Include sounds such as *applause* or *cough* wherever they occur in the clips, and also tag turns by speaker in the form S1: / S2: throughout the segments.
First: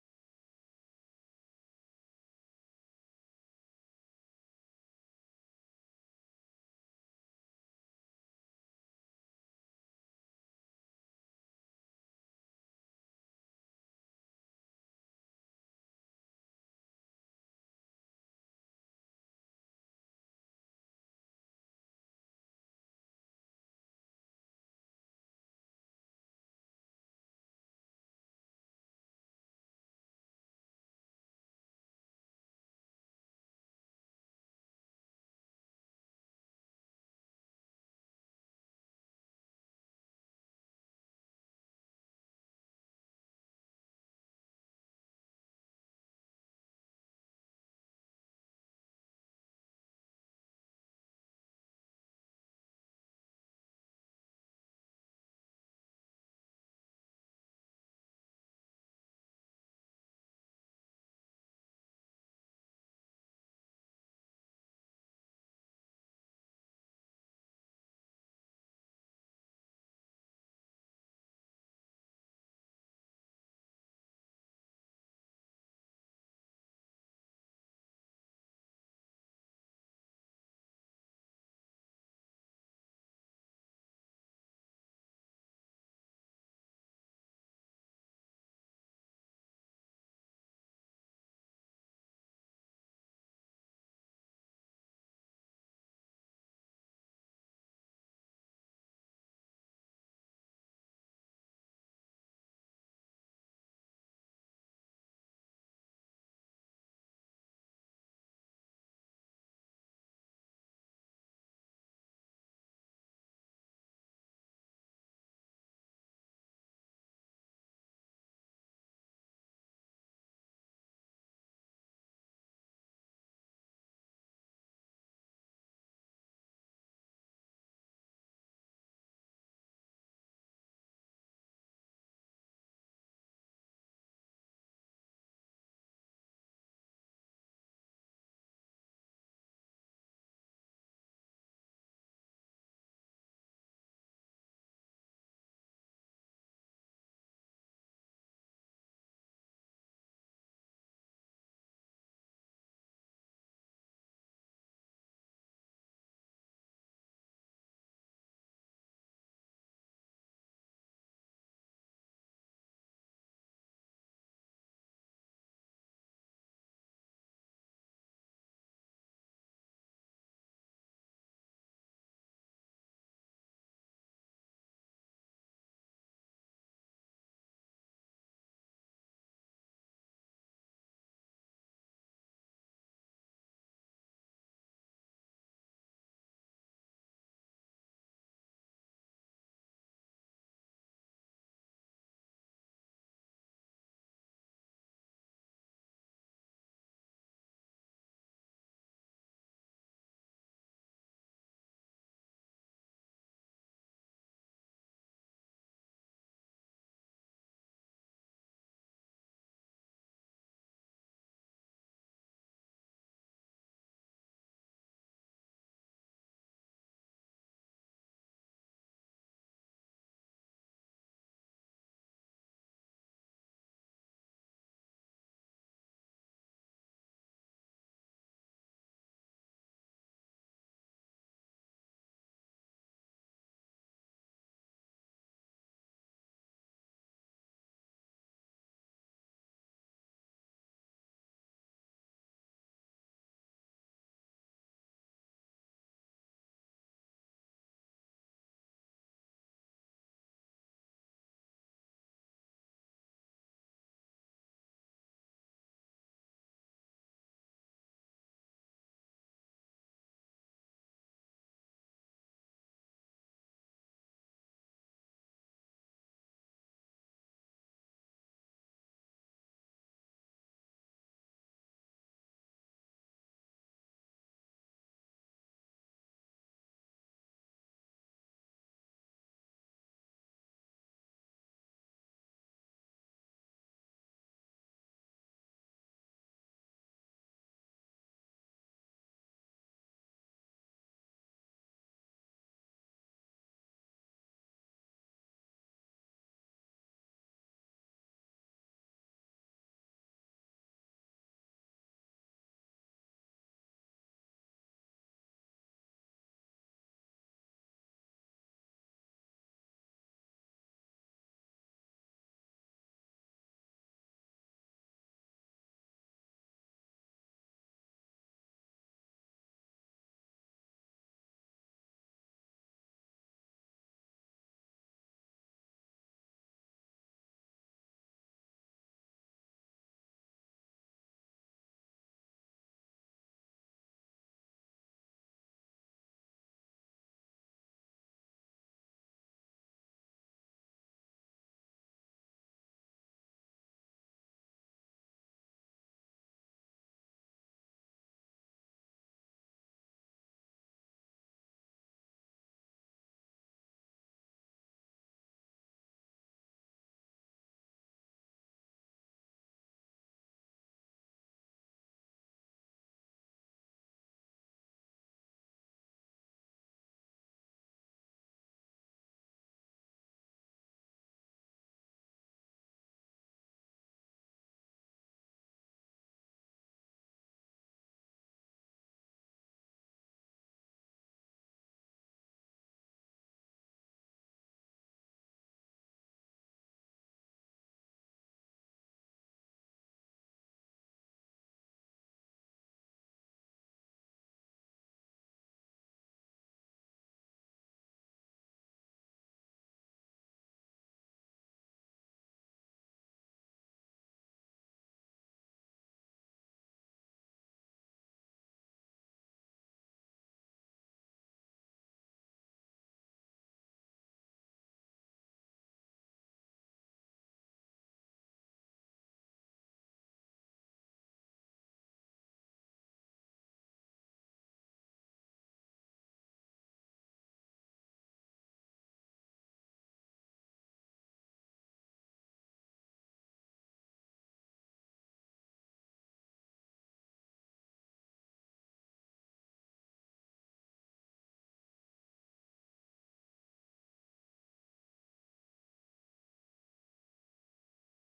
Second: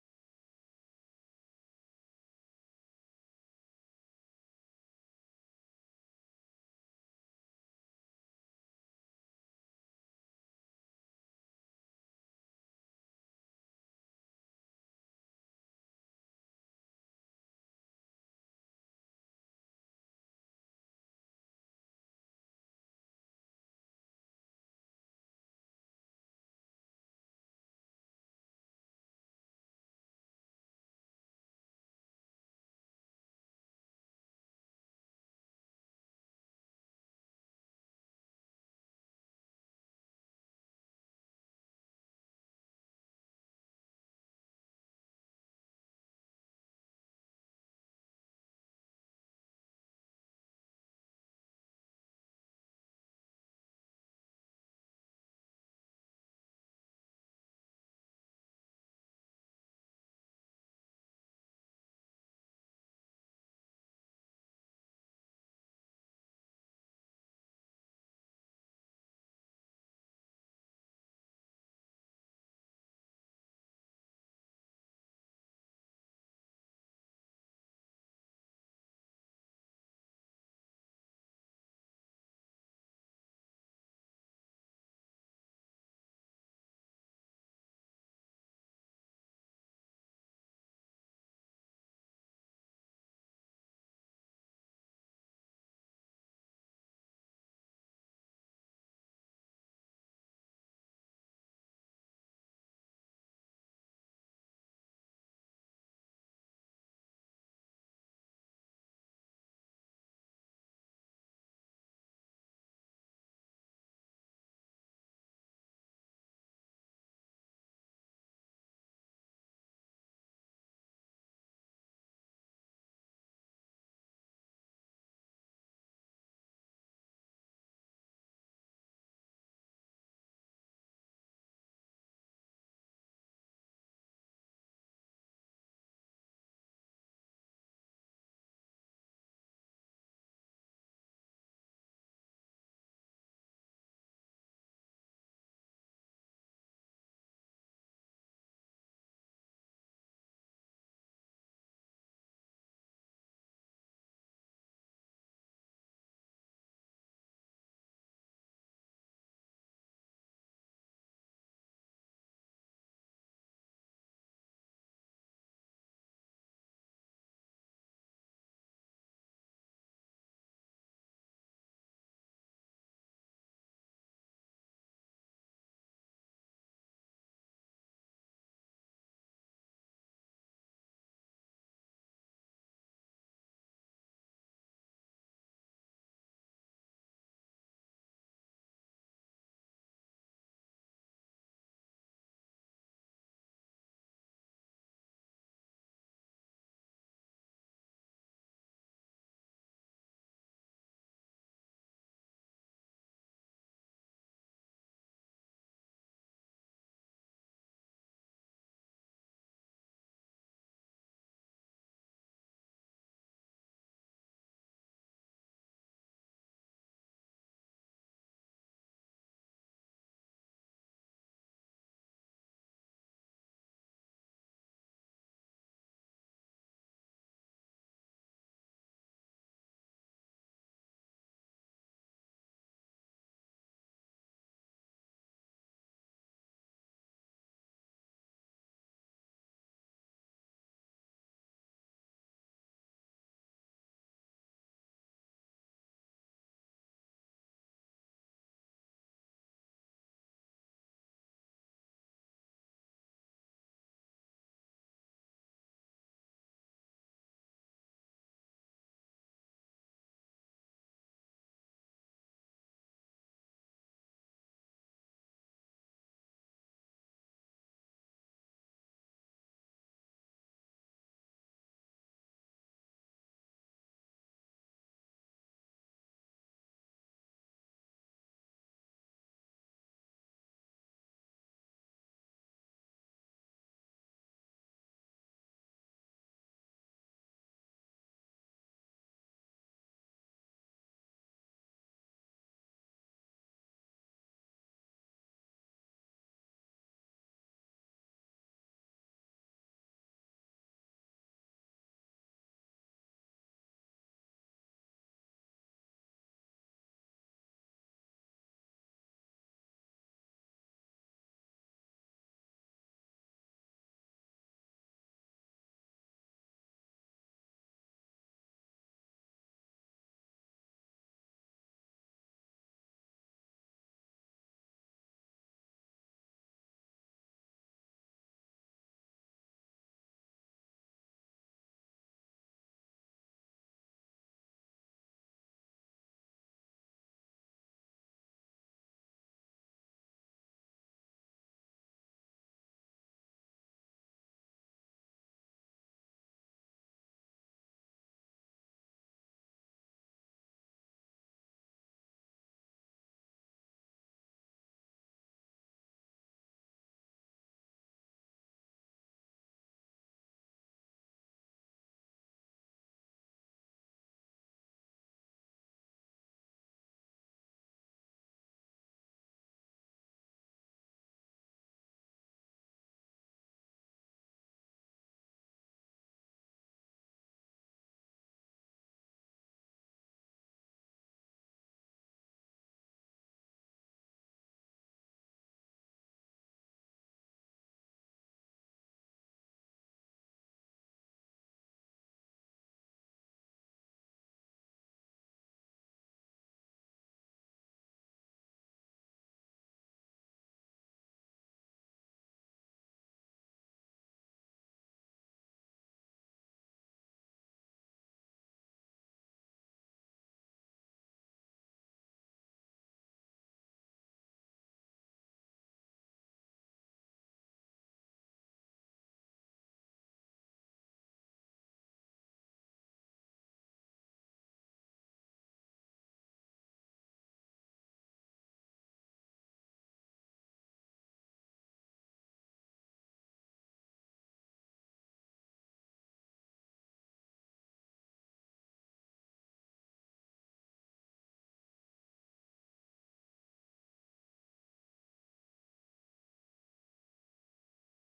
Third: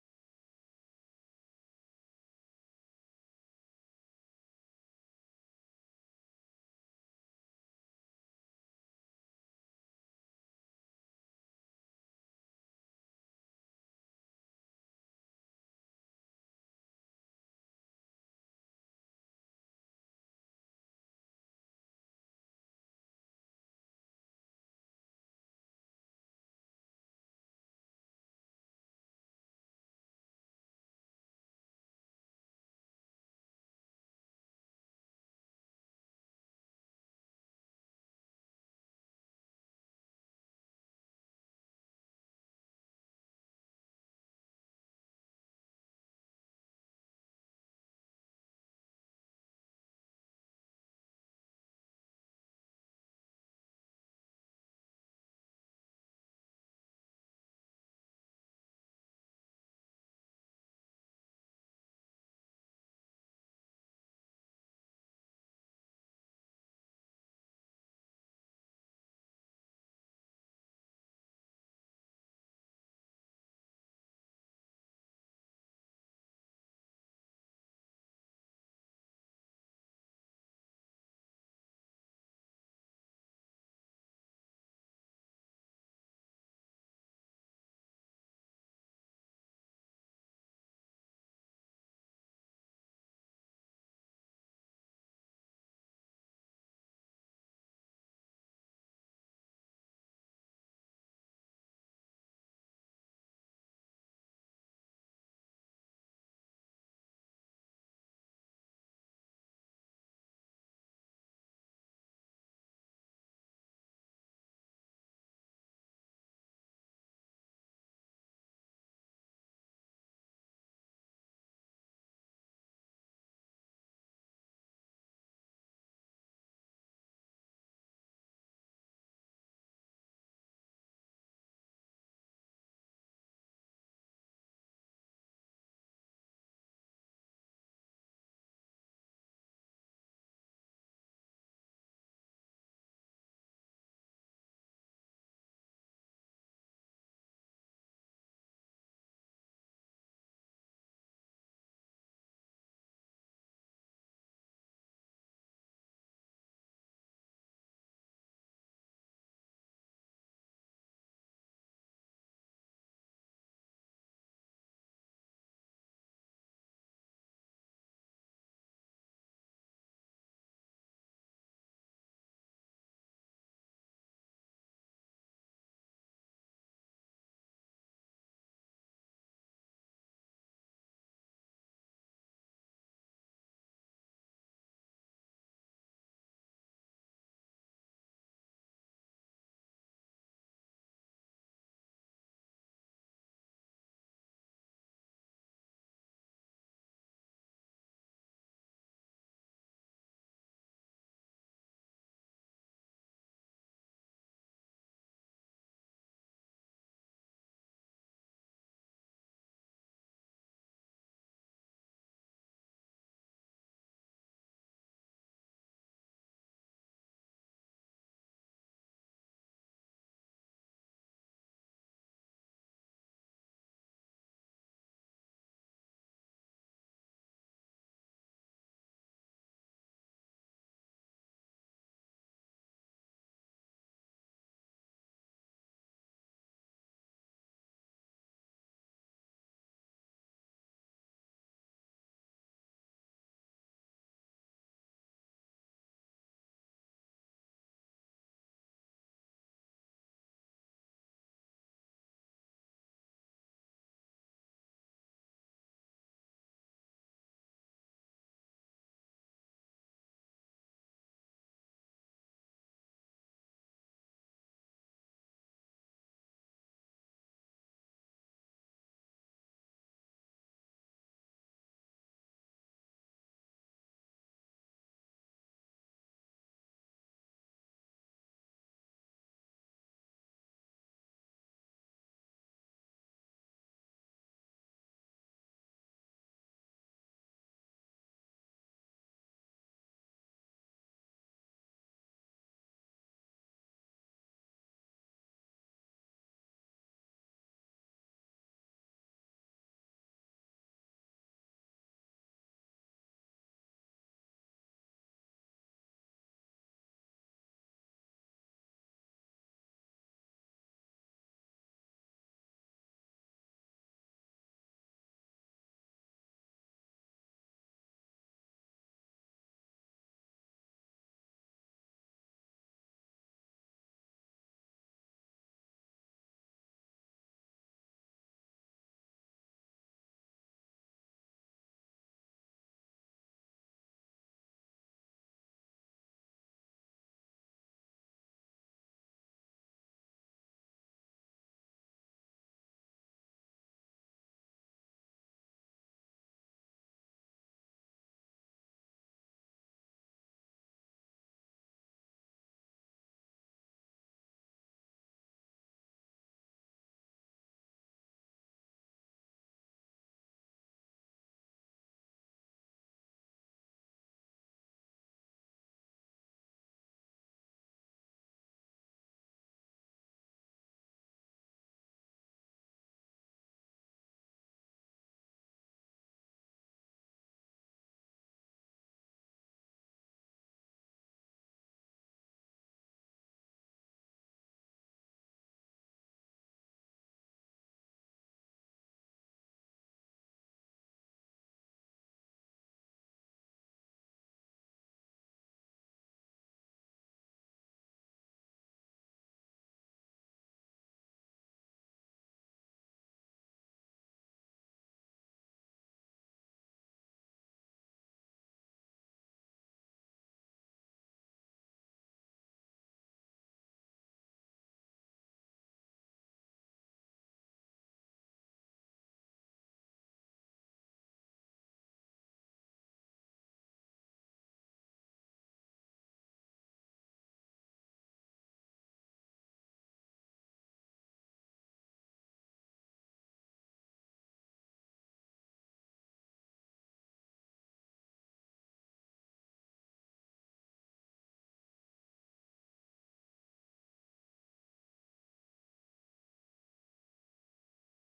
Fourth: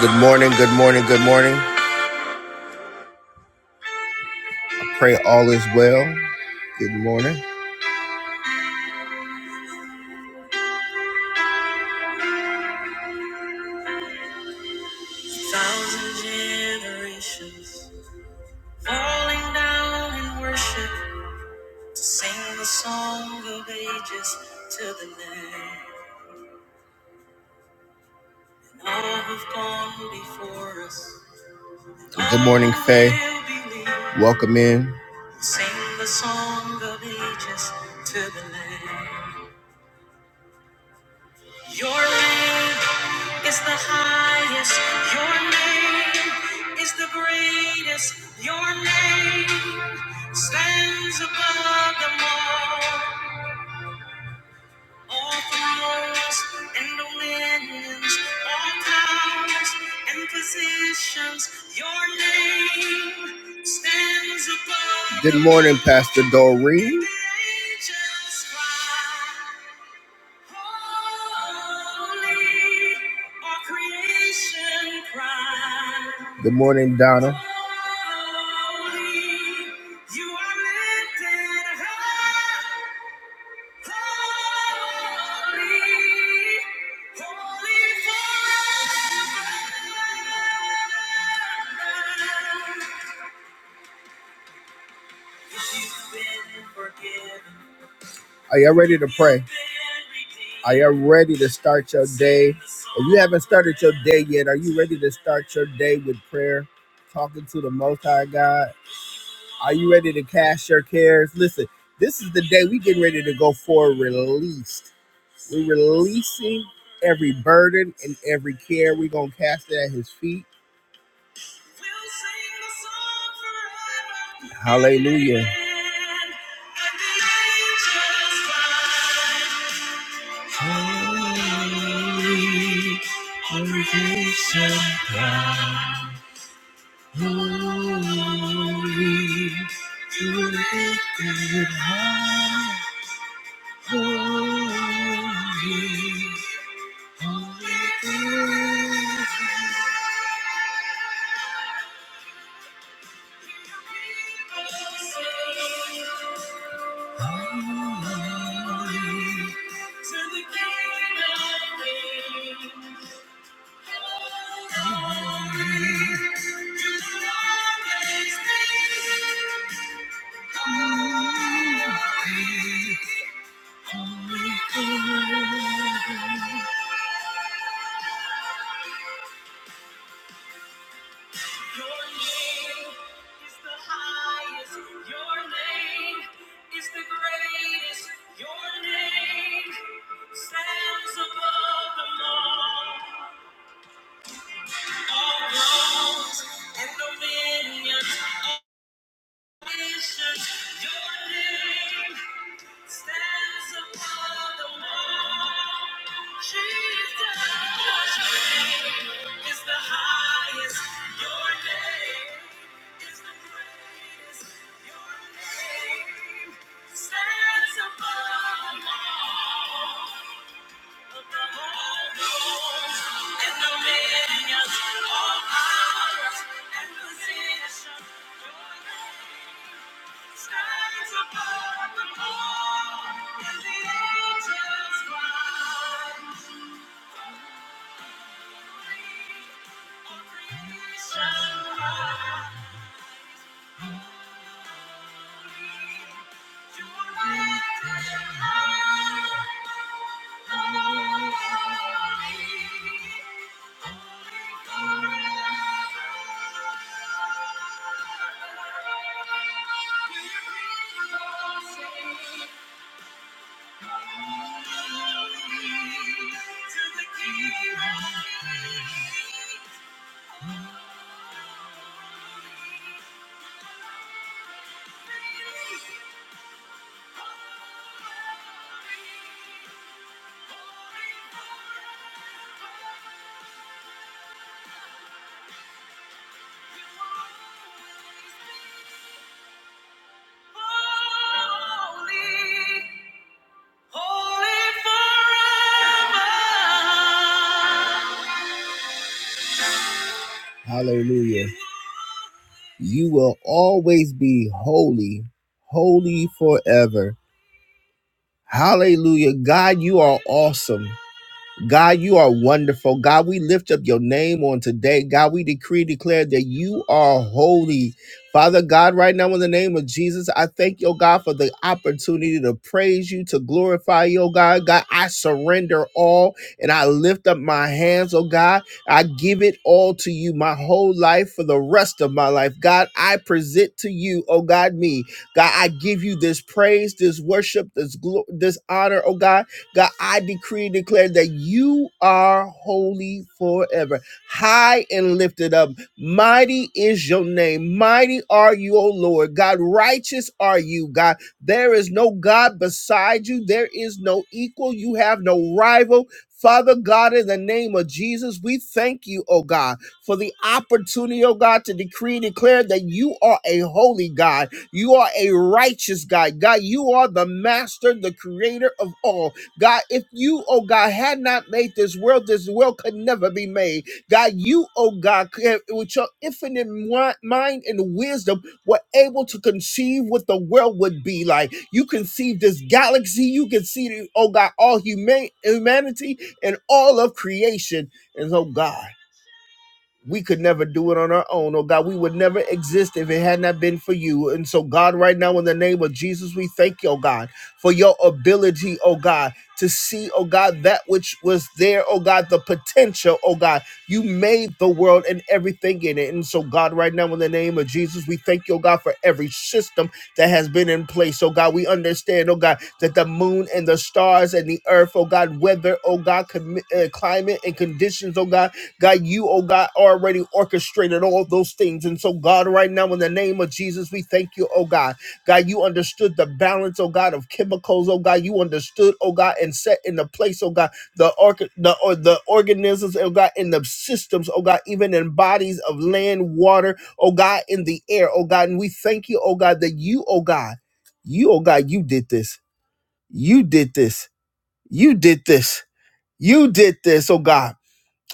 S1: Good morning, good morning, good morning. Pray all is well. Good morning. Thousand generations falling down in worship to sing the song of ages to the Lamb. And all who've gone before us. Good morning, Faye. Welcome in. Sing the song of ages to the Lamb. Your name is the highest. Your name is the greatest. Your name stands above them all. All thrones and dominions, all powers and positions. Your name stands above. Good morning, Pastor Doreen. The angels cry. Good morning, Donna. Holy, holy forever. Are y'all ready to pray? Are y'all ready to start your day? If you haven't started your day yet, are you ready to start your day with prayer, talking to the Most High God? Are you ready to cast your cares? Listen, this is the day we getting ready to go for released. We're releasing every burden and every care. We're gonna cast it at His feet. Hallelujah. Holy, lifted high, holy, holy is Your name is the highest. Your name is the greatest. Your name stands above them all. All thrones and dominions, Thank you. Stands above the moon the angels cry. Free, oh creation cry. Holy, you are lifted high. Holy, Hallelujah. You will always be holy, holy forever. Hallelujah. God, you are awesome. God, you are wonderful. God, we lift up your name on today. God, we decree, declare that you are holy. Father God, right now in the name of Jesus, I thank you, oh God, for the opportunity to praise you, to glorify you, oh God. God, I surrender all and I lift up my hands, oh God. I give it all to you, my whole life for the rest of my life. God, I present to you, oh God, me. God, I give you this praise, this worship, this glo- this honor, oh God. God, I decree and declare that you are holy forever, high and lifted up. Mighty is your name. Mighty are you, O Lord. God, righteous are you, God. There is no God beside you. There is no equal. You have no rival. Father God, in the name of Jesus, we thank you, oh God, for the opportunity, oh God, to decree and declare that you are a holy God. You are a righteous God. God, you are the master, the creator of all. God, if you, oh God, had not made this world, this world could never be made. God, you, oh God, could- with your infinite mi- mind and wisdom, were able to conceive what the world would be like. You conceived this galaxy. You conceived, oh God, all human humanity and all of creation. And oh God we could never do it on our own. Oh God, we would never exist if it had not been for you. And so, God, right now, in the name of Jesus, we thank you, oh God, for your ability, oh God, to see, oh God, that which was there, oh God, the potential, oh God. You made the world and everything in it. And so, God, right now, in the name of Jesus, we thank you, oh God, for every system that has been in place. Oh God, we understand, oh God, that the moon and the stars and the earth, oh God, weather, oh God, commi- uh, climate and conditions, oh God, God, you, oh God, already orchestrated all those things. And so, God, right now, in the name of Jesus, we thank you, oh God. God, you understood the balance, oh God, of chemicals, oh God. You understood, oh God, and set in the place, oh God, the organ the or the organisms, oh God, in the systems, oh God, even in bodies of land, water, oh God, in the air, oh God. And we thank you, oh God, that you, oh God, you, oh God, you did this. You did this. You did this. You did this, oh God.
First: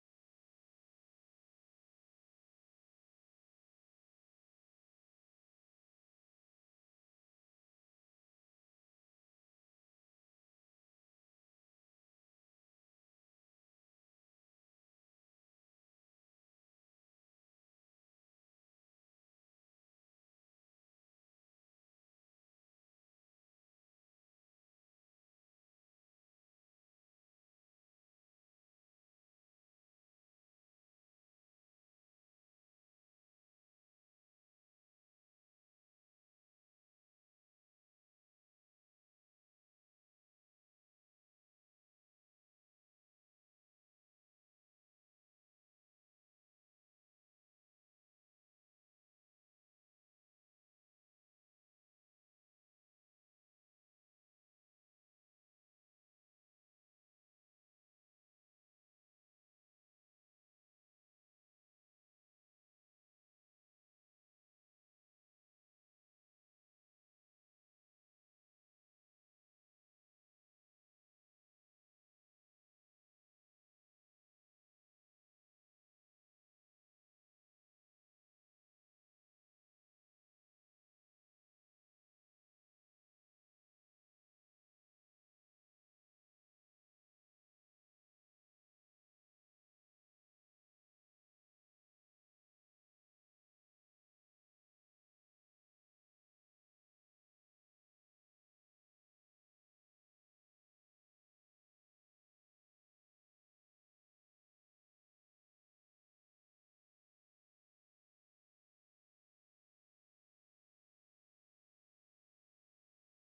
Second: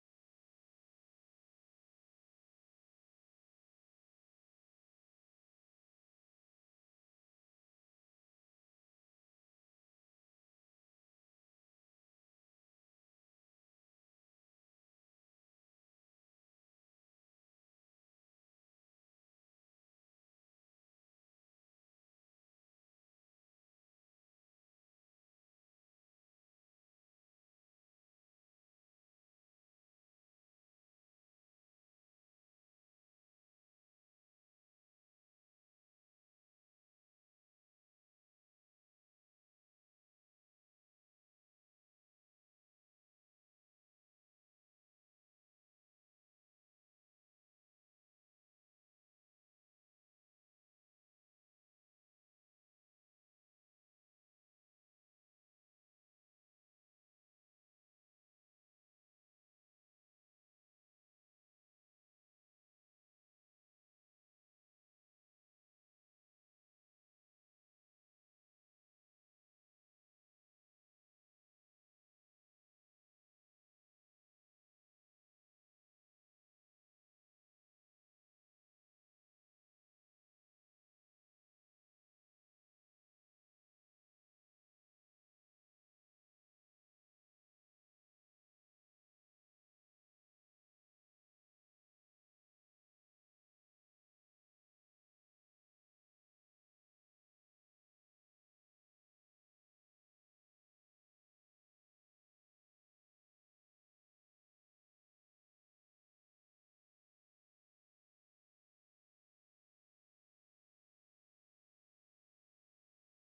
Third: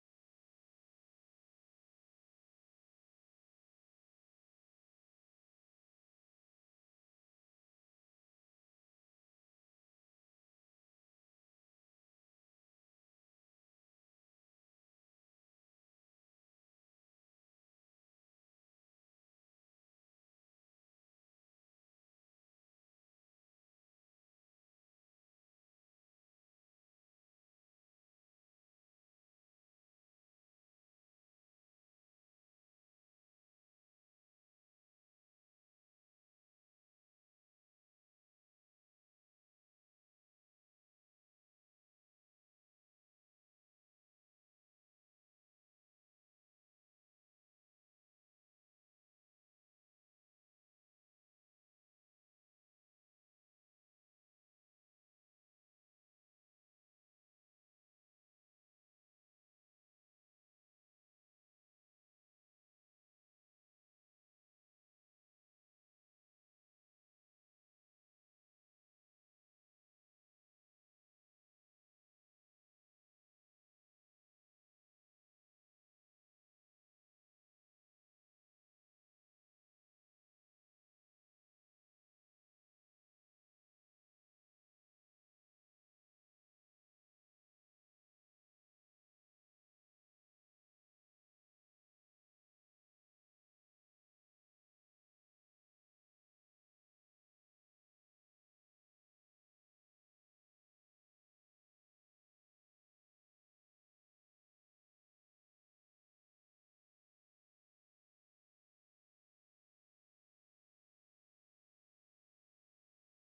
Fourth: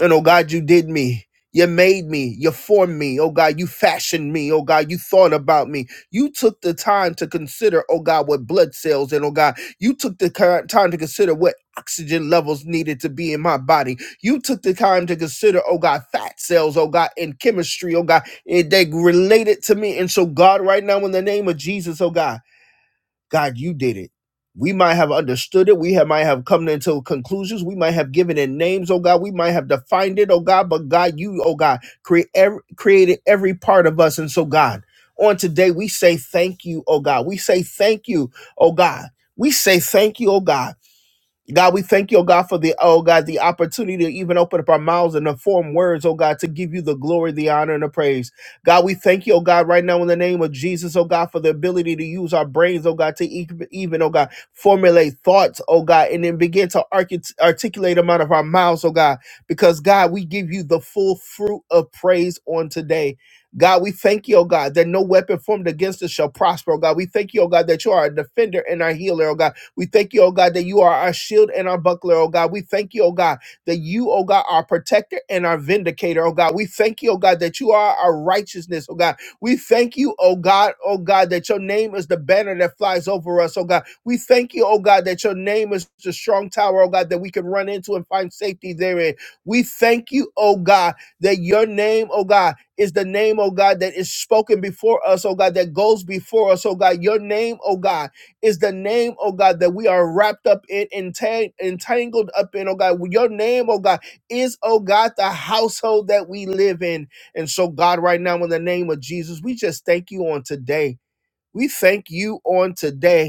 S1: And oh God, you did me. You made me. You formed me. Oh God, you fashioned me. Oh God, you thought about me. You took the time to consider, oh God, what blood cells and oh God, you took the ki- time to consider what oxygen levels needed to be in my body. You took the time to consider, oh God, fat cells, oh God, and chemistry, oh God, and they related to me. And so, God, right now, in the name of Jesus, oh God. God, you did it. We might have understood it. We have, might have come into conclusions. We might have given it names, oh God. We might have defined it, oh God. But God, you, oh God, create every, created every part of us. And so, God, on today, we say thank you, oh God. We say thank you, oh God. We say thank you, oh God. God, we thank you, oh God, for the, oh God, the opportunity to even open up our mouths and to form words, oh God, to give you the glory, the honor, and the praise. God, we thank you, oh God, right now in the name of Jesus, oh God, for the ability to use our brains, oh God, to e- even, oh God, formulate thoughts, oh God, and then begin to arcu- articulate them out of our mouths, oh God, because God, we give you the full fruit of praise on today. God, we thank you, oh God, that no weapon formed against us shall prosper, oh God. We thank you, oh God, that you are a defender and our healer, oh God. We thank you, oh God, that you are our shield and our buckler, oh God. We thank you, oh God, that you, oh God, are our protector and our vindicator, oh God. We thank you, oh God, that you are our righteousness, oh God. We thank you, oh God, oh God, that your name is the banner that flies over us, oh God. We thank you, oh God, that your name is the strong tower, oh God, that we can run into and find safety therein. We thank you, oh God, that your name, oh God, is the name, oh God, that is spoken before us, oh God, that goes before us, oh God. Your name, oh God is the name, oh God, that we are wrapped up in, entang- entangled up in, oh God. Your name, oh God, is, oh God, the household that we live in. And so, God, right now, in the name of Jesus, we just thank you on today. We thank you on today.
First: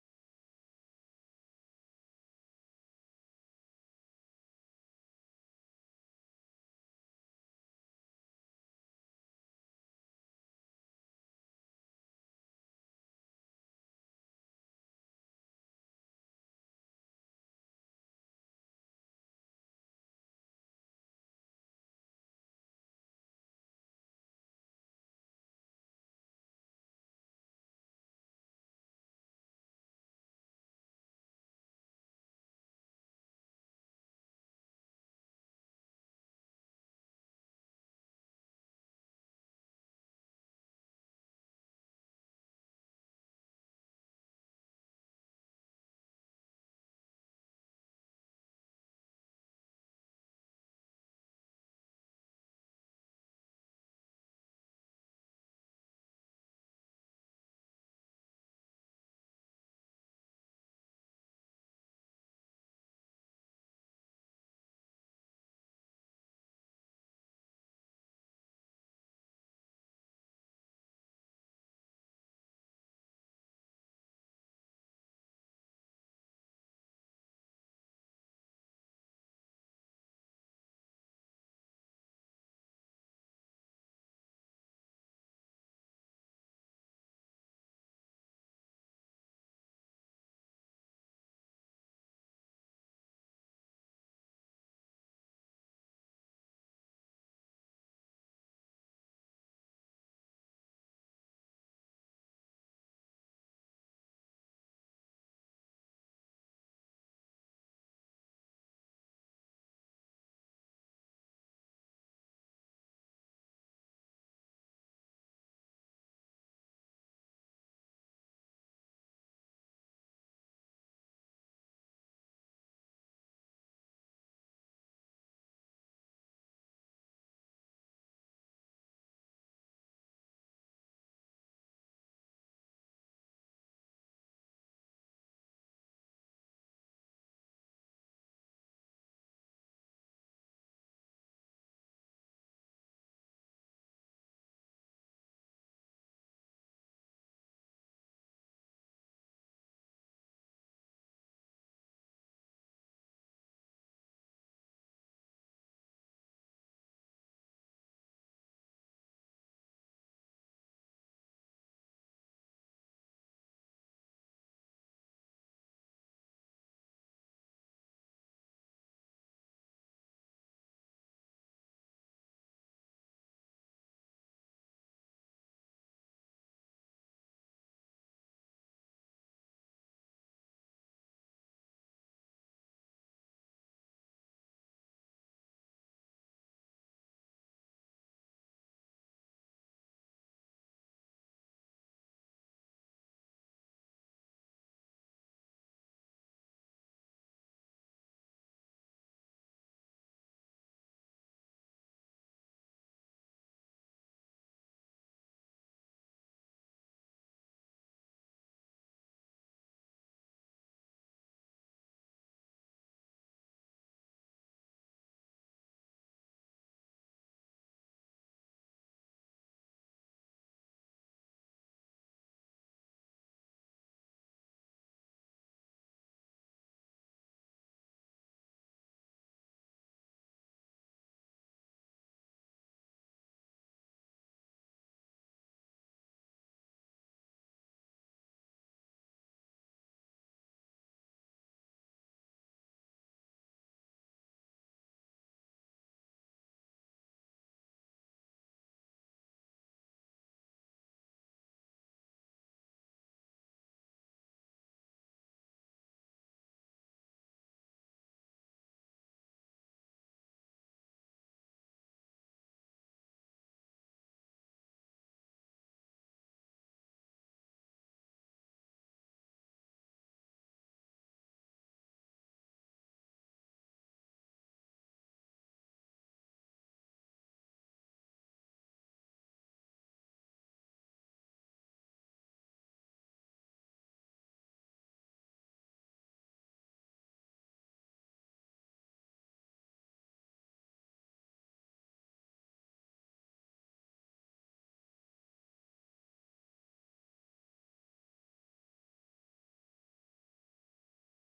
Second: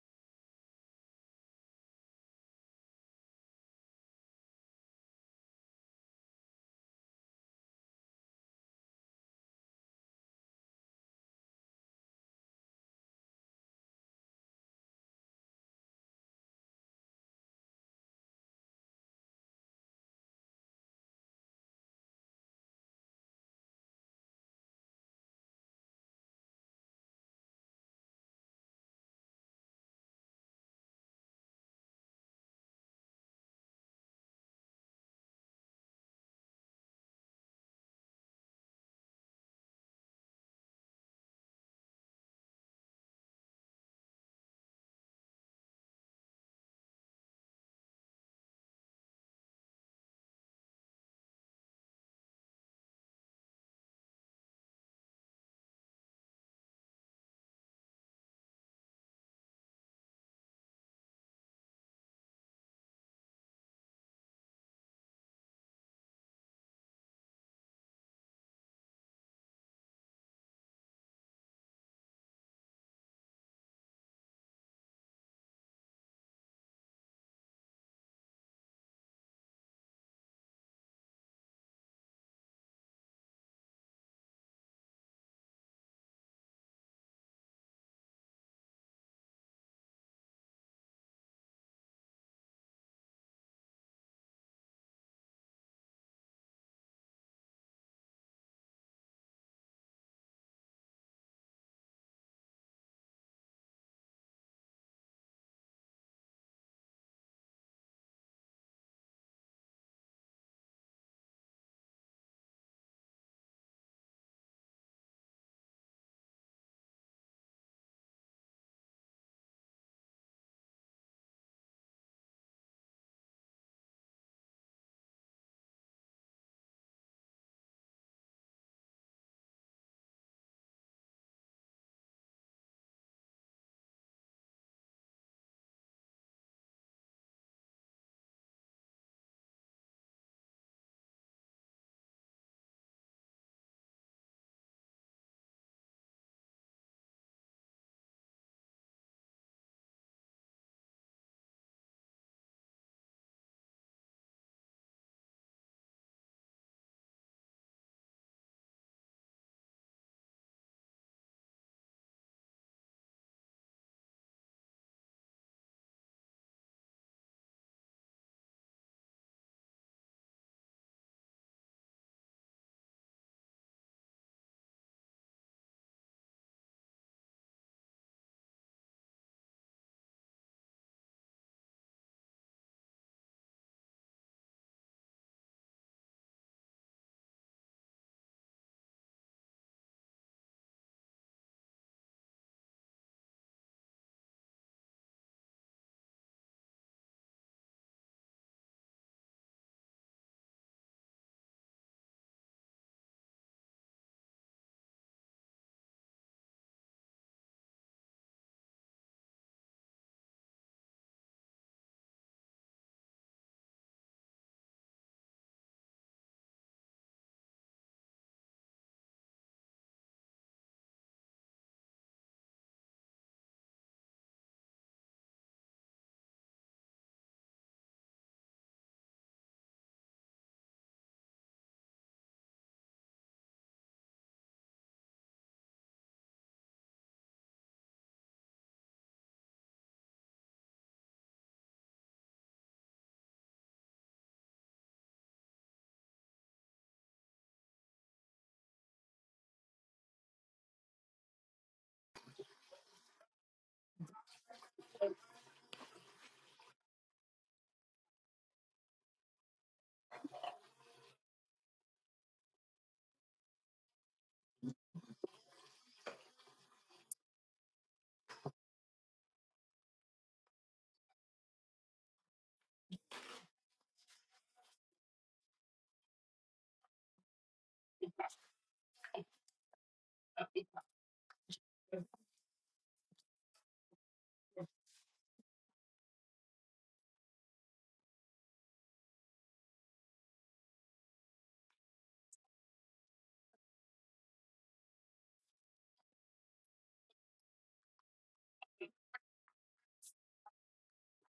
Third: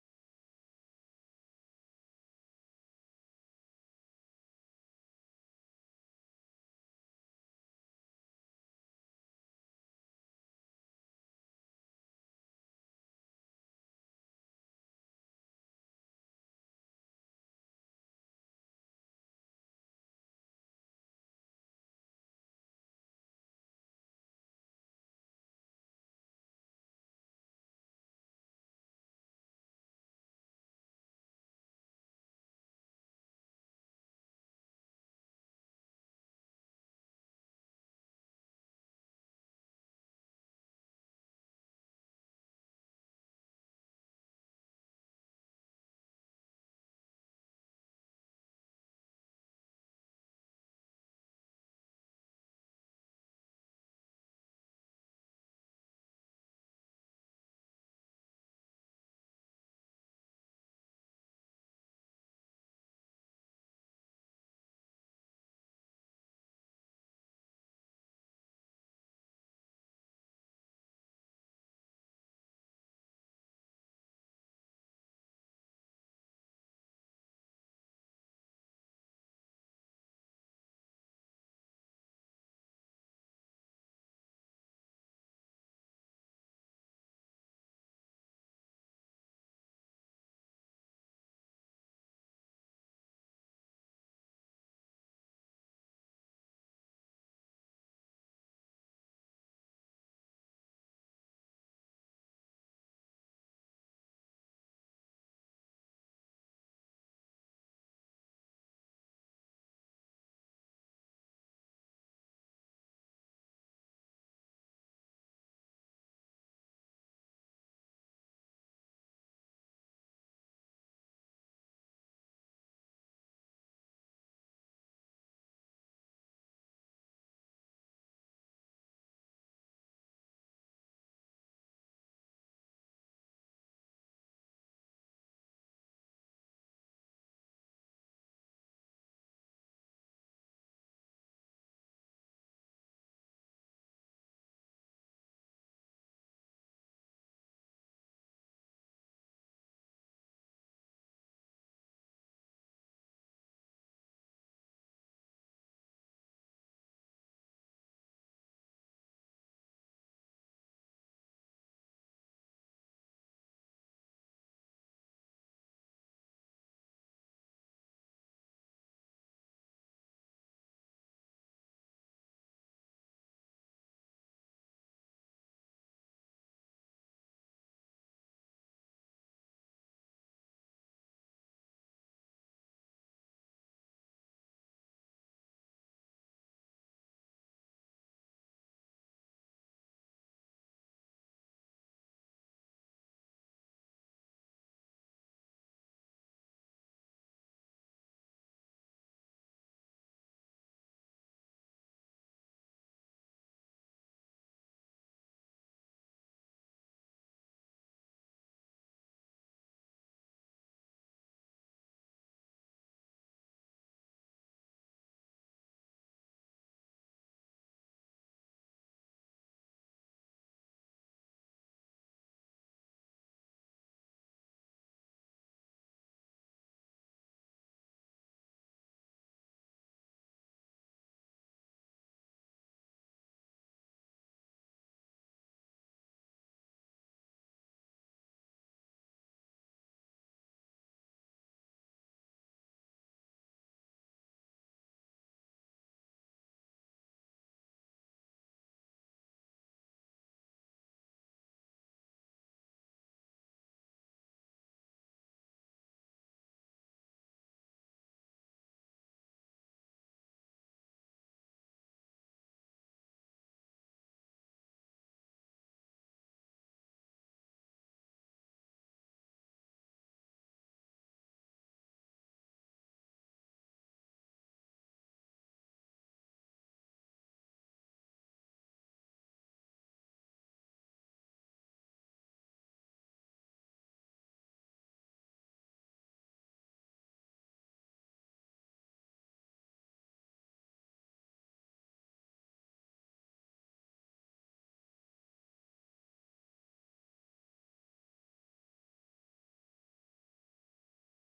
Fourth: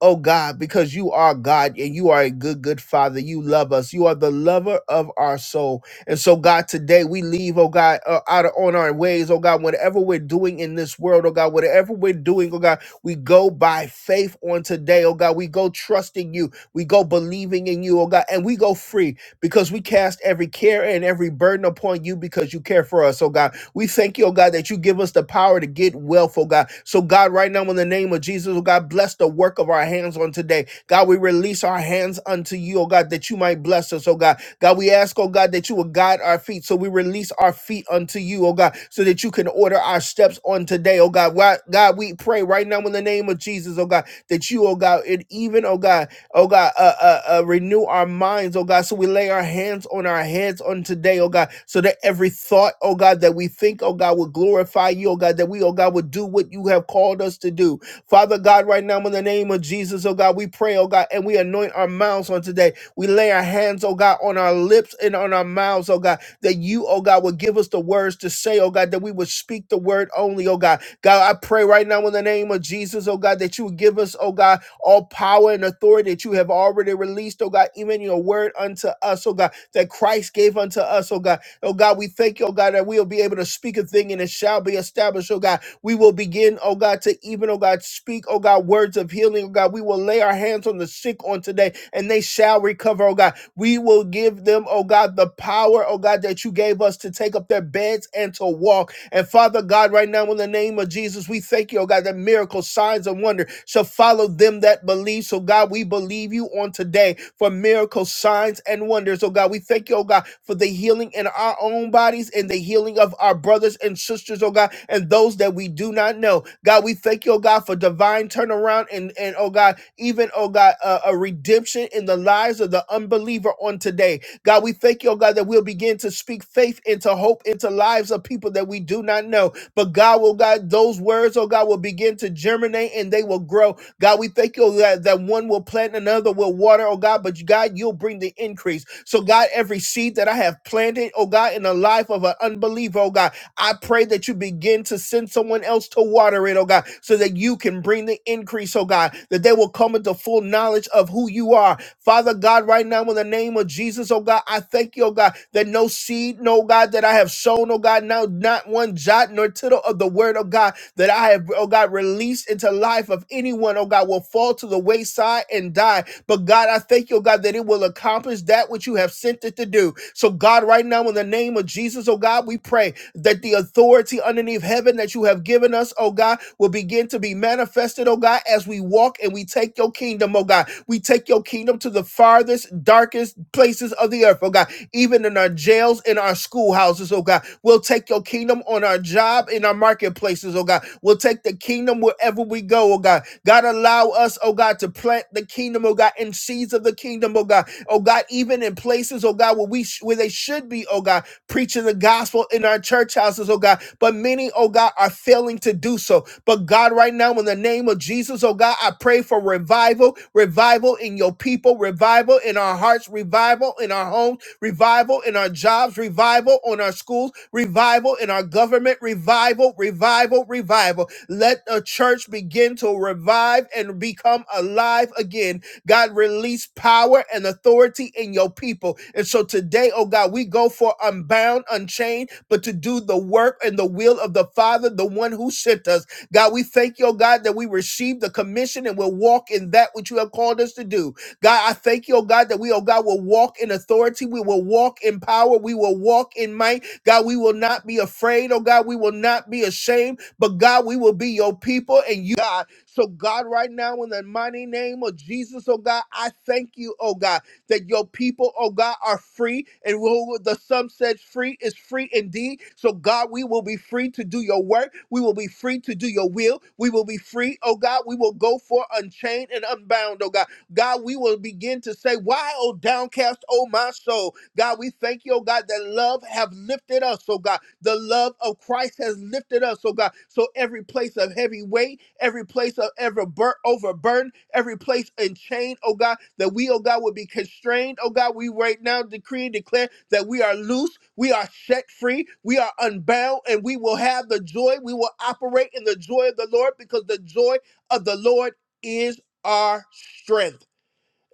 S1: Oh God, because you are God and you are a good, good Father. You love us. You are the lover of our soul. And so, God, today we leave, oh God, uh, out of, on our ways, oh God, whatever we're doing in this world, oh God, whatever we're doing, oh God, we go by faith on today, oh God. We go trusting you. We go believing in you, oh God, and we go free because we cast every care and every burden upon you because you care for us, oh God. We thank you, oh God, that you give us the power to get wealth, oh God. So, God, right now, in the name of Jesus, oh God, bless the work of our hands on today. God, we release our hands unto you, oh God, that you might bless us, oh God. God, we ask, oh God, that you will guide our feet. So, we release our feet unto you, oh God, so that you can order our steps on today, oh God. Why- God, we pray right now in the name of Jesus, oh God, that you, oh God, and even, oh God, Oh God, uh, uh, uh, renew our minds, oh God, so we lay our hands on our heads on today, oh God, so that every thought, oh God, that we think, oh God, will glorify you, oh God, that we, oh God, would do what you have called us to do. Father God, right now in the name of Jesus, oh God, we pray, oh God, and we anoint our mouths on today. We lay our hands, oh God, on our lips and on our mouths, oh God, that you, oh God, would give us the words to say, oh God, that we would speak the word only, oh God. God, I pray right now in the name of Jesus, oh God, that you would give us, oh God, all power and authority that you have already released, oh God, even your word unto us, oh God, that Christ gave unto us, oh God. Oh God, we thank you, oh God, that we'll be able to speak a thing and it shall be established, oh God. We will begin, oh God, to even, oh God, speak, oh God, words of healing, oh God. We will lay our hands on the sick on today and they shall recover, oh God. We will give them, oh God, the power, oh God, that you gave us to take up their beds and to walk. And Father God, right now in the name of Jesus, we thank you, oh God, that miracles, signs, and wonder shall follow them that believe. So God, we believe you on today for miracles, signs, and wonders. Oh God, we thank you, oh God, for the healing in our own bodies and the healing of our brothers and sisters, oh God, and those that we do not know. God, we thank you, oh God, for divine turnaround and, and oh God, even, oh God, uh, a redemption in the lives of the unbeliever on today. God, we thank you, oh God, that we'll begin to speak faith into hope into lives of people that we do not know. But God, oh God, those words, oh God, will begin to germinate and they will grow. God, we thank you, oh God, that one will plant, another will water, oh God, but God, you'll bring the increase. So, God, every seed that I have planted, oh God, in the life of an unbeliever, oh God. I pray that you begin to send someone else to water it, oh God, so that you can bring the increase, oh God, that they will come into full knowledge of who you are. Father God, right now in the name of Jesus, oh God, I thank you, oh God, that no seed, no God, that I have sown, oh God, now not one jot nor tittle of the word of God that I have, oh God, released into life of anyone, oh God, will fall to the wayside and die. But God, I thank you, oh God, that it will accomplish that which you have sent it to do. So, God, right now, in the name of Jesus, oh God, we pray that the authority underneath heaven that you have given us, oh God, will begin to be manifested, oh God, as we walk and we take your kingdom, oh God. we. We take your kingdom to the farthest, darkest places of the earth, oh God, even in our jails, in our schoolhouses, oh God. We'll take your kingdom on our job, in our marketplaces, oh God. We'll take the kingdom wherever we go, oh God. God, allow us, oh God, to plant the kingdom, oh God, and seeds of the kingdom, oh God. Oh God, even in places, oh God, where we sh- where they should be, oh God preaching the gospel in our church houses, oh God. But many, oh God, are failing to do so. But God, right now, in the name of Jesus, oh God, I pray for revival, revival in your people, revival in our hearts, revival in our homes, revival in our jobs, revival on our schools, revival in our government, revival, revival, revival. Let the church begin to revive and become alive again God, release power and authority in your people. And so today, oh God, we go for unbound, unchained, but to do the work and the will of the Father, the one who sent us. God, we thank you, oh God, that we receive the commission and will walk in that which you have called us to do. God, I thank you, oh God, that we, oh God, will walk in authority. We will walk in power. We will walk in might. God, we will not be afraid, oh God. We will not be ashamed, but God, we will be your people and you, God. So, God, right now, in the mighty name of Jesus, oh God, I thank you, oh God, that your people, oh God, are free. And who the Son says free is free indeed. So, God, we will be free to do your work. We will be free to do your will. We will be free, oh God. We will go for unchained and unbound, oh God. God, we will begin to say, Why, oh downcast, oh my soul? God, we thank you, oh God, that love have lifted us, oh God. The love of Christ has lifted us, oh God. So every place of heavy weight, every place of ever bur- overburden, every place and chain, oh God, that we, oh God, would be constrained, oh God. We right now decree and declare that we are loose, we are set free, we are unbound, and we will have the joy. We will operate in the joy of the Lord because the joy of the Lord is our strength.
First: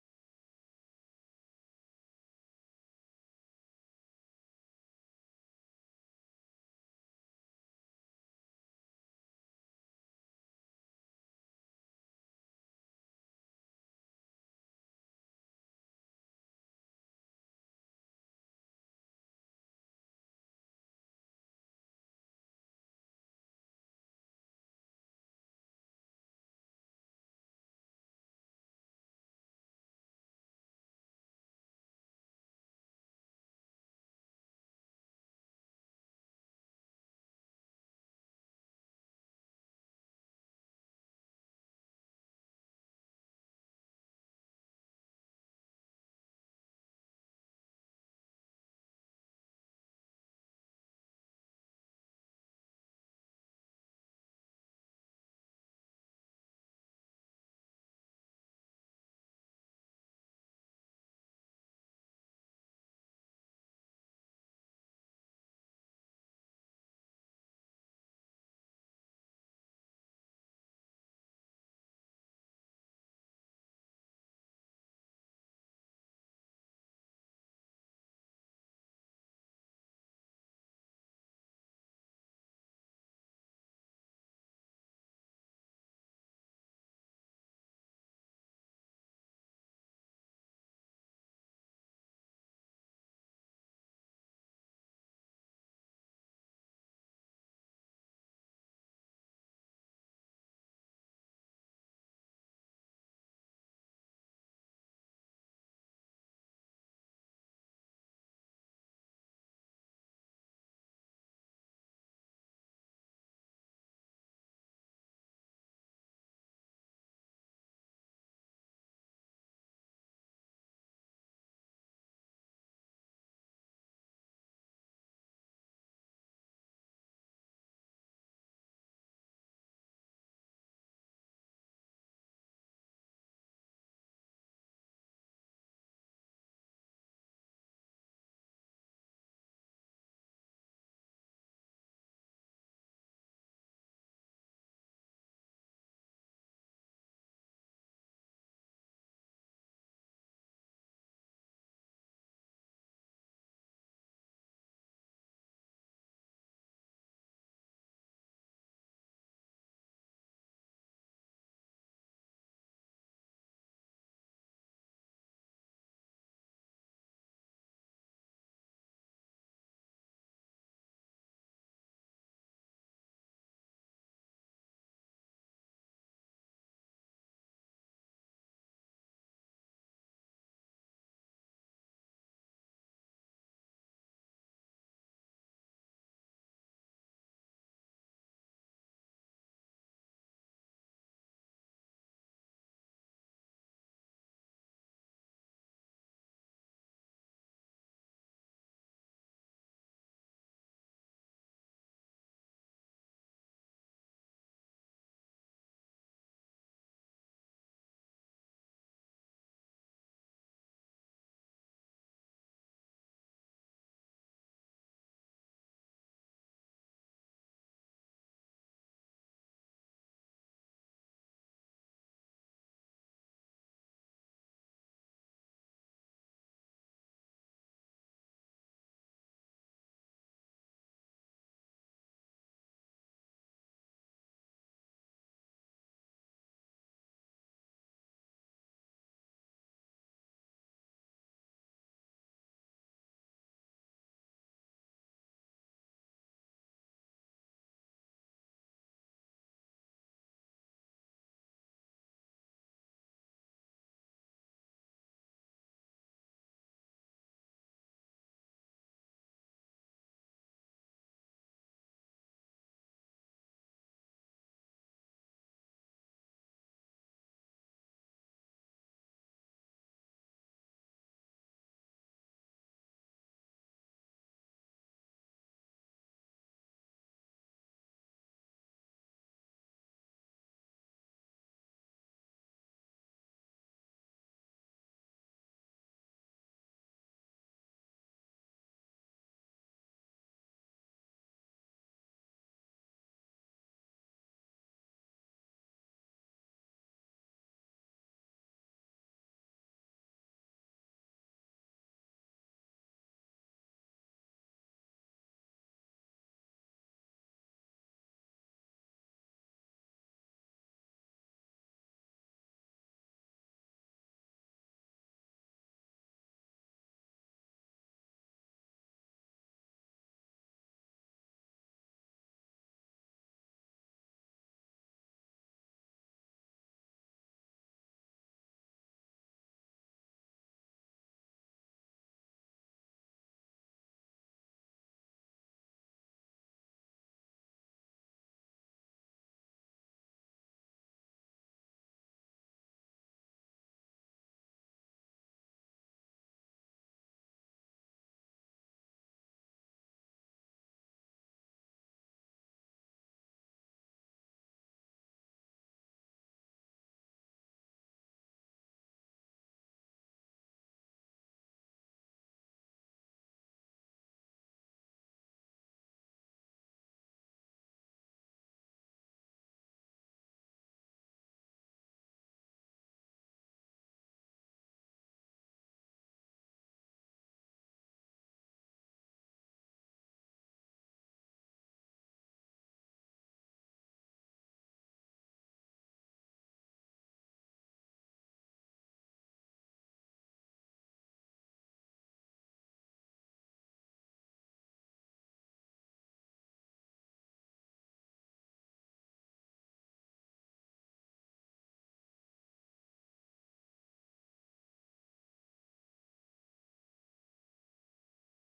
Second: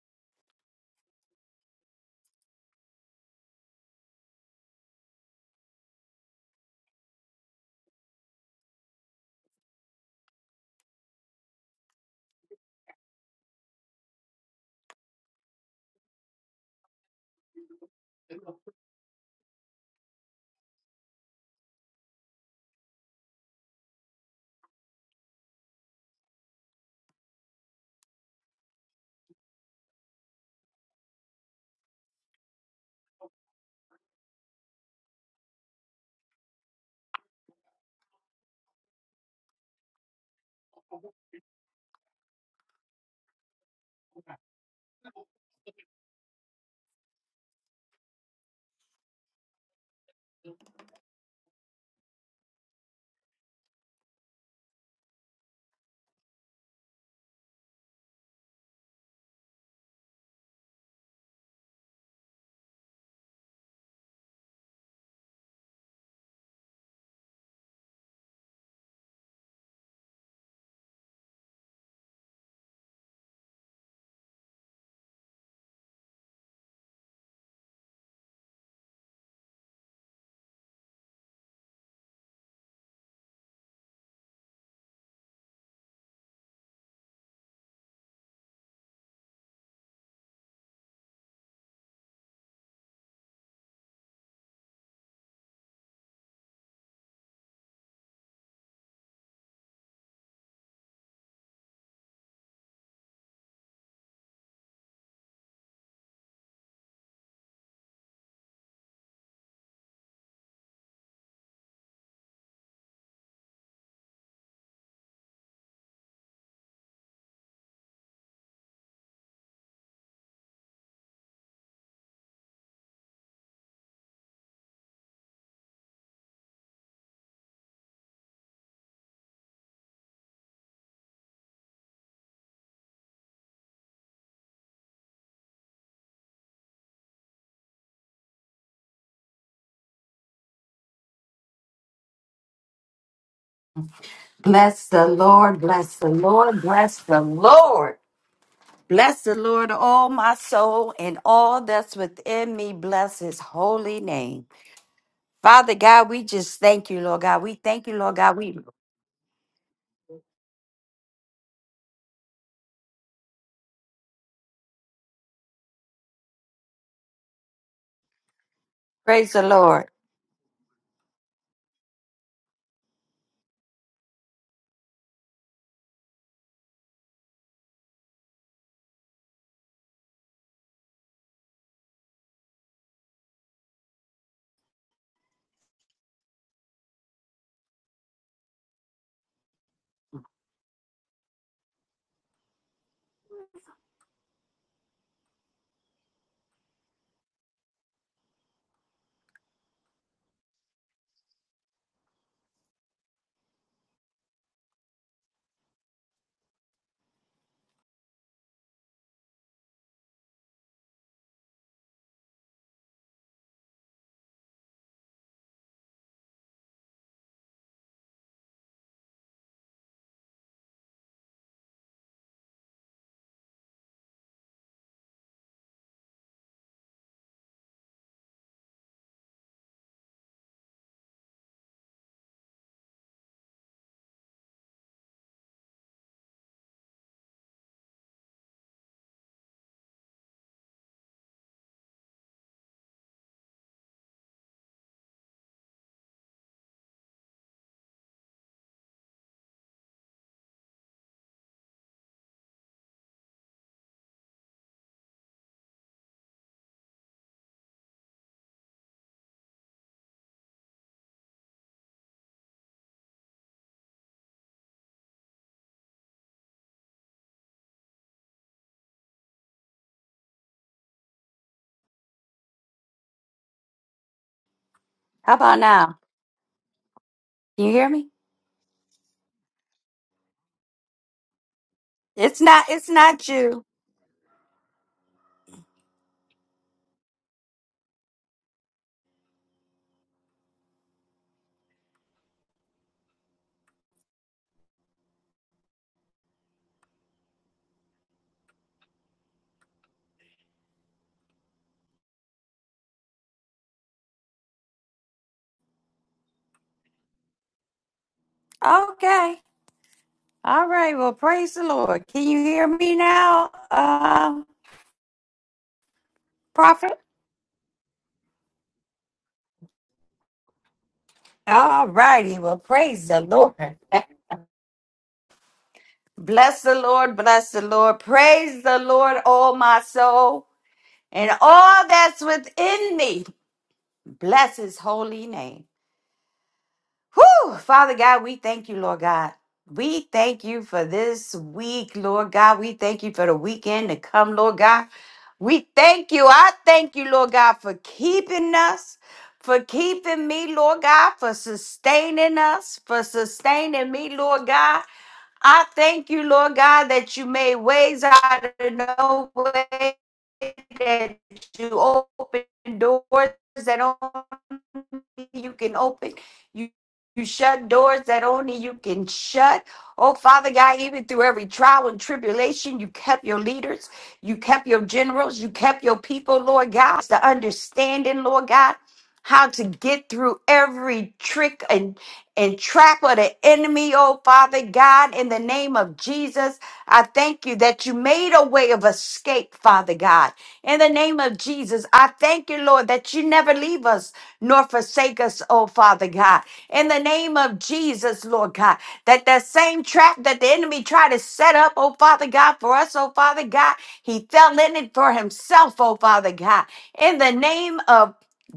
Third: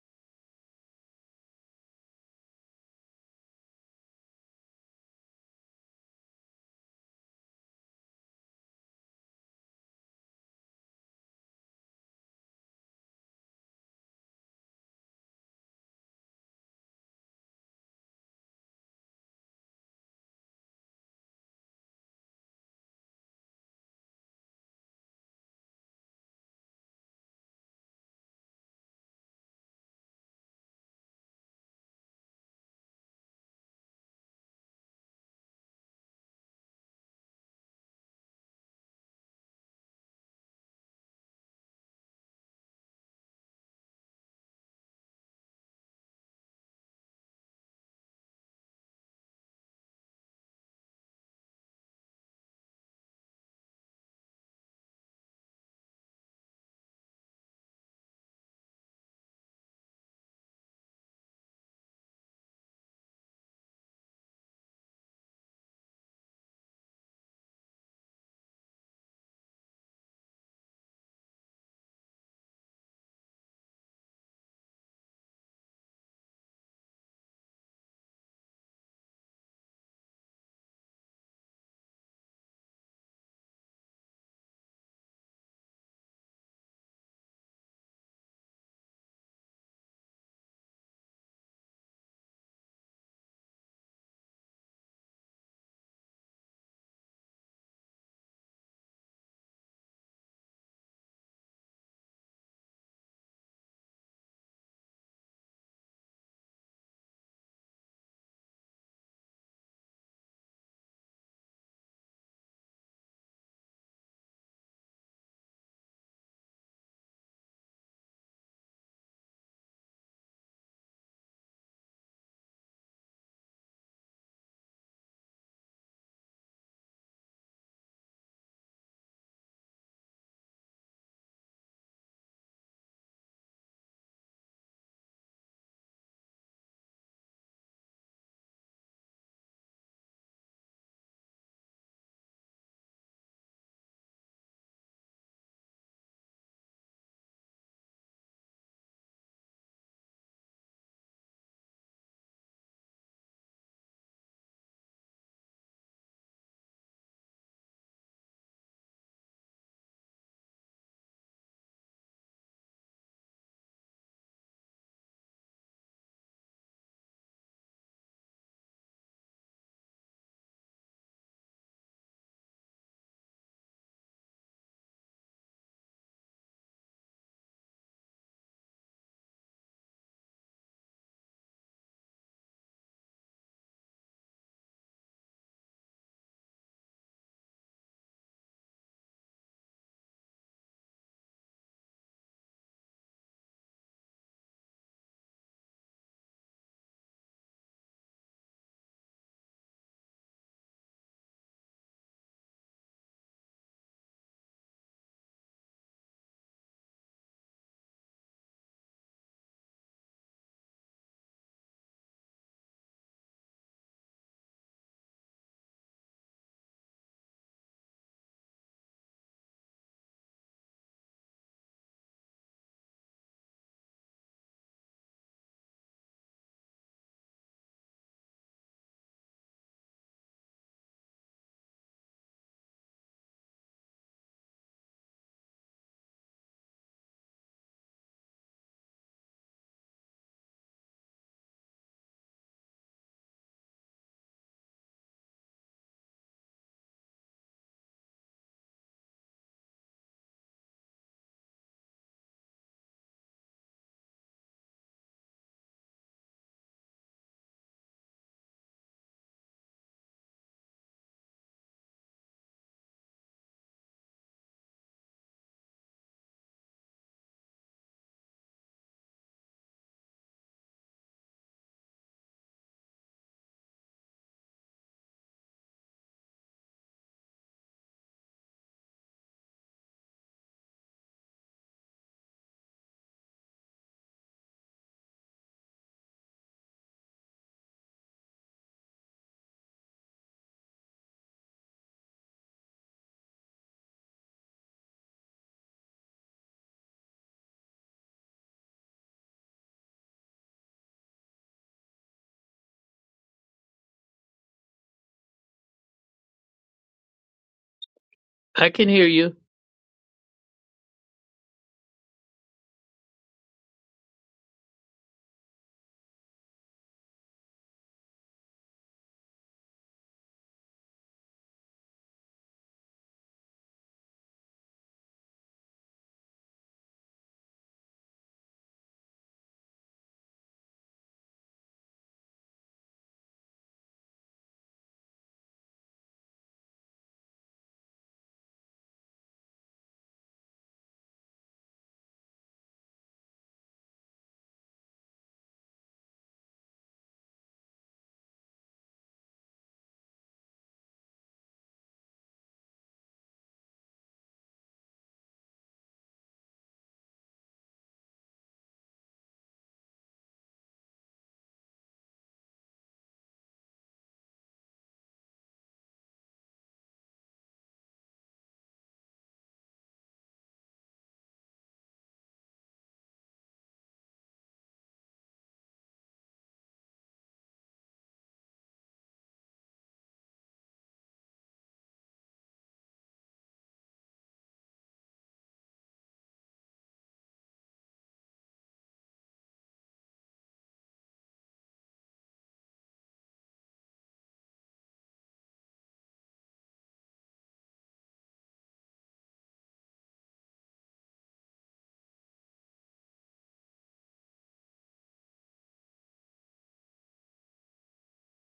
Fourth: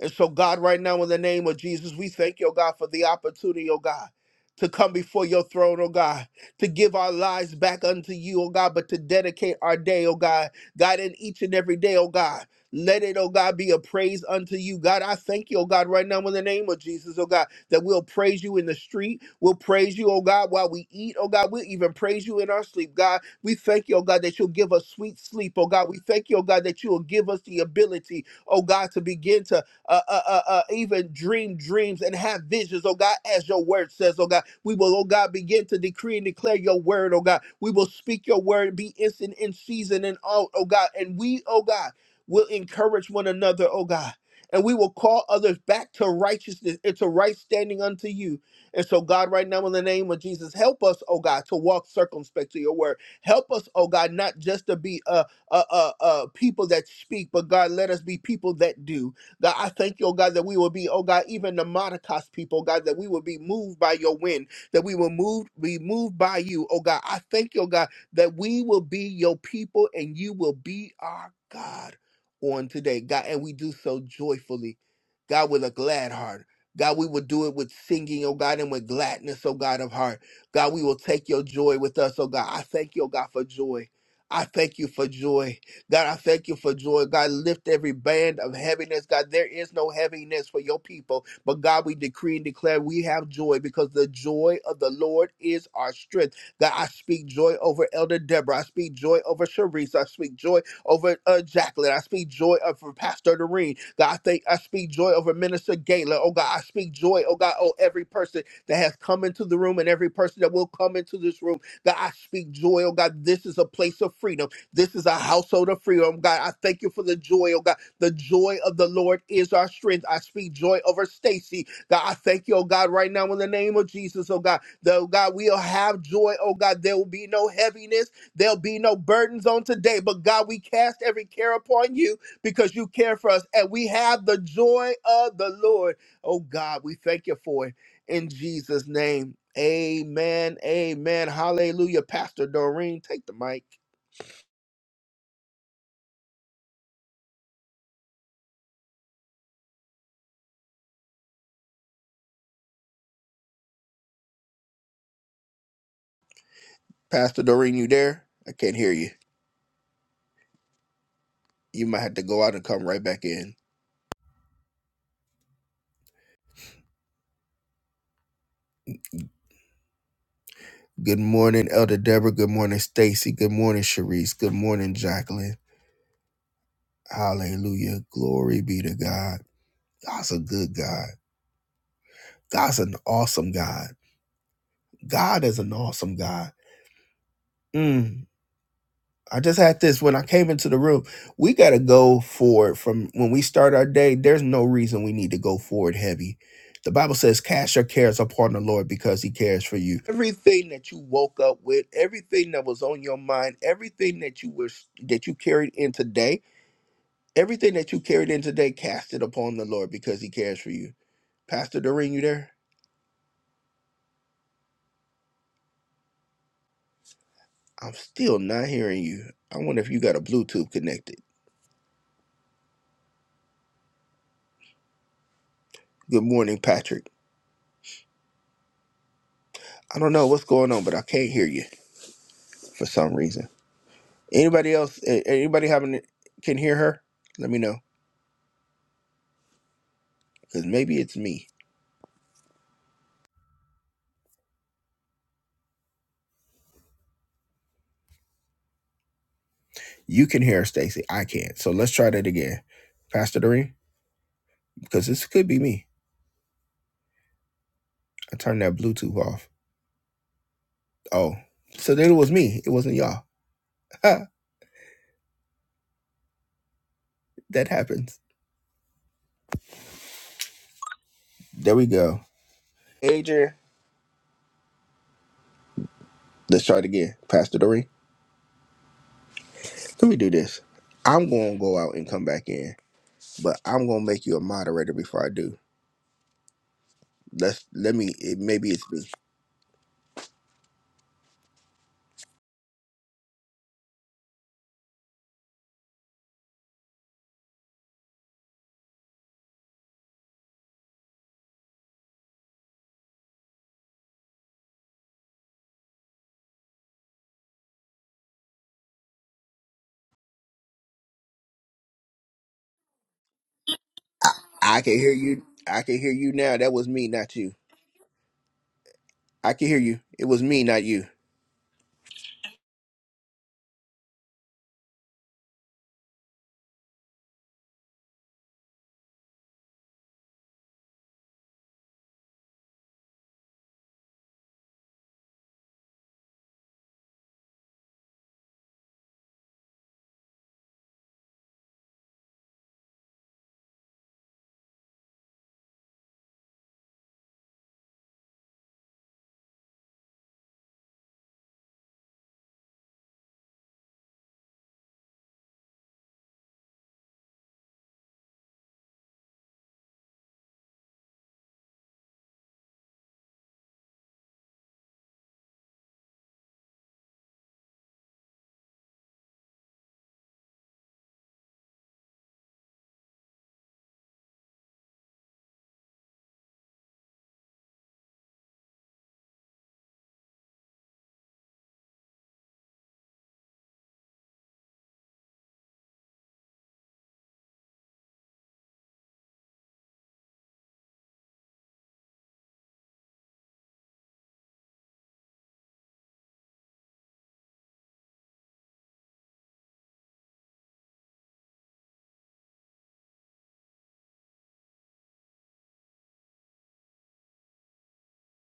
S1: And so, God, right now, in the name of Jesus, we thank you, oh God, for the opportunity, oh God, to come before your throne, oh God, to give our lives back unto you, oh God, but to dedicate our day, oh God, God, in each and every day, oh God. Let it, oh God, be a praise unto you. God, I thank you, oh God, right now in the name of Jesus, oh God, that we'll praise you in the street. We'll praise you, oh God, while we eat, oh God. We'll even praise you in our sleep, God. We thank you, oh God, that you'll give us sweet sleep, oh God. We thank you, oh God, that you will give us the ability, oh God, to begin to uh, uh, uh, uh, even dream dreams and have visions, oh God, as your word says, oh God. We will, oh God, begin to decree and declare your word, oh God. We will speak your word, be instant in season and out, oh God. And we, oh God, will encourage one another, oh God. And we will call others back to righteousness and to right standing unto you. And so, God, right now, in the name of Jesus, help us, oh God, to walk circumspect to your word. Help us, oh God, not just to be uh, uh, uh, uh, people that speak, but God, let us be people that do. That I thank you, oh God, that we will be, oh God, even the Maracas people, oh God, that we will be moved by your wind, that we will move, be moved by you, oh God. I thank you, oh God, that we will be your people and you will be our God on today, God. And we do so joyfully, God, with a glad heart. God, we will do it with singing, oh God, and with gladness, oh God of heart. God, we will take your joy with us, oh God. I thank you, oh God, for joy. I thank you for joy. God, I thank you for joy. God, lift every band of heaviness. God, there is no heaviness for your people. But God, we decree and declare we have joy because the joy of the Lord is our strength. God, I speak joy over Elder Deborah. I speak joy over Sharice. I speak joy over uh, Jacqueline. I speak joy over Pastor Doreen. God, I, think, I speak joy over Minister Gala. Oh, God, I speak joy. Oh, God, oh, every person that has come into the room and every person that will come into this room. God, I speak joy. Oh, God, this is a place of freedom. This is a household of freedom, oh God. I thank you for the joy, oh God. The joy of the Lord is our strength. I speak joy over Stacy. God, I thank you, oh God, right now in the name of Jesus, oh God. Though God, we'll have joy, oh God. There will be no heaviness. There'll be no burdens on today. But God, we cast every care upon you because you care for us. And we have the joy of the Lord. Oh God, we thank you for it. In Jesus' name. Amen. Amen. Hallelujah. Pastor Doreen, take the mic.
S2: Bless the Lord, bless the Lord, bless the Lord. Bless the Lord, all my soul, and all that's within me. Bless his holy name. Father God, we just thank you, Lord God.
S1: Pastor
S2: We
S1: Doreen, you
S2: thank you, Lord
S1: there?
S2: God.
S1: I
S2: We
S1: can't hear you. You might have to go out and come right back in.
S2: praise the Lord.
S1: Good morning, Elder Deborah. Good morning, Stacy. Good morning, Sharice. Good morning, Jacqueline. Hallelujah. Glory be to God. God's a good God. God's an awesome God. God is an awesome God. Mm. I just had this when I came into the room. We got to go forward from when we start our day. There's no reason we need to go forward heavy. The Bible says, Cast your cares upon the Lord because he cares for you. Everything that you woke up with, everything that was on your mind, everything that you were that you carried in today, everything that you carried in today, cast it upon the Lord because he cares for you. Pastor Doreen, you there? I'm still not hearing you. I wonder if you got a Bluetooth connected. Good morning, Patrick. I don't know what's going on, but I can't hear you. for some reason. Anybody else? a- Anybody having can hear her? Let me know because maybe it's me. You can hear her, Stacy. I can't. So let's try that again, Pastor Doreen, because this could be me. I turned that Bluetooth off. Oh, so then it was me. It wasn't y'all. *laughs* Ha, that happens. There we go. Adrian,
S2: How about now?
S1: let's try it again, Pastor
S2: Can you
S1: Doreen.
S2: hear me?
S1: Let me do this. I'm gonna go out and come
S2: It's
S1: back
S2: not,
S1: in,
S2: it's not
S1: but
S2: you.
S1: I'm gonna make you a moderator before I do. Let's let me. It, maybe it's me.
S3: I can hear you.
S2: Okay. All right. Well, praise the Lord. Can you hear me now, uh,
S1: I can hear you. I can hear you now. That was
S2: prophet?
S1: me, not you. I can hear you. It was me, not you.
S2: All righty. Well, praise the Lord. *laughs* Bless the Lord, bless the Lord. Praise the Lord, all my soul, and all that's within me. Bless his holy name. Whew, Father God, we thank you, Lord God. We thank you for this week, Lord God. We thank you for the weekend to come, Lord God. We thank you. I thank you, Lord God, for keeping us, for keeping me, Lord God, for sustaining us, for sustaining me, Lord God. I thank you, Lord God, that you made ways out of no way, that you open doors that only you can open. You you shut doors that only you can shut. Oh, Father God, even through every trial and tribulation, you kept your leaders, you kept your generals, you kept your people, Lord God. It's the understanding, Lord God, how to get through every trick and and trap of the enemy, oh Father God, in the name of Jesus. I thank you that you made a way of escape, Father God. In the name of Jesus, I thank you, Lord, that you never leave us nor forsake us, oh Father God. In the name of Jesus, Lord God, that that same trap that the enemy tried to set up, oh Father God, for us, oh Father God, he fell in it for himself, oh Father God. In the name of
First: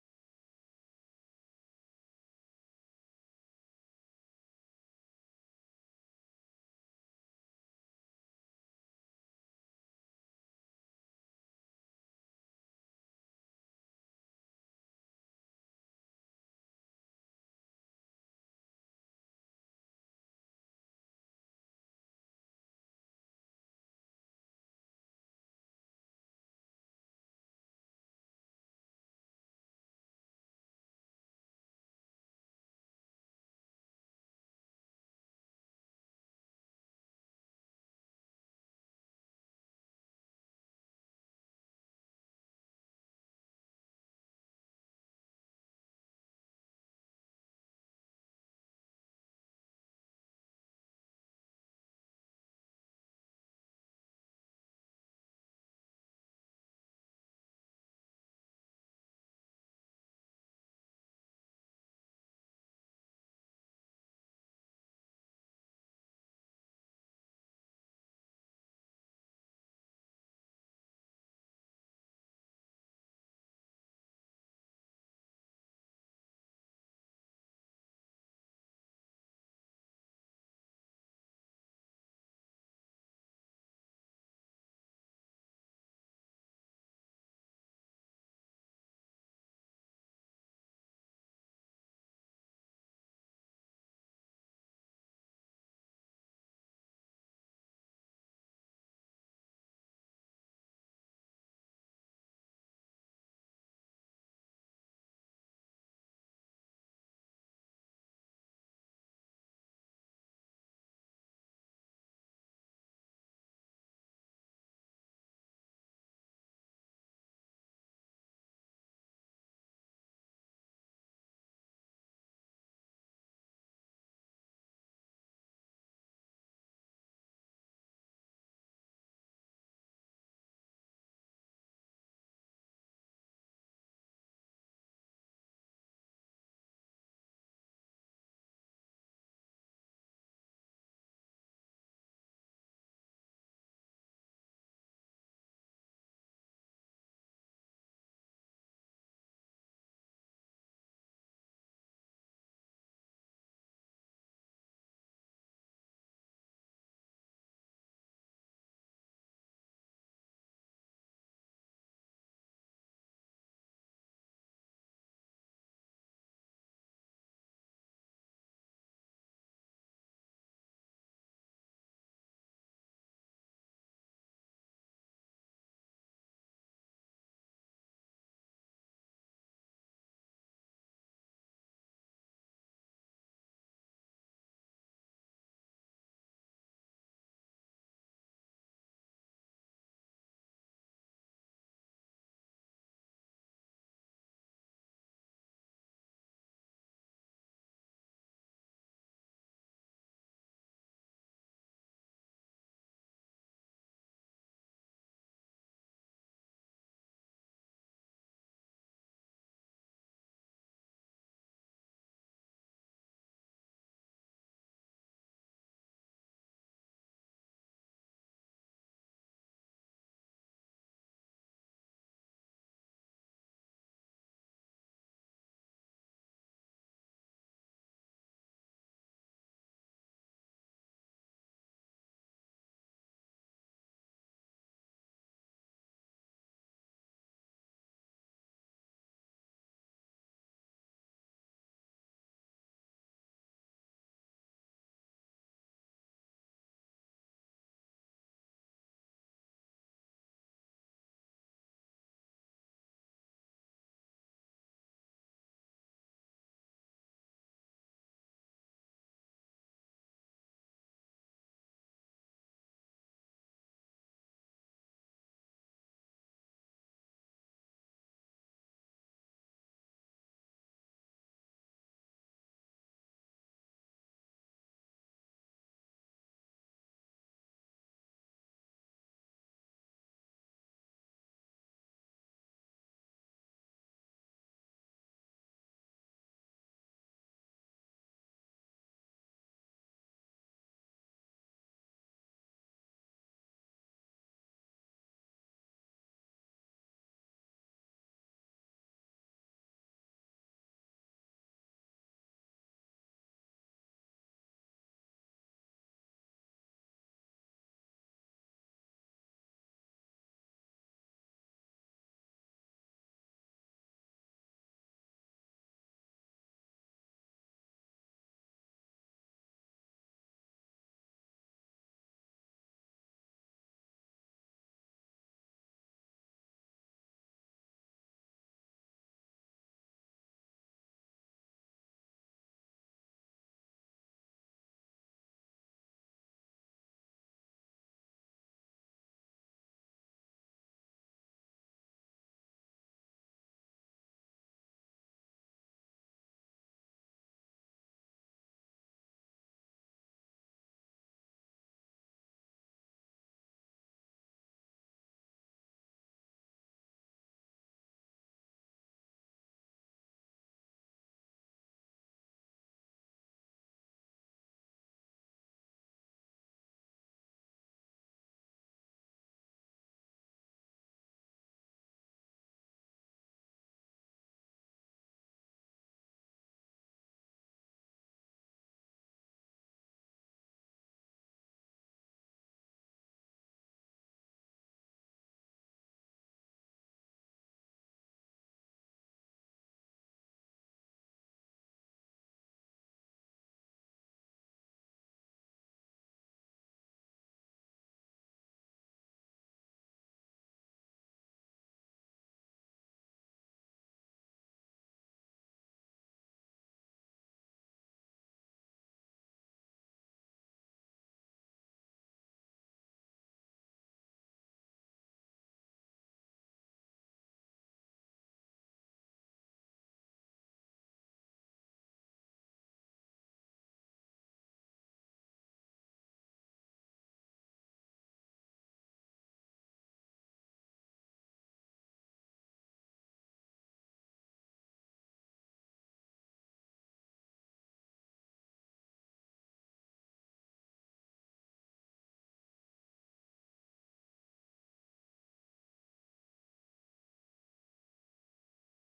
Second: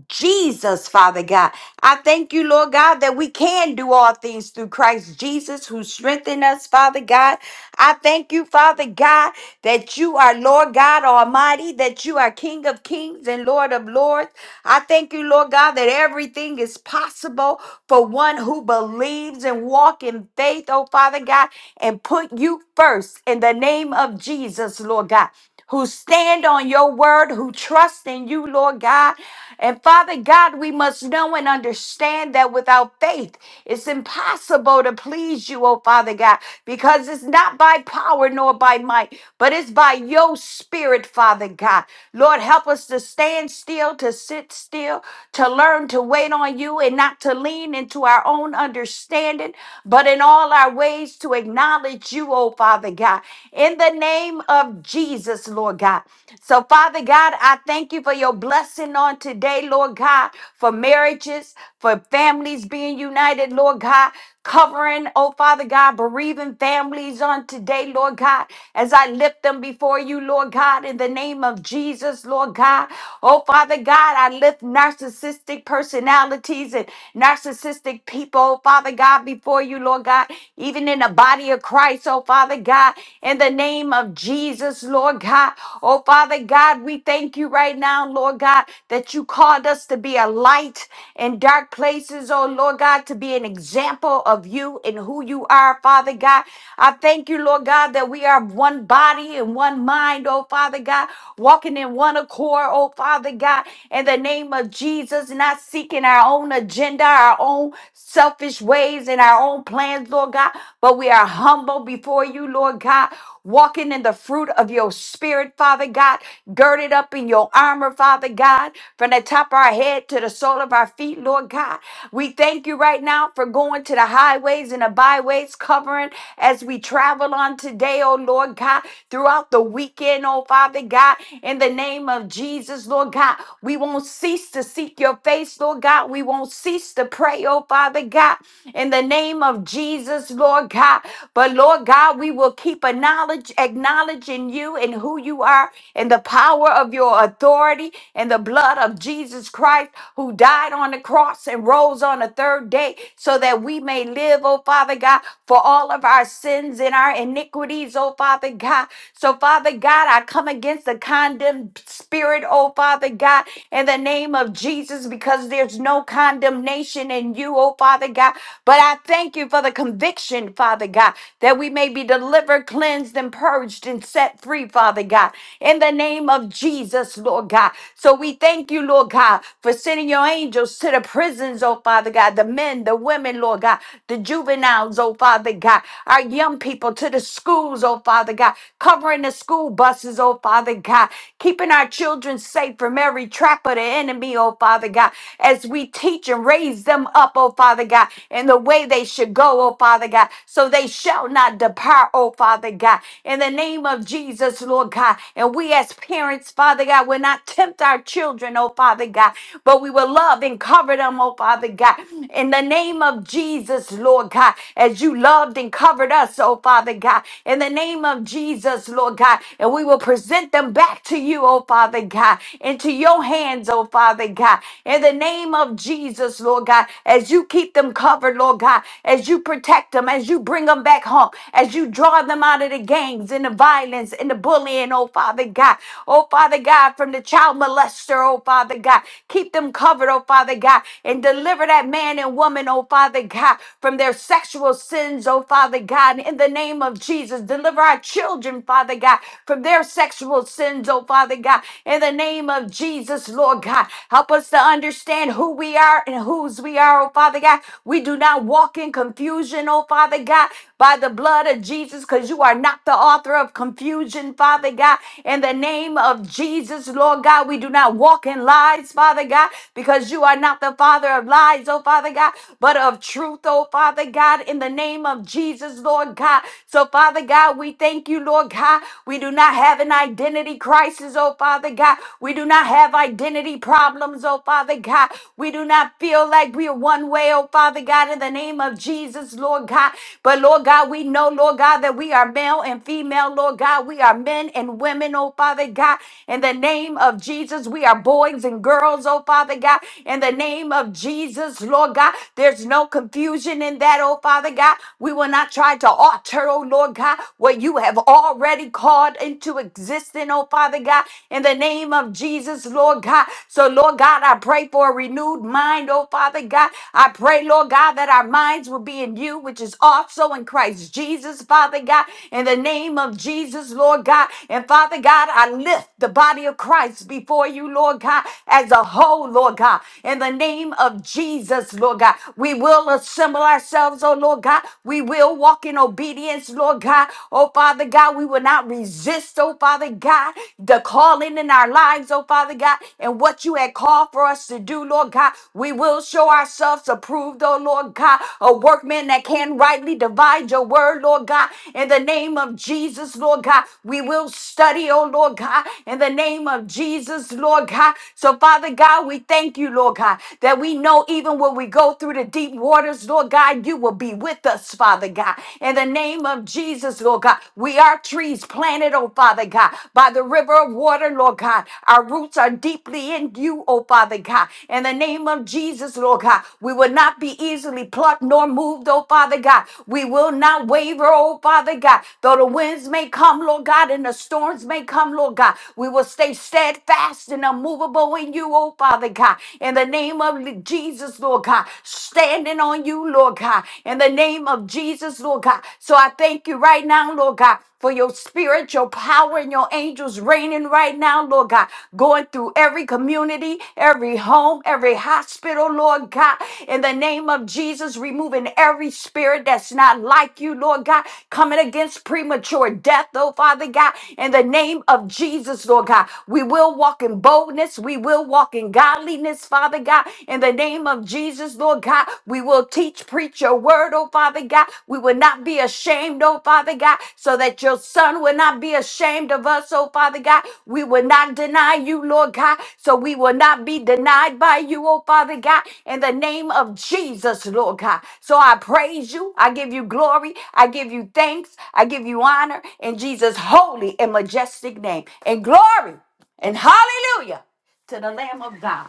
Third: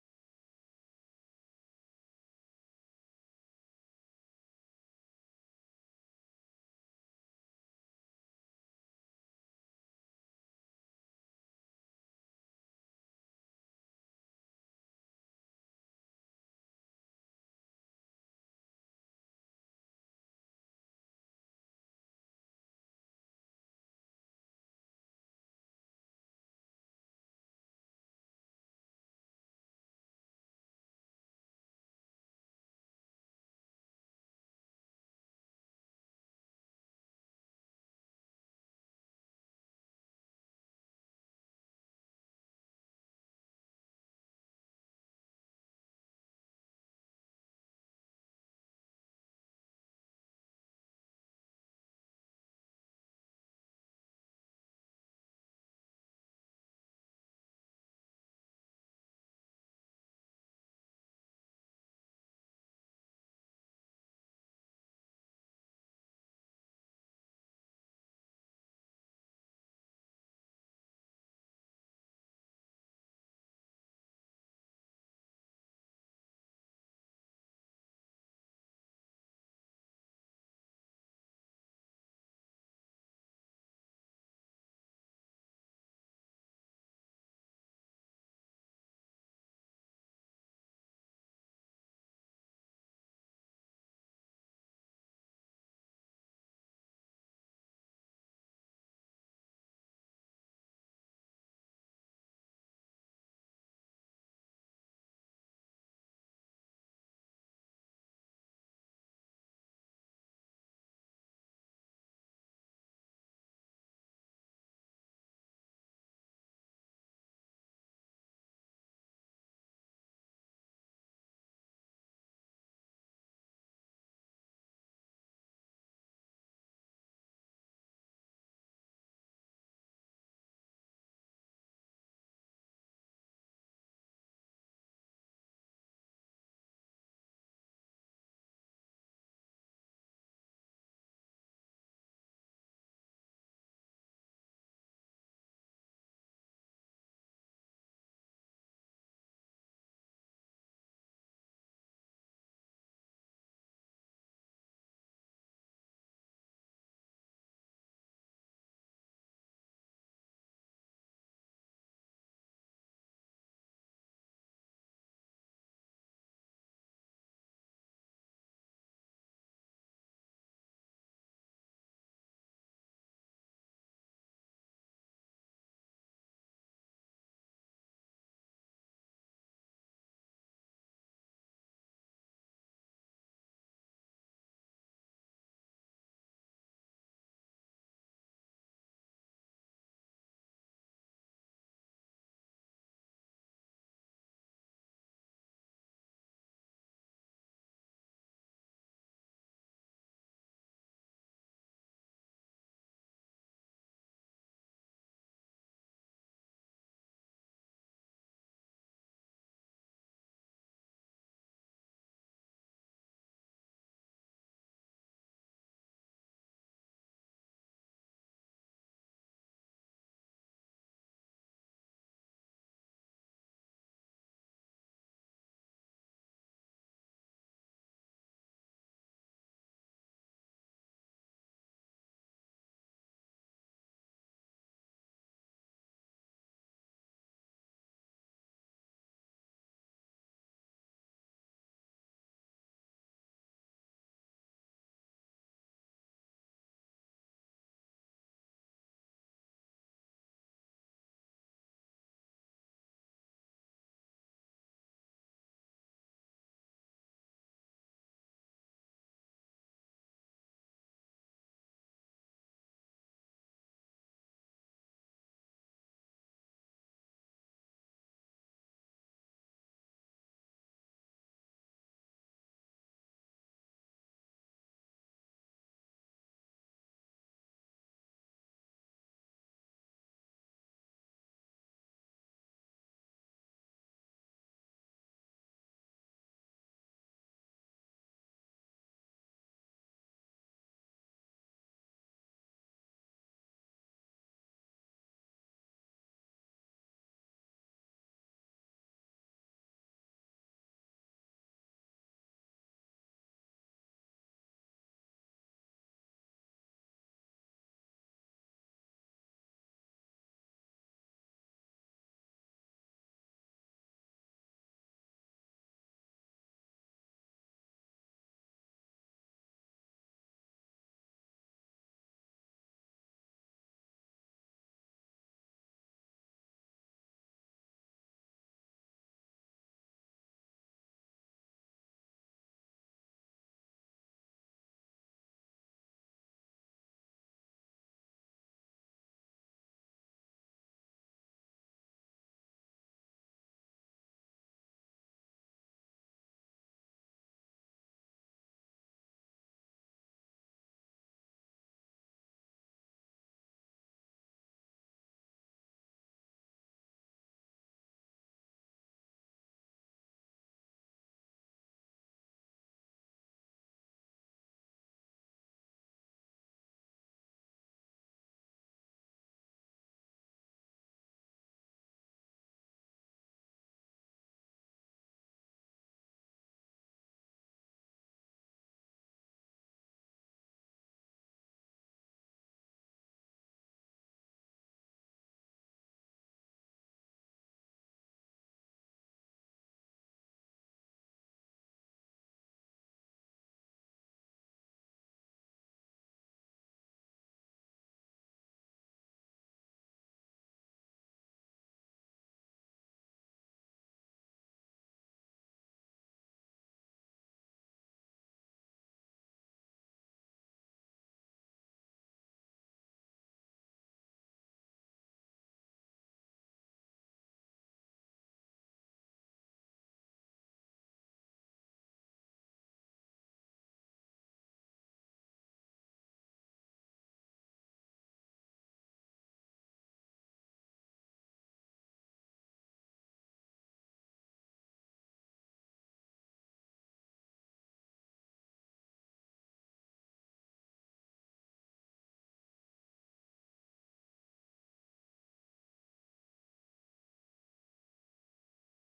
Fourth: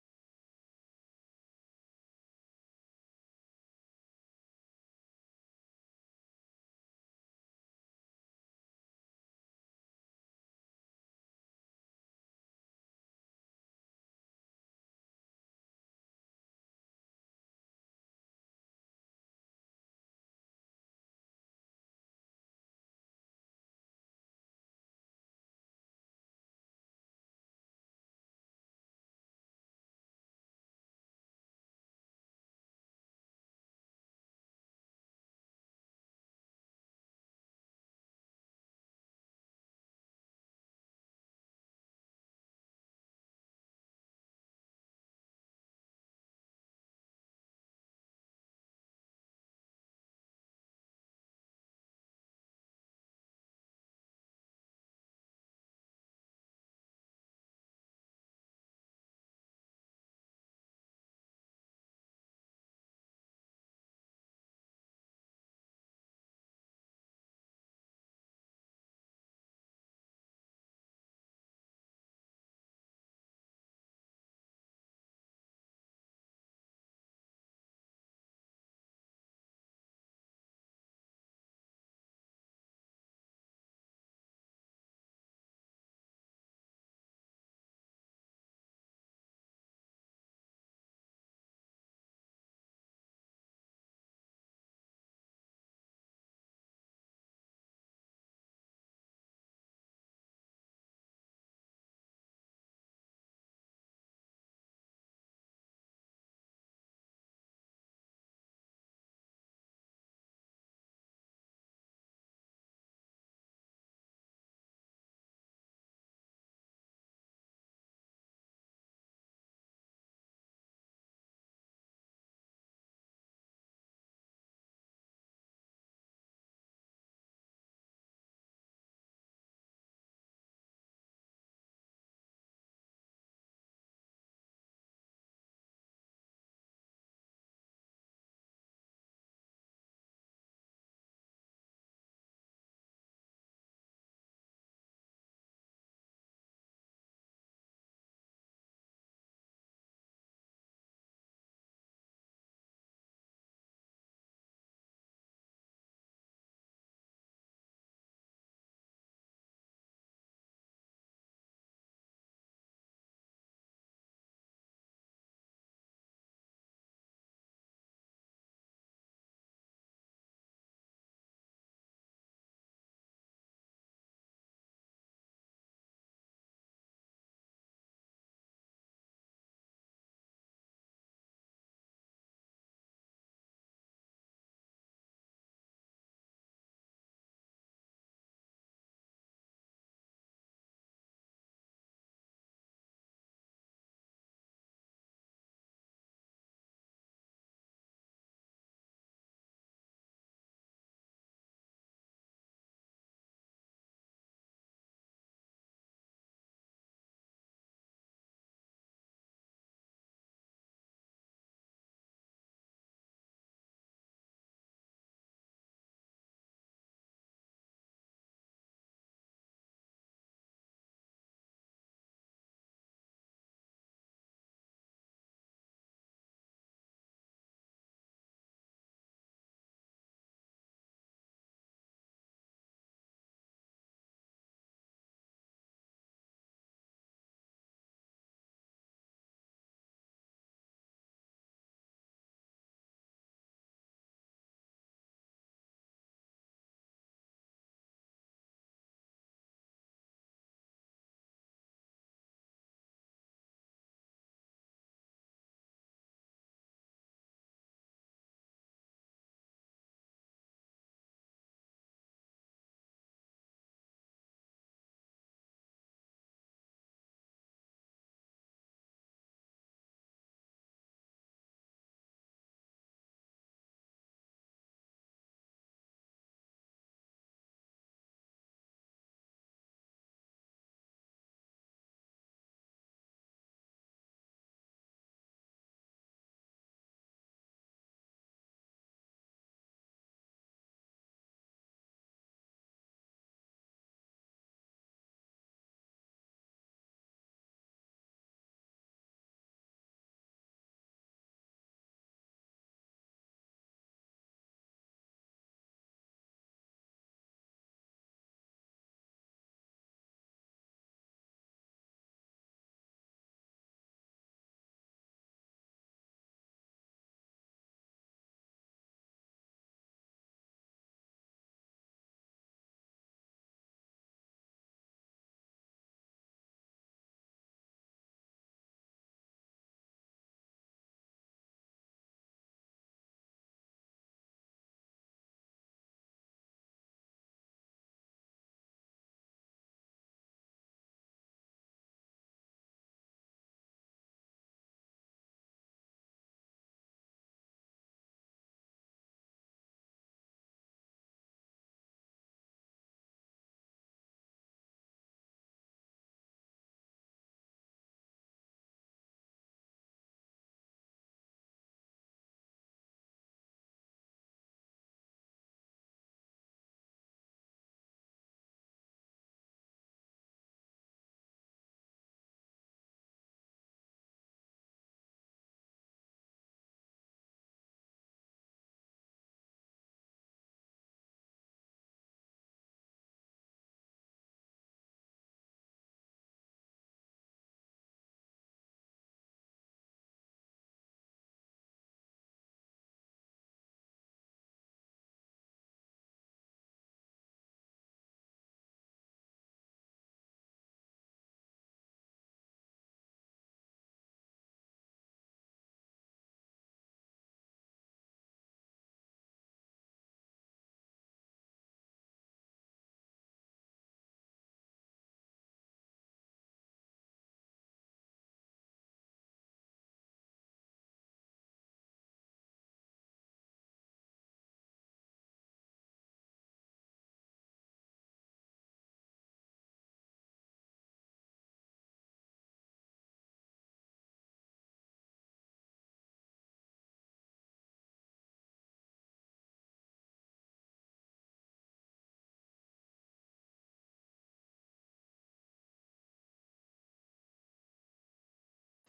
S2: Jesus, Father God. I thank you, Lord God, that we can do all things through Christ Jesus who strengthened us, Father God. I thank you, Father God, that you are Lord God Almighty, that you are King of Kings and Lord of Lords. I thank you, Lord God, that everything is possible for one who believes and walk in faith, oh Father God, and put you first in the name of Jesus, Lord God who stand on your word, who trust in you, Lord God. And Father God, we must know and understand that without faith, it's impossible to please you, oh Father God, because it's not by power nor by might, but it's by your spirit, Father God. Lord, help us to stand still, to sit still, to learn to wait on you and not to lean into our own understanding, but in all our ways to acknowledge you, oh Father God. In the in the name of Jesus, Lord God. So, Father God, I thank you for your blessing on today, Lord God, for marriages, for families being united, Lord God, covering, oh Father God, bereaving families on today, Lord God, as I lift them before you, Lord God, in the name of Jesus, Lord God. Oh Father God, I lift narcissistic personalities and narcissistic people, oh Father God, before you, Lord God, even in the body of Christ. Christ, oh Father God, in the name of Jesus, Lord God. Oh Father God, we thank you right now, Lord God, that you called us to be a light in dark places, oh Lord God, to be an example of you and who you are, Father God. I thank you, Lord God, that we are one body and one mind, oh Father God, walking in one accord, oh Father God, in the name of Jesus, not seeking our own agenda, our own selfish ways and our own plans, Lord. Lord God, but we are humble before you, Lord God, walking in the fruit of your spirit, Father God, girded up in your armor, Father God, from the top of our head to the sole of our feet, Lord God. We thank you right now for going to the highways and the byways, covering as we travel on today, oh Lord God, throughout the weekend, oh Father God, in the name of Jesus, Lord God. We won't cease to seek your face, Lord God. We won't cease to pray, oh Father God in the name of Jesus, Lord God. But Lord God, we will keep a knowledge, acknowledging you and who you are and the power of your authority and the blood of Jesus Christ who died on the cross and rose on the third day so that we may live, oh Father God, for all of our sins and our iniquities, oh Father God. So, Father God, I come against the condemned spirit, oh Father God, in the name of Jesus, because there's no condemnation Nation and you, oh Father God. But I thank you for the conviction, Father God, that we may be delivered, cleansed, and purged and set free, Father God, in the name of Jesus, Lord God. So we thank you, Lord God, for sending your angels to the prisons, oh Father God, the men, the women, Lord God, the juveniles, oh Father God, our young people to the schools, oh Father God, covering the school buses, oh Father God, keeping our children safe from every trap of the enemy, oh oh Father God, as we teach and raise them up, oh Father God, in the way they should go, oh Father God, so they shall not depart, oh Father God, in the name of Jesus, Lord God. And we as parents, Father God, will not tempt our children, oh Father God, but we will love and cover them, oh Father God, in the name of Jesus, Lord God, as you loved and covered us, oh Father God, in the name of Jesus, Lord God, and we will present them back to you, oh Father God, into your hands, oh Father God. In the name of Jesus, Lord God, as you keep them covered, Lord God, as you protect them, as you bring them back home, as you draw them out of the gangs and the violence and the bullying, oh Father God. Oh Father God, from the child molester, oh Father God. Keep them covered, oh Father God, and deliver that man and woman, oh Father God, from their sexual sins, oh Father God. In the name of Jesus, deliver our children, Father God, from their sexual sexual sins, oh Father God, in the name of Jesus, Lord God. Help us to understand who we are and whose we are, oh Father God. We do not walk in confusion, oh Father God, by the blood of Jesus, because you are not the author of confusion, Father God. In the name of Jesus, Lord God, we do not walk in lies, Father God, because you are not the father of lies, oh Father God, but of truth, oh Father God, in the name of Jesus, Lord God. So, Father God, we thank you, Lord. Lord God. We do not have an identity crisis, oh Father God. We do not have identity problems, oh Father God. We do not feel like we are one way, oh Father God, in the name of Jesus, Lord God. But Lord God, we know, Lord God, that we are male and female, Lord God. We are men and women, oh Father God. In the name of Jesus, we are boys and girls, oh Father God. In the name of Jesus, Lord God, there's no confusion in that, oh Father God. We will not try to alter altar, oh Lord God, what you have already called into existence, oh Father God, in the name of Jesus, Lord God. So, Lord God, I pray for a renewed mind, oh Father God. I pray, Lord God, that our minds will be in you, which is also in Christ Jesus, Father God, in the name of Jesus, Lord God. And Father God, I lift the body of Christ before you, Lord God, as a whole, Lord God, in the name of Jesus, Lord God. We will assemble ourselves, oh Lord. Lord God. We will walk in obedience, Lord God. Oh, Father God, we will not resist, oh, Father God, the calling in our lives, oh, Father God, and what you had called for us to do, Lord God. We will show ourselves approved, oh, Lord God, a workman that can rightly divide your word, Lord God. In the name of Jesus, Lord God, we will study, oh, Lord God, in the name of Jesus, Lord God. So, Father God, we thank you, Lord God, that we know even when we go through to deep waters, Lord God, you will be with us, Father God. In the name of Jesus, Lord God, we are trees planted, oh Father God, by the river of water, Lord God. Our roots are deeply in you, oh Father God. In the name of Jesus, Lord God, we will not be easily plucked nor moved, oh Father God. We will not waver, oh Father God. Though the winds may come, Lord God, and the storms may come, Lord God, we will stay steadfast and unmovable in you, oh Father God. In the name name of Jesus, Lord God, standing on you, Lord God, in the name of Jesus, Lord God. So I thank you right now, Lord God, for your spirit, your power, and your angels reigning right now, Lord God, going through every community, every home, every hospital, Lord God, in the name of Jesus, removing every spirit that's not like you, Lord God, coming against premature death, oh Father God, in the name of Jesus, Lord God. We will walk in boldness, we will will walk in godliness, Father God, in the name of Jesus, Lord God. We will teach, preach your word, oh Father God. We will not be ashamed, oh Father God, so that your son will not be ashamed of us, oh Father God. We will not deny you, Lord God, so we will not be denied by you, oh Father God, in the name of Jesus, Lord God. So I praise you. I give you glory. I give you thanks. I give you honor in Jesus' holy and majestic name. And glory and hallelujah to the Lamb of God.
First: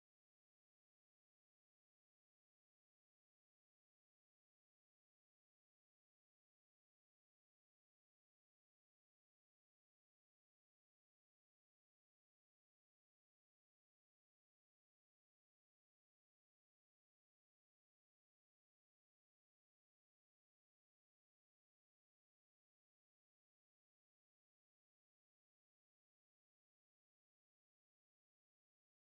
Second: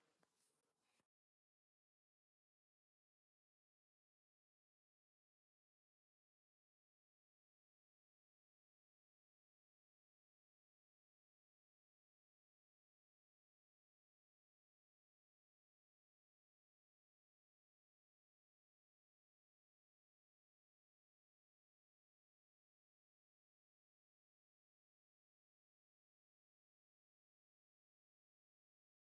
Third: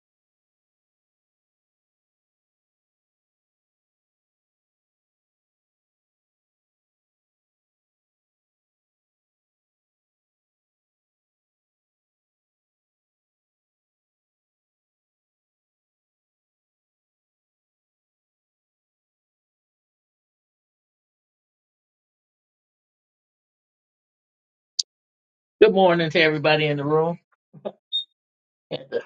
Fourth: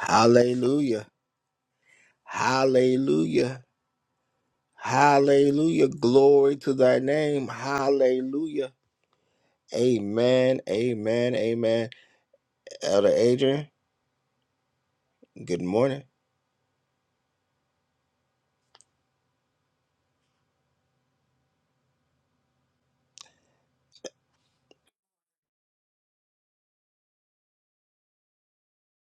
S1: Hallelujah. Hallelujah. Hallelujah. Glory to thy name. Hallelujah. Amen. Amen. Amen. Elder Adrian, good morning.
S3: Good morning to everybody in the room. Had to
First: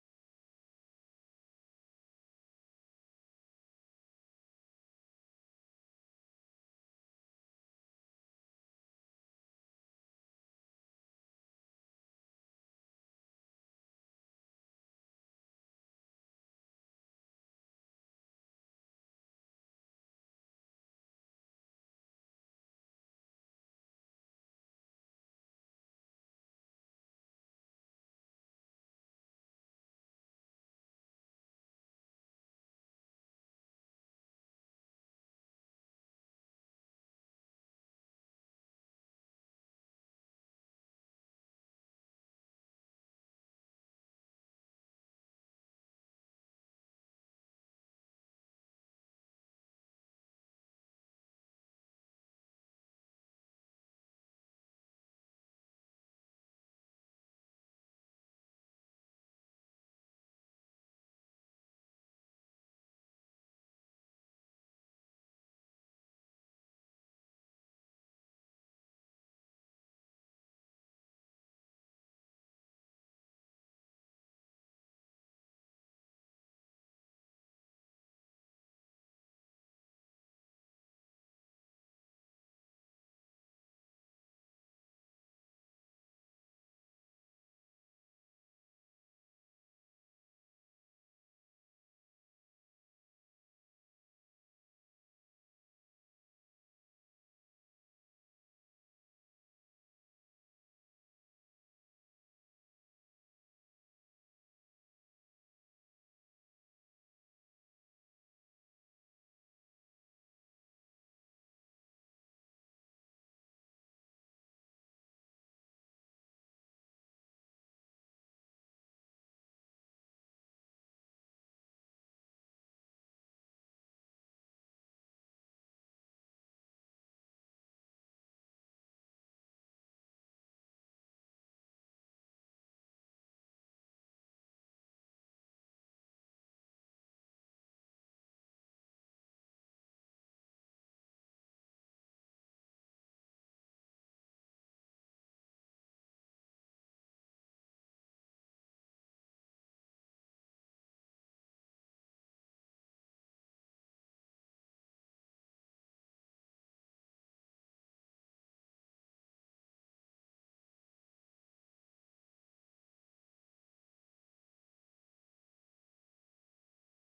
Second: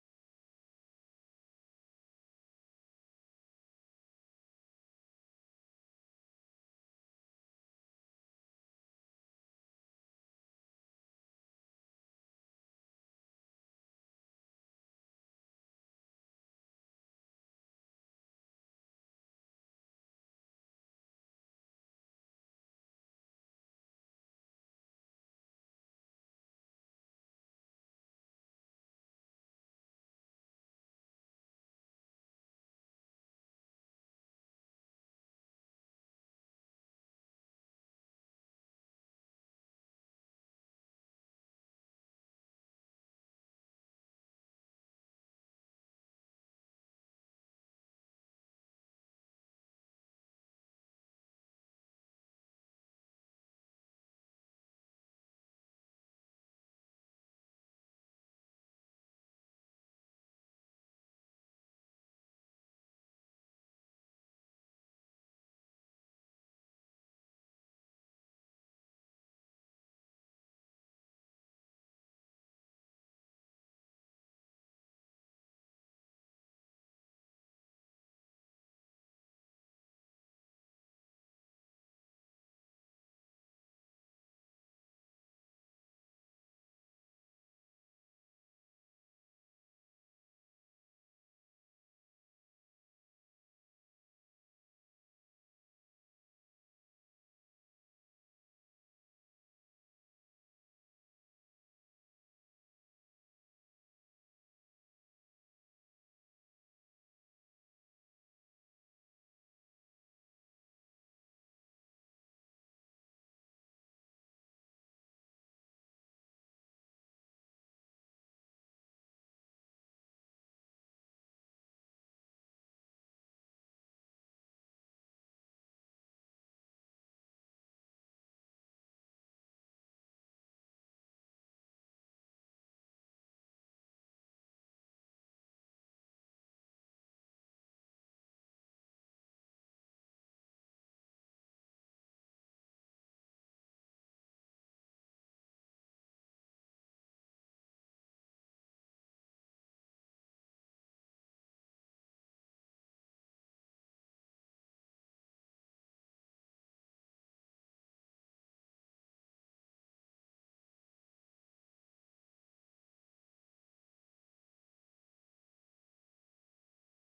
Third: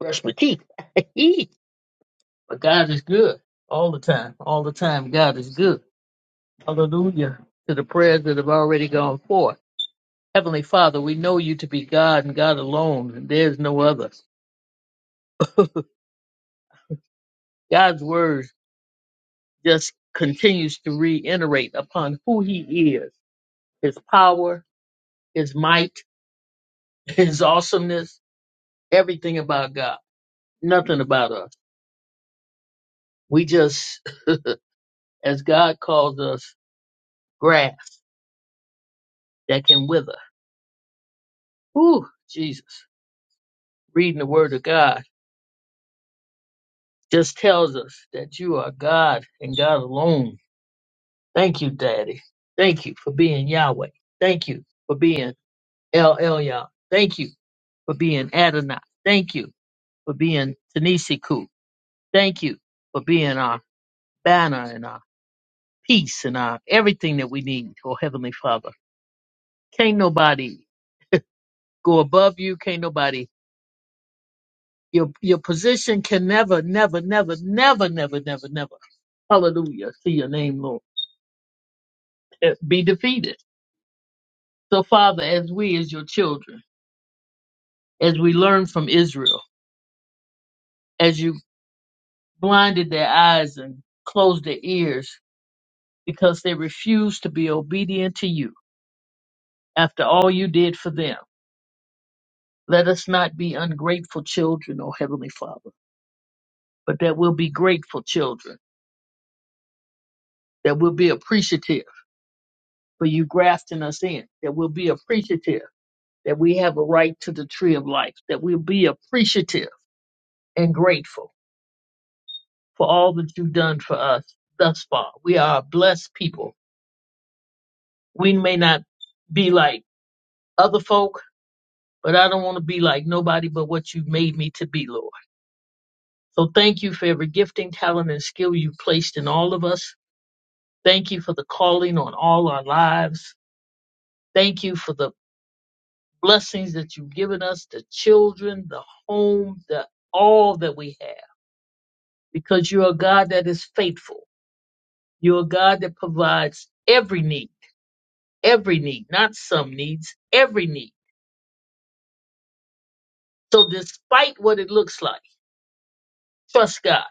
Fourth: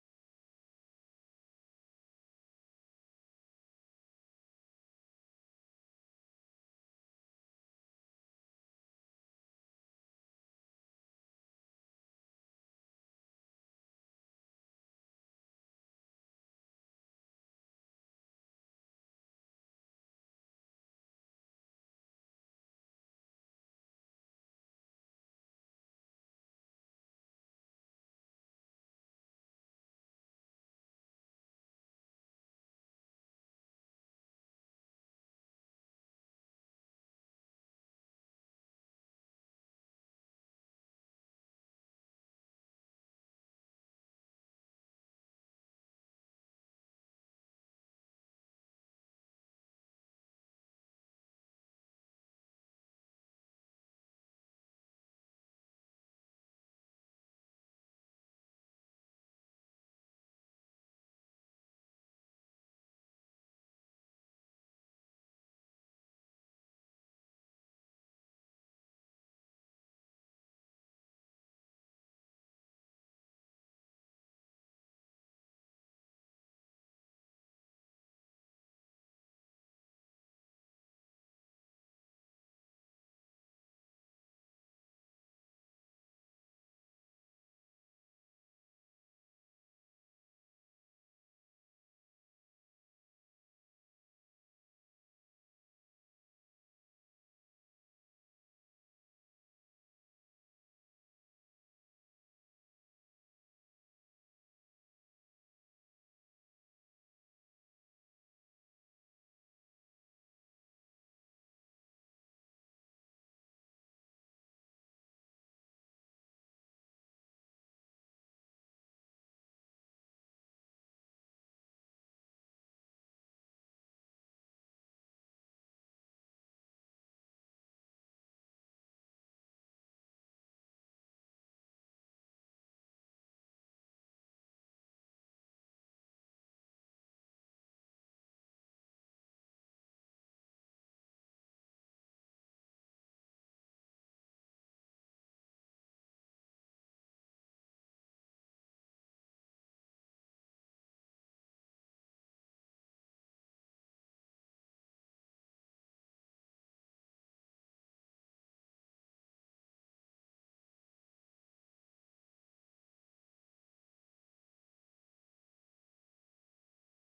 S3: brush my teeth. *laughs* but God is good all the time. All the time, God is good. Hallelujah to the prayers that have already gone forth. Heavenly Father, we know you to be God and God alone, and there's no other. God's word just continues to reiterate upon who He is, His power, His might, *laughs* His awesomeness, everything about God, nothing about us. We just, as God calls us, grass that can wither. Ooh, Jesus. Reading the Word of God just tells us that you are God and God alone. Thank you, Daddy. Thank you for being Yahweh. Thank you for being El Elyon. Thank you for being Adonai. Thank you for being Tanisiku. Thank you for being our banner and our peace and our everything that we need, oh Heavenly Father. Can't nobody go above you. Can't nobody Your your position can never, never, never, never, never, never, never. Hallelujah. See your name, Lord. eh, Be defeated. So, Father, as we, as your children, as we learn from Israel, as you blinded their eyes and closed their ears because they refused to be obedient to you after all you did for them, let us not be ungrateful children, O Heavenly Father, but that we'll be grateful children, that we'll be appreciative for you grafting us in, that we'll be appreciative that we have a right to the tree of life, that we'll be appreciative and grateful for all that you've done for us thus far. We are a blessed people. We may not be like other folk, but I don't want to be like nobody but what you made me to be, Lord. So thank you for every gifting, talent, and skill you've placed in all of us. Thank you for the calling on all our lives. Thank you for the blessings that you've given us, the children, the home, the all that we have. because you're a God that is faithful. You're a God that provides every need, every need, not some needs, every need. So despite what it looks like, trust God.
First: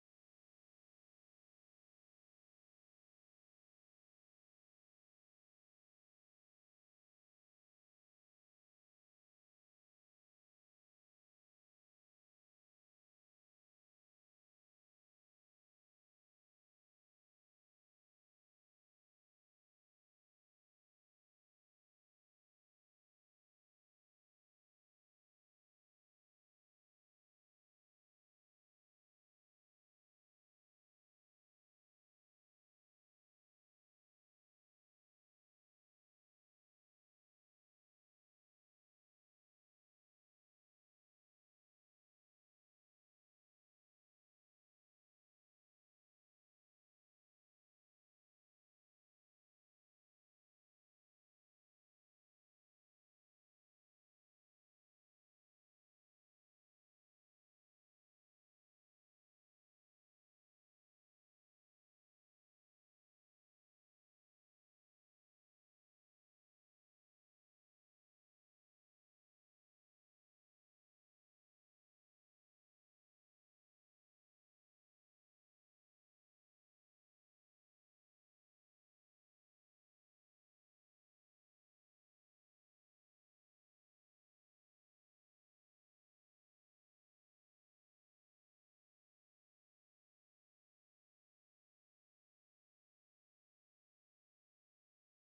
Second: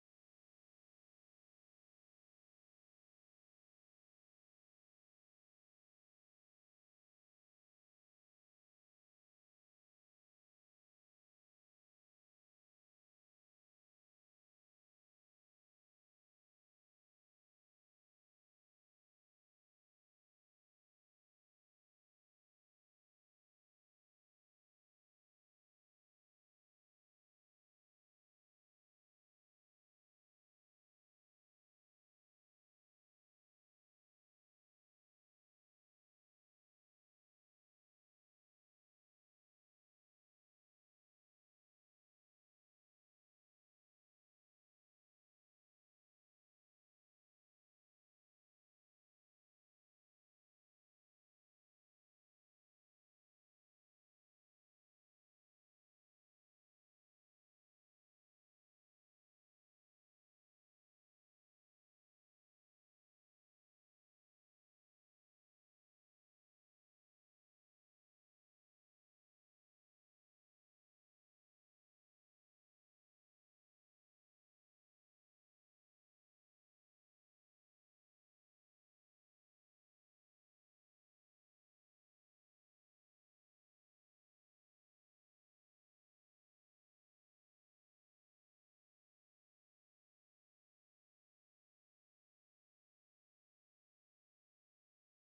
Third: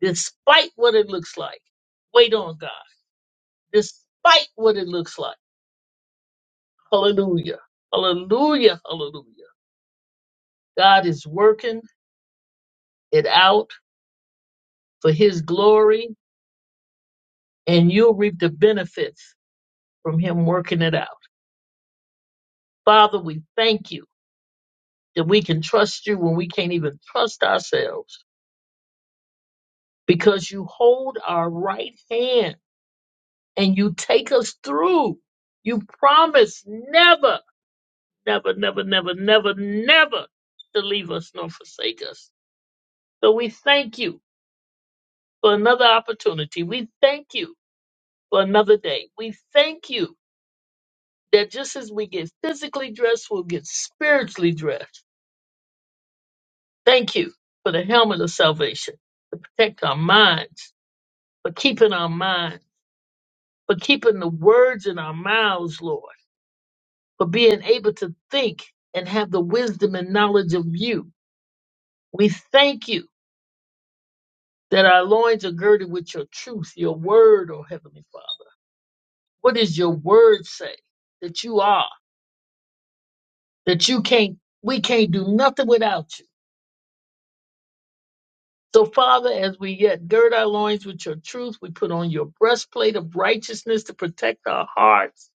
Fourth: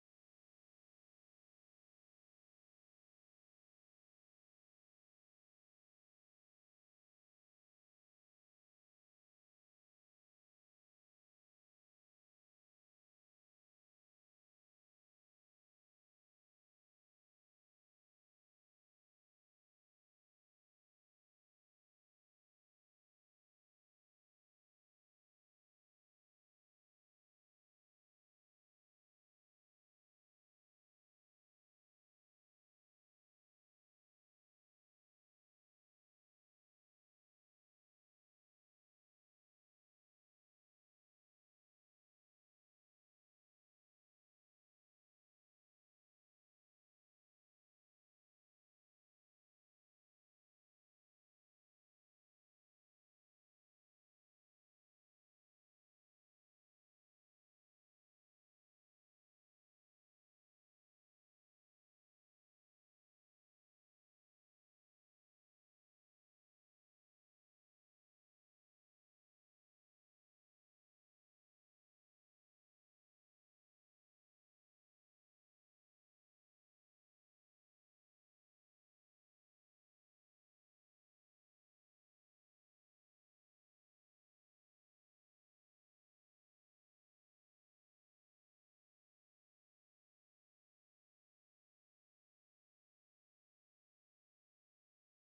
S3: Despite what it looks like, wait on God. Despite what it looks like, hallelujah, hallelujah, hallelujah. God is working it out for his glory and you'll reap the benefits from him working it out. Father, we thank you that we can trust you when we can't even trust ourselves. because you hold our right hand and you take us through. You promise never, never, never, never, never, never to leave us nor forsake us. So we thank you for another opportunity. We thank you for another day. We thank you that just as we get physically dressed, we'll get spiritually dressed. Thank you for the helmet of salvation to protect our minds, for keeping our mind, for keeping the words in our mouths, Lord for being able to think and have the wisdom and knowledge of you. We thank you that our loins are girded with your truth, your word, oh Heavenly Father. What does your word say that you are? That you can't, we can't do nothing without you. So, Father, as we yet gird our loins with your truth, we put on your breastplate of righteousness to protect our hearts.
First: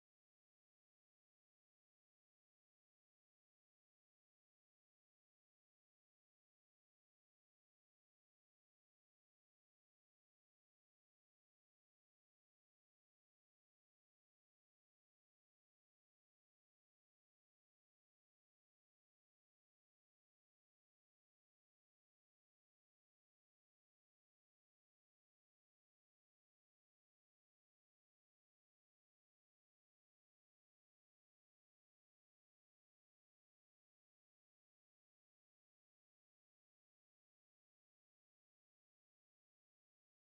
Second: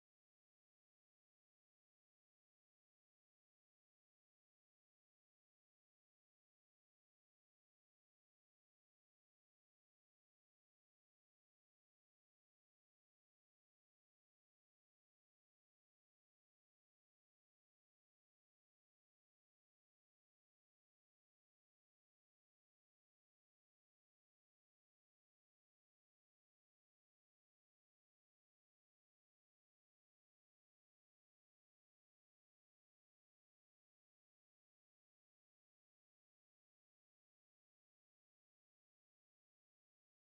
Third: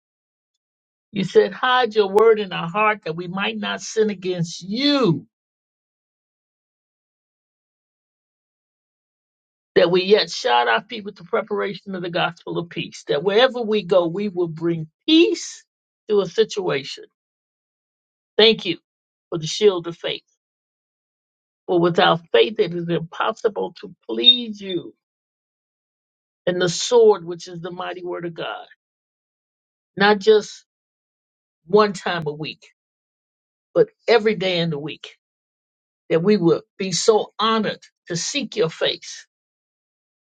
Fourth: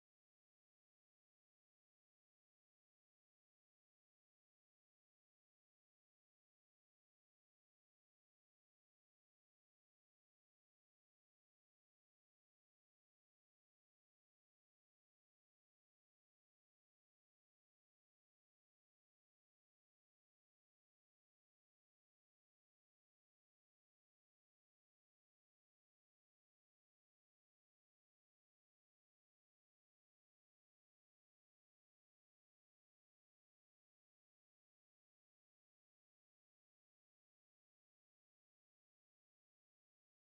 S3: You said, hide your word in our heart that we might not sin against you. that we yet shod our feet with the preparation of the gospel of peace, that wherever we go, we will bring peace to a situation. Thank you for the shield of faith. For without faith, it is impossible to please you. And the sword, which is the mighty word of God, not just one time a week, but every day in the week, that we will be so honored to seek your face,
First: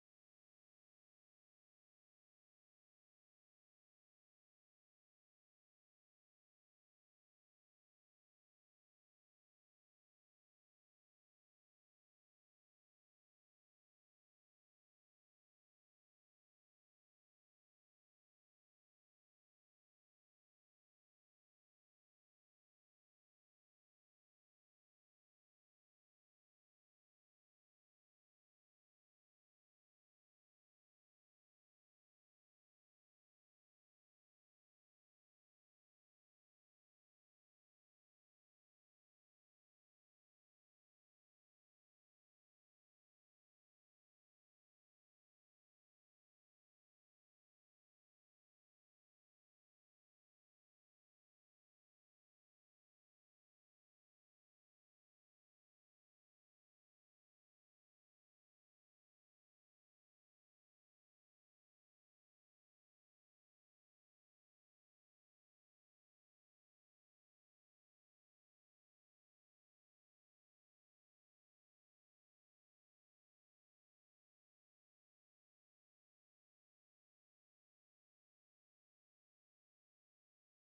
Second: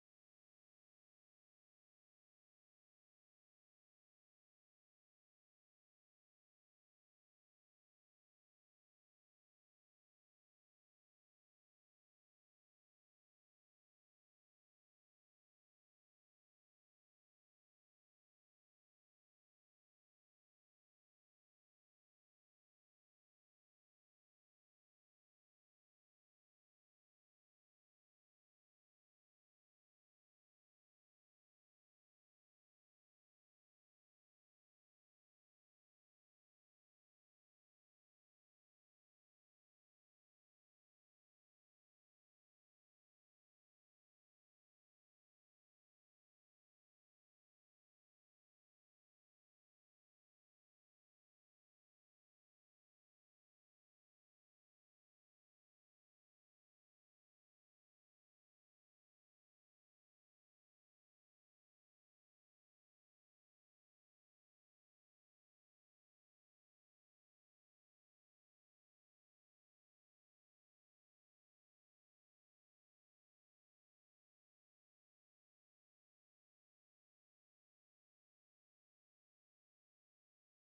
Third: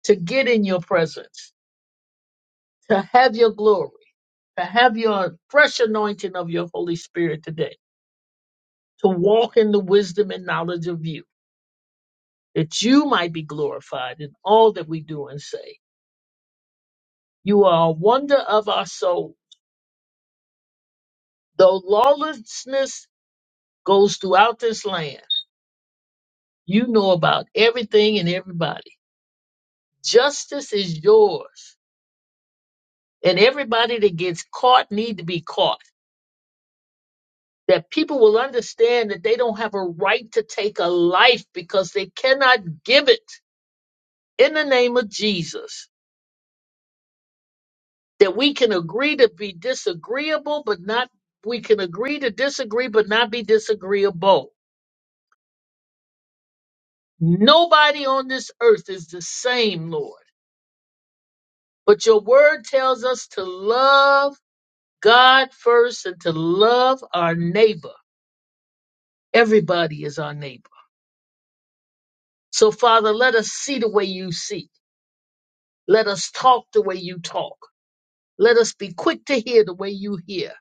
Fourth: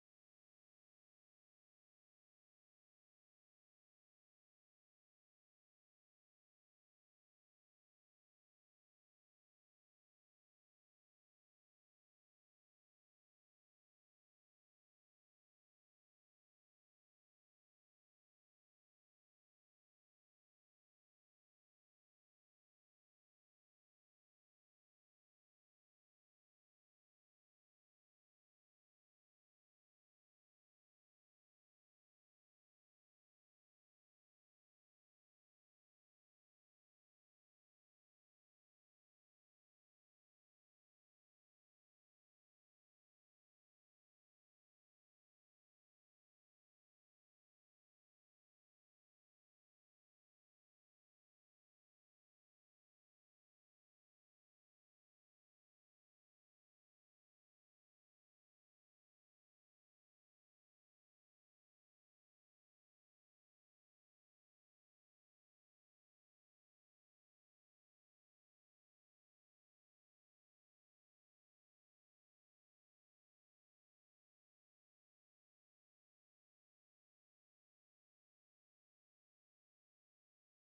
S3: to get in your presence, to have your glory, to have your fresh anointing of your Holy Spirit today to walk in the wisdom and knowledge of you, that you might be glorified in all that we do and say. You are a wonder of our soul. Though lawlessness goes throughout this land, you know about everything and everybody. Justice is yours. And everybody that gets caught need to be caught. That people will understand that they don't have a right to take a life because they cannot give it. In the name of Jesus. that we can agree to be disagreeable, but not, we can agree to disagree, but not be disagreeable. Nobody on this earth is the same, Lord. But your word tells us to love God first and to love our neighbor. Everybody is our neighbor. So, Father, let us see the way you see. Let us talk the way you talk. Let us be quick to hear the way you hear.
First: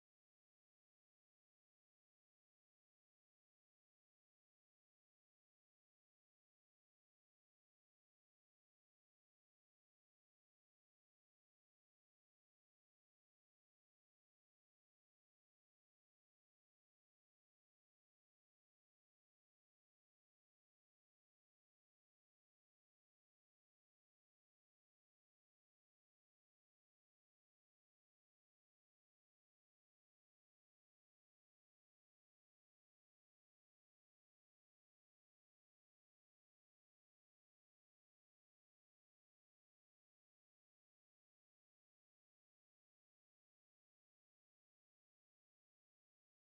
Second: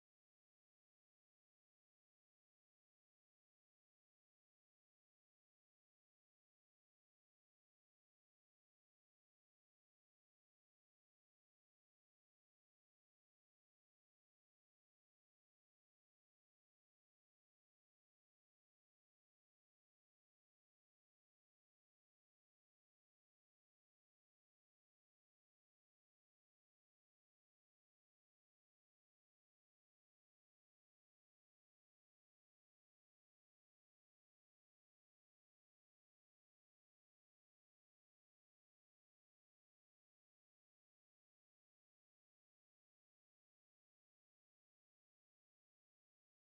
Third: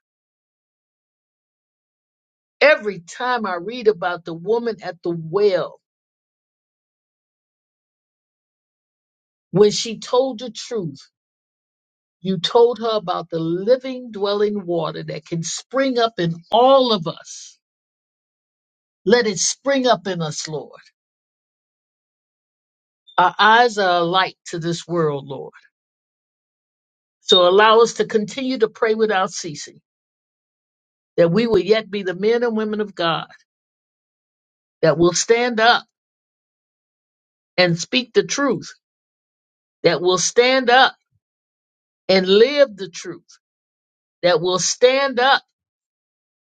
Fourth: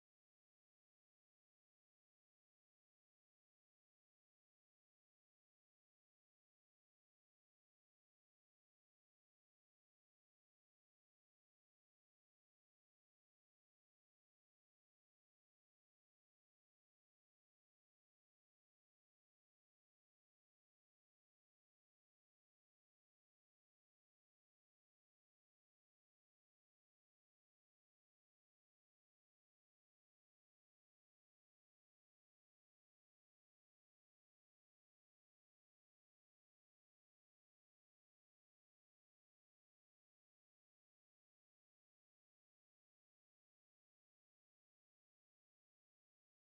S3: Every time I read about the woman at the well, when she told the truth, You told her about the living, dwelling water that can spring up in all of us. Let it spring up in us, Lord. Our eyes are a light to this world, Lord. So allow us to continue to pray without ceasing, that we will yet be the men and women of God that will stand up and speak the truth, that will stand up and live the truth, that will stand up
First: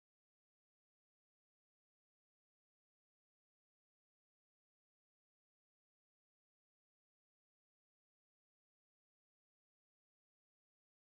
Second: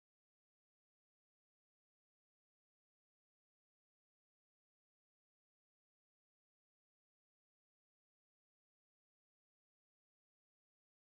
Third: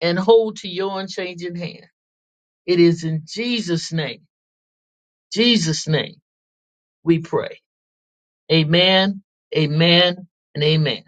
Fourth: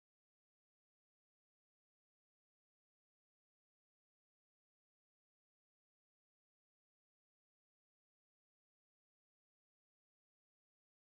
S3: and hold to your unchanging hand. It is in Jesus' name, Jesus' name, we pray. Amen, amen, and amen.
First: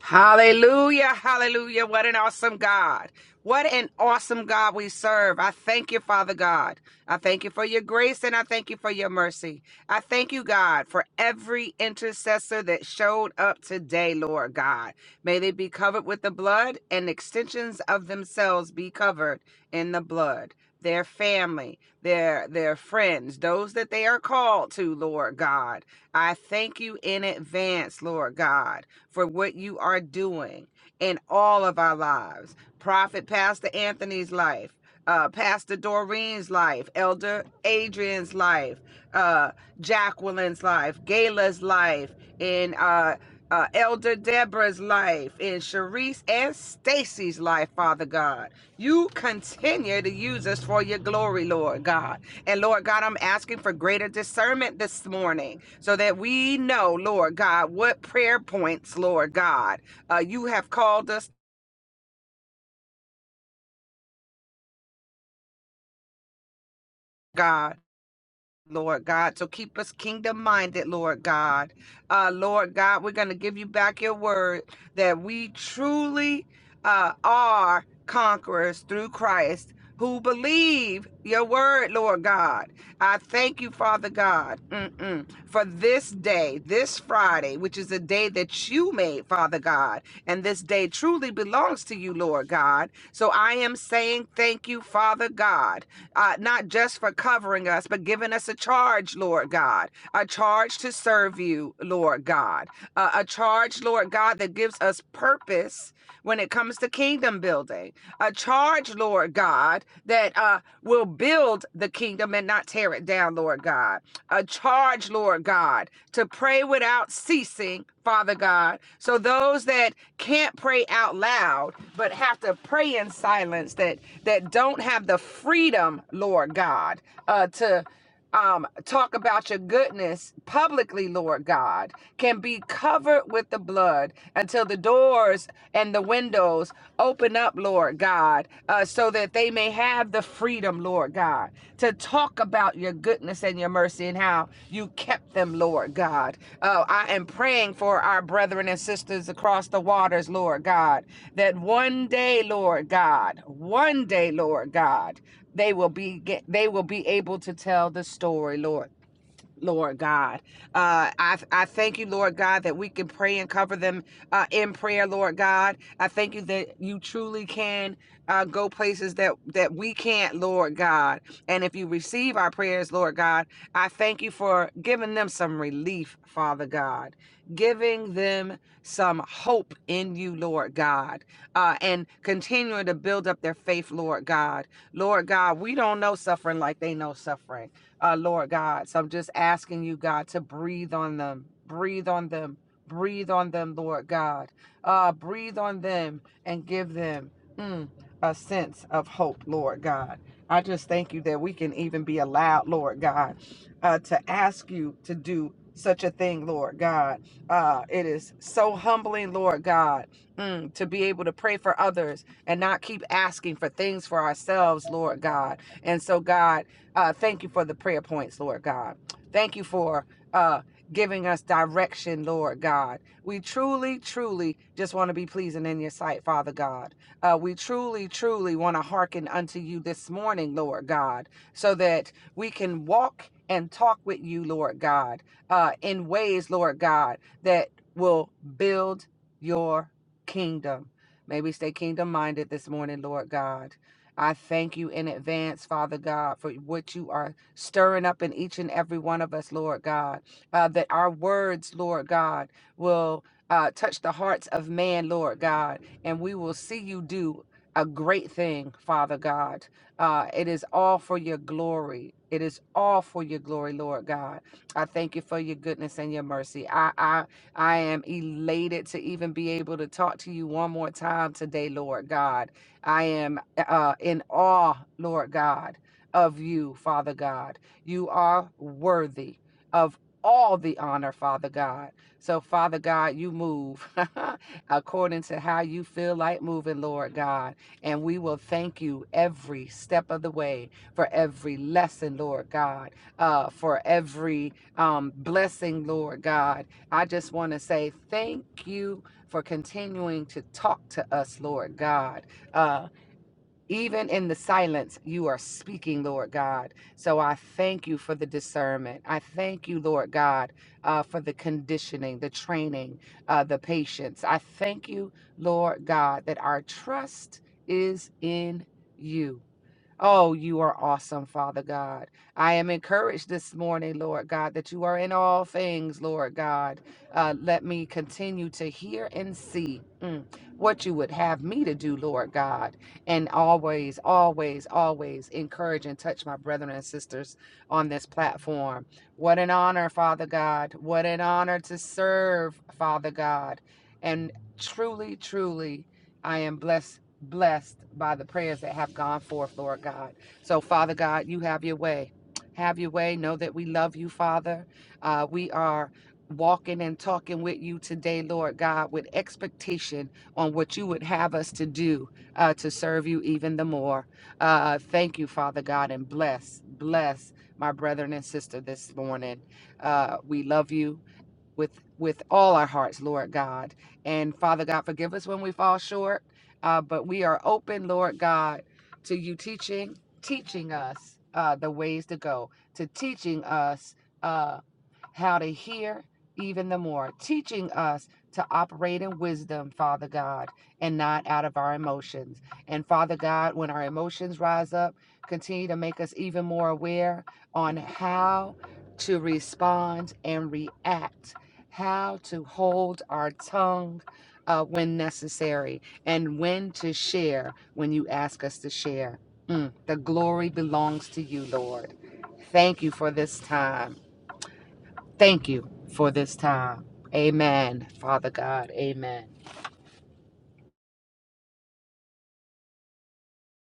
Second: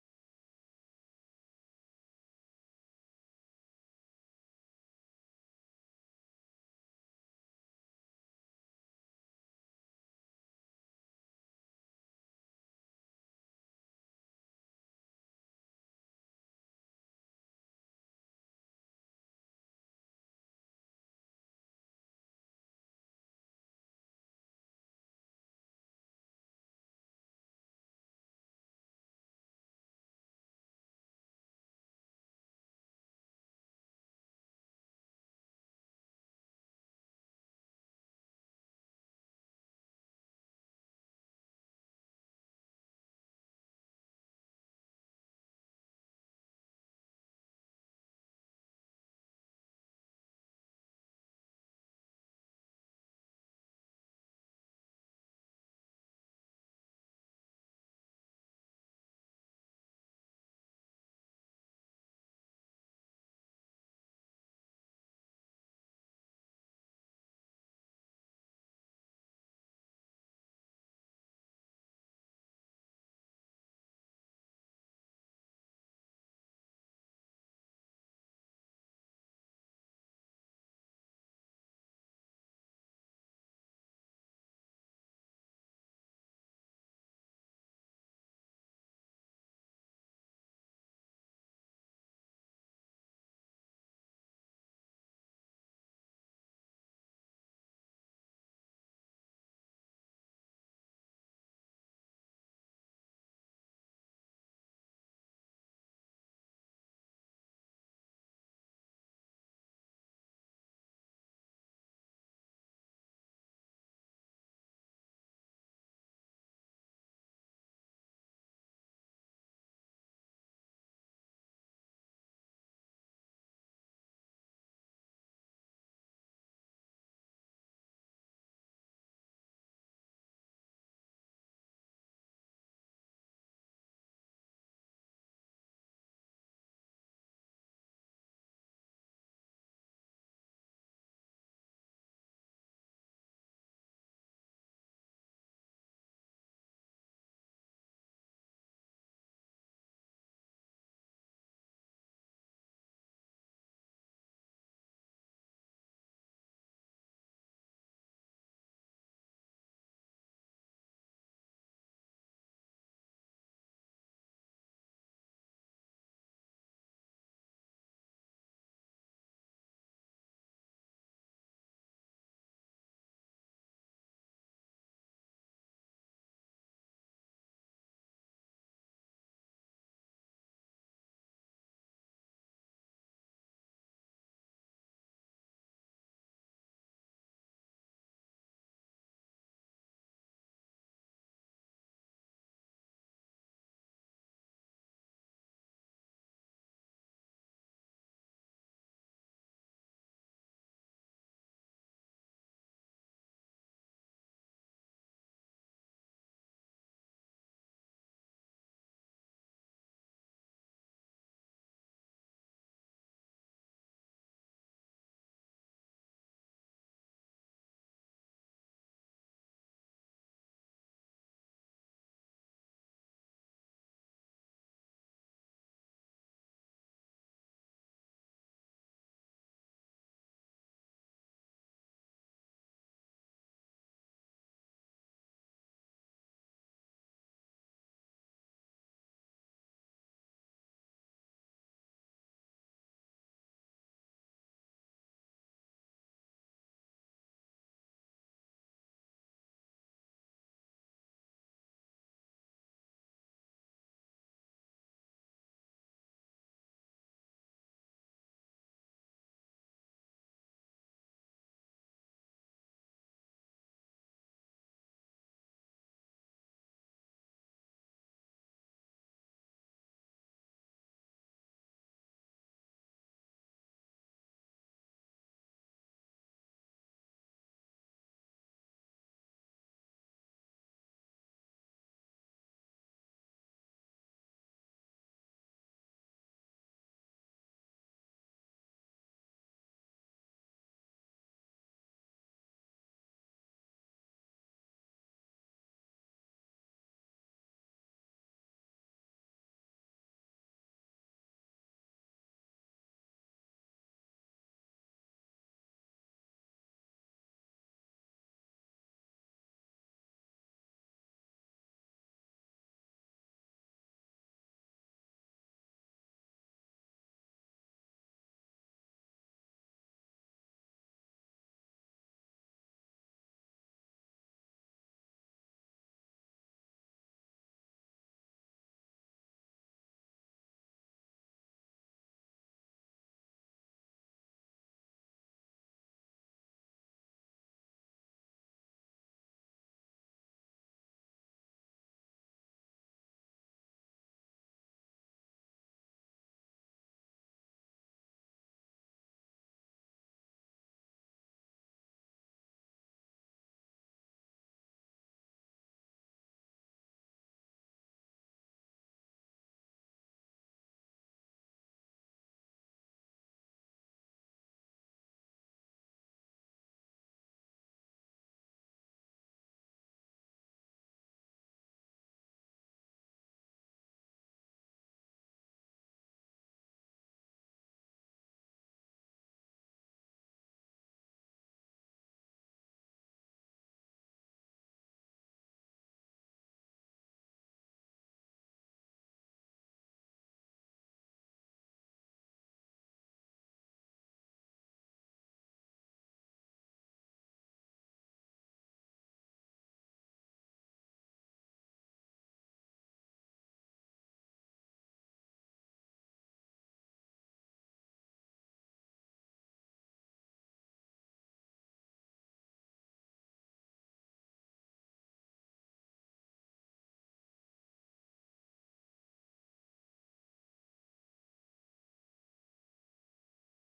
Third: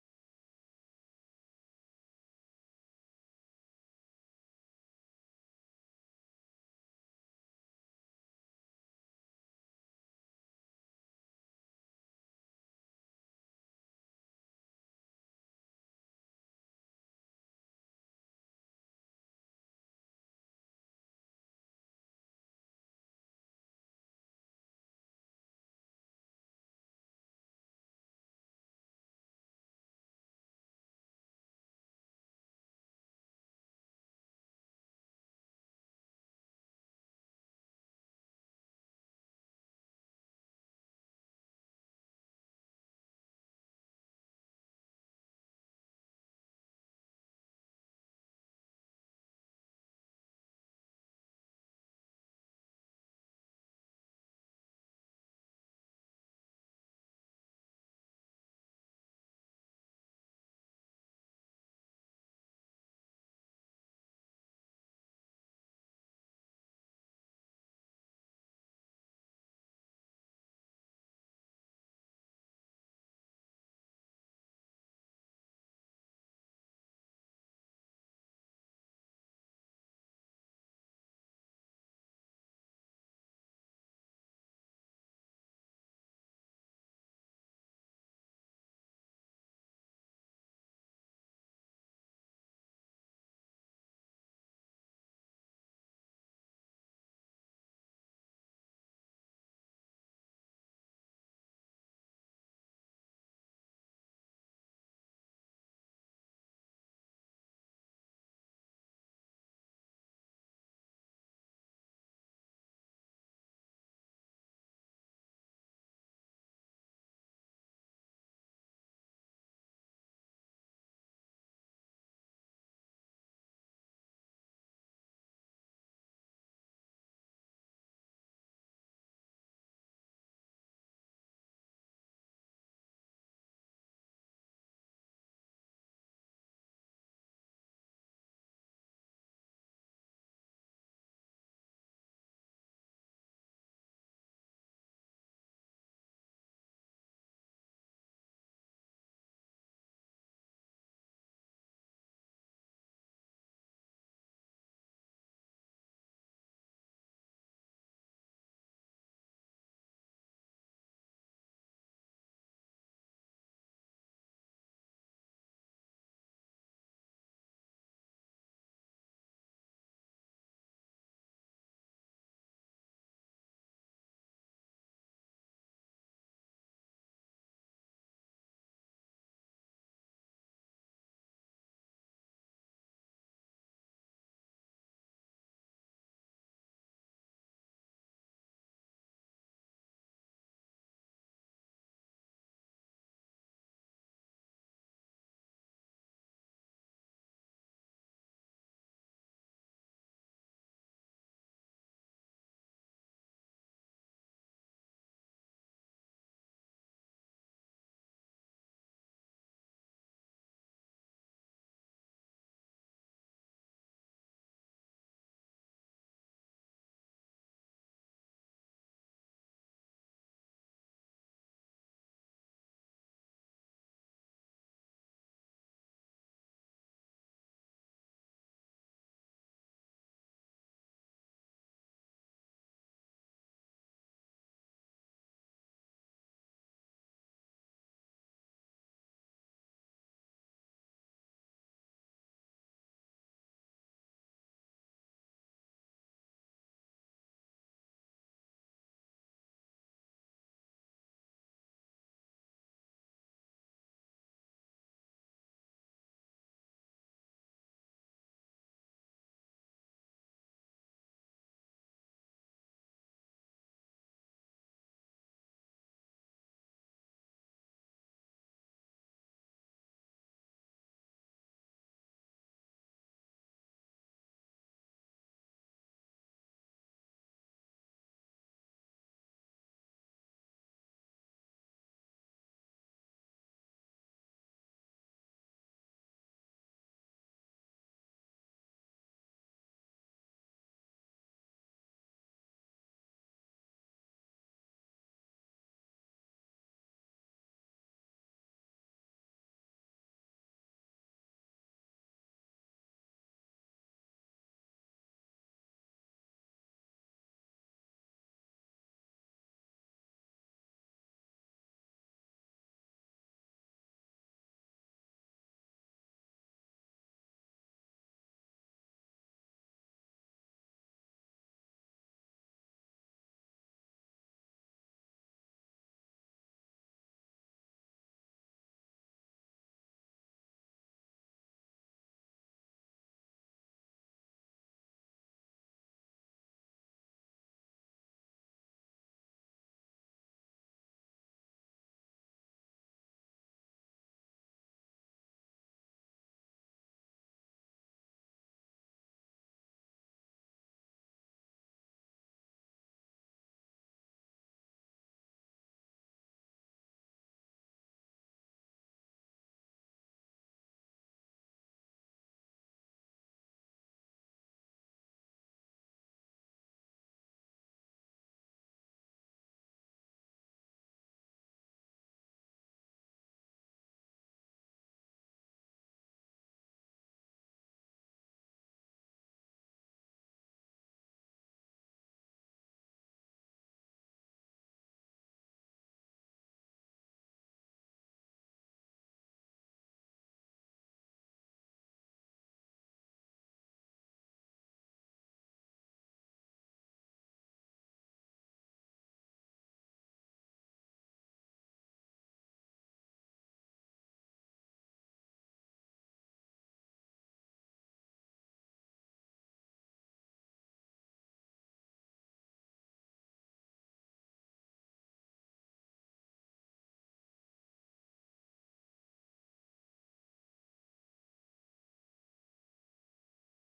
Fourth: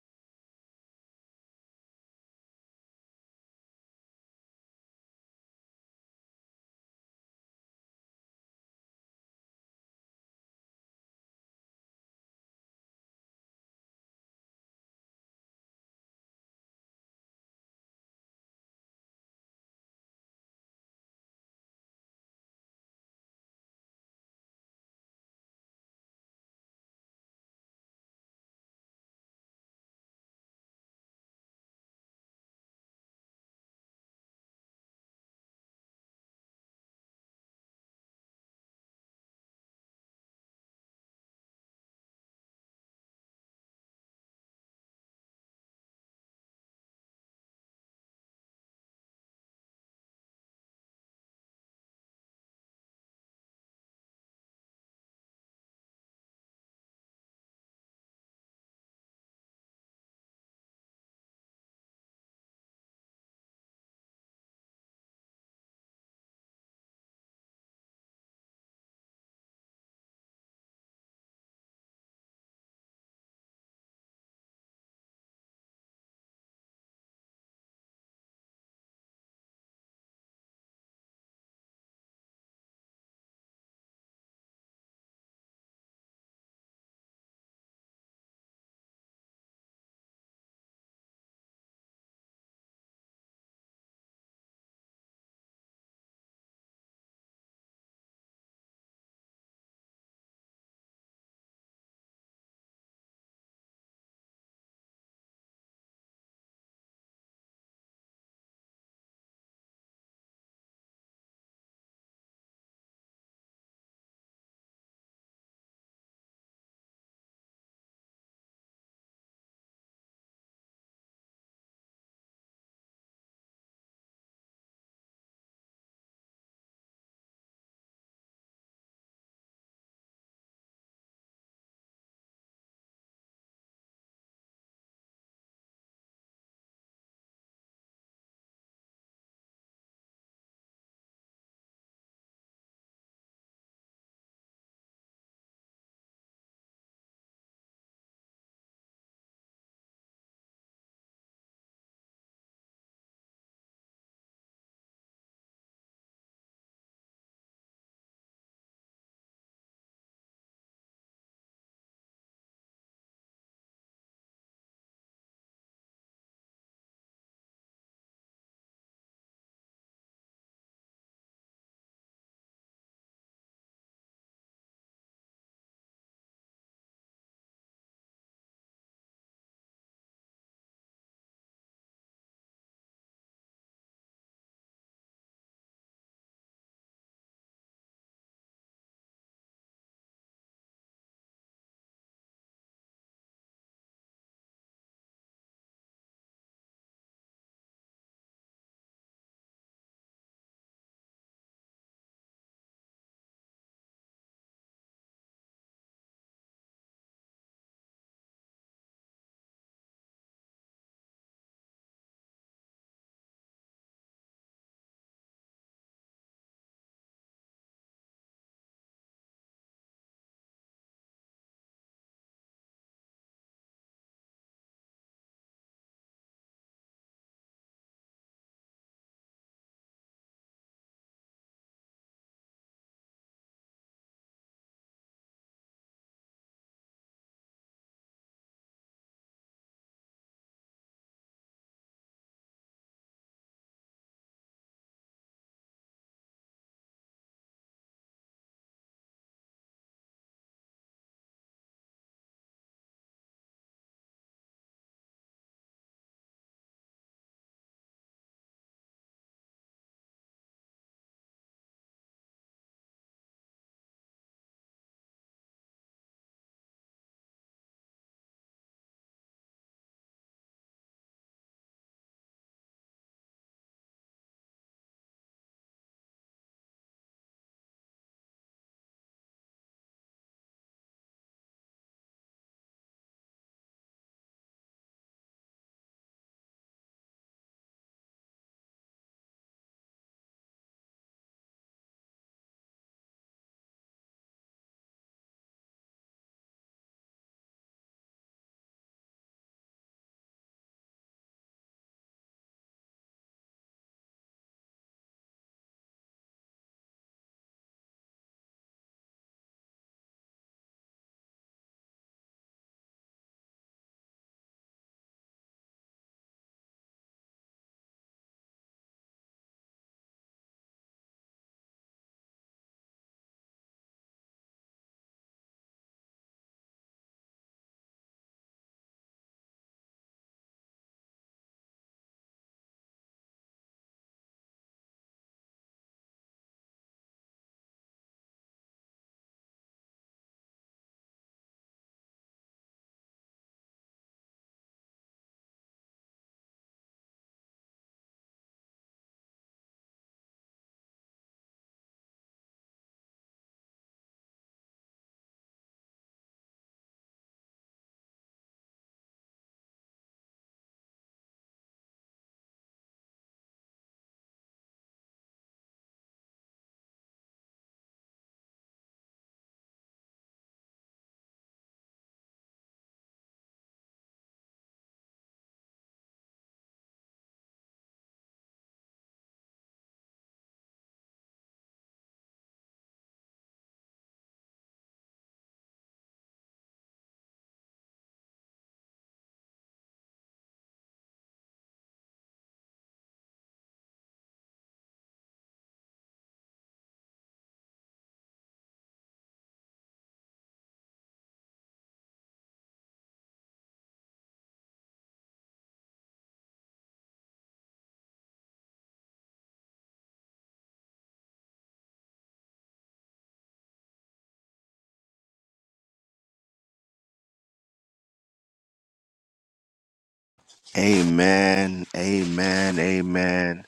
S4: Hallelujah, hallelujah. What an awesome God. What an awesome God we serve. I thank you, Father God. I thank you for your grace and I thank you for your mercy. I thank you, God, for every intercessor that showed up today, Lord God. May they be covered with the blood and extensions of themselves be covered in the blood their family, their their friends, those that they are called to, Lord God. I thank you in advance, Lord God, for what you are doing in all of our lives. Prophet Pastor Anthony's life, uh, Pastor Doreen's life, Elder Adrian's life, uh, Jacqueline's life, Gayla's life, and uh, uh, Elder Deborah's life, and Sharice's and Stacy's life, Father God. You continue to use us for your glory, Lord God. And Lord God, I'm asking for greater discernment this morning so that we know, Lord God, what prayer points, Lord God, uh, you have called us. God. Lord God. So keep us kingdom minded, Lord God. Uh, Lord God, we're going to give you back your word that we truly uh, are conquerors through Christ who believe your word, Lord God. I thank you, Father God, mm-mm, for this day, this Friday, which is a day that you made, Father God. And this day truly belongs to you, Lord God. So I am saying thank you, Father God uh, not just for covering us, but giving us a charge, Lord God, a charge to serve you, Lord God, uh, a charge, Lord God, that gives us purpose when it comes to kingdom building, a charge, Lord God, that uh, will build the kingdom and not tear it down, Lord God a charge, Lord God, to pray without ceasing, Father God. So those that can't pray out loud but have to pray in silence, that that don't have the freedom, Lord God, uh, to um, talk about your goodness publicly, Lord God, can be covered with the blood until the doors and the windows closed. Open up, Lord God, uh, so that they may have the freedom, Lord God, to talk about your goodness and your mercy and how you kept them, Lord God. Uh, I am praying for our brethren and sisters across the waters, Lord God, that one day, Lord God, one day, Lord God, they will be get, they will be able to tell the story, Lord Lord God. Uh, I, I thank you, Lord God, that we can pray and cover them uh, in prayer, Lord God. I thank you that you truly can uh, go places that, that we can't, Lord God. And if you receive our prayers, Lord God, I thank you for giving them some relief, Father God, giving them some hope in you, Lord God, uh, and continuing to build up their faith, Lord God. Lord God, we don't know suffering like they know suffering uh, Lord God. So I'm just asking you, God, to breathe on them, breathe on them, breathe on them, Lord God. Uh, breathe on them and give them mm, a sense of hope, Lord God. I just thank you that we can even be allowed, Lord God, uh, to ask you to do such a thing, Lord God. Uh, it is so humbling, Lord God, mm, to be able to pray for others and not keep asking for things for ourselves, Lord God. And so, God, uh, thank you for the prayer points, Lord God. Thank you for uh, giving us direction, Lord God. We truly, truly just want to be pleasing in your sight, Father God. Uh, we truly, truly want to hearken unto you this morning, Lord God, so that we can walk and talk with you, Lord God, uh, in ways, Lord God, that will build your kingdom. May we stay kingdom minded this morning, Lord God. I thank you in advance, Father God, for what you are stirring up in each and every one of us, Lord God. Uh, that our words, Lord God, will uh, touch the hearts of man, Lord God, and we will see you do a great thing, Father God. Uh, it is all for your glory. It is all for your glory, Lord God. I thank you for your goodness and your mercy. I, I I am elated to even be able to talk to you one more time today, Lord God. I am uh, in awe, Lord God, of you, Father God. You are worthy of all the honor, Father God. So, Father God, you move *laughs* according to how you feel like moving, Lord God. And we will thank you every step of the way for every lesson, Lord God, uh, for every um, blessing, Lord God. I just want to say thank you for continuing to talk to us, Lord God. Uh, even in the silence, you are speaking, Lord God. So I thank you for the discernment. I thank you, Lord God, uh, for the conditioning, the training, uh, the patience. I thank you, Lord God, that our trust is in you. Oh, you are awesome, Father God. I am encouraged this morning, Lord God, that you are in all things, Lord God. Uh, let me continue to hear and see mm, what you would have me to do, Lord God. And always, always, always encourage and touch my brethren and sisters on this platform. What an honor, Father God. What an honor to serve, Father God. And truly, truly, I am blessed blessed by the prayers that have gone forth, Lord God. So, Father God, you have your way. Have your way. Know that we love you, Father. Uh, we are walking and talking with you today, Lord God, with expectation on what you would have us to do uh, to serve you even the more. Uh, thank you, Father God, and bless, bless my brethren and sister this morning. Uh, we love you with with all our hearts, Lord God. And Father God, forgive us when we fall short, uh, but we are open, Lord God, to you teaching teaching us uh, the ways to go, to teaching us. uh, how to hear even the more, teaching us to operate in wisdom, Father God, and not out of our emotions. And Father God, when our emotions rise up, continue to make us even more aware on how to respond and react, how to hold our tongue uh, when necessary, and when to share when you ask us to share. Mm, the glory belongs to you, Lord. Thank you for this time. Thank you for this time. Amen, Father God. Amen.
S1: Amen. Amen. Amen.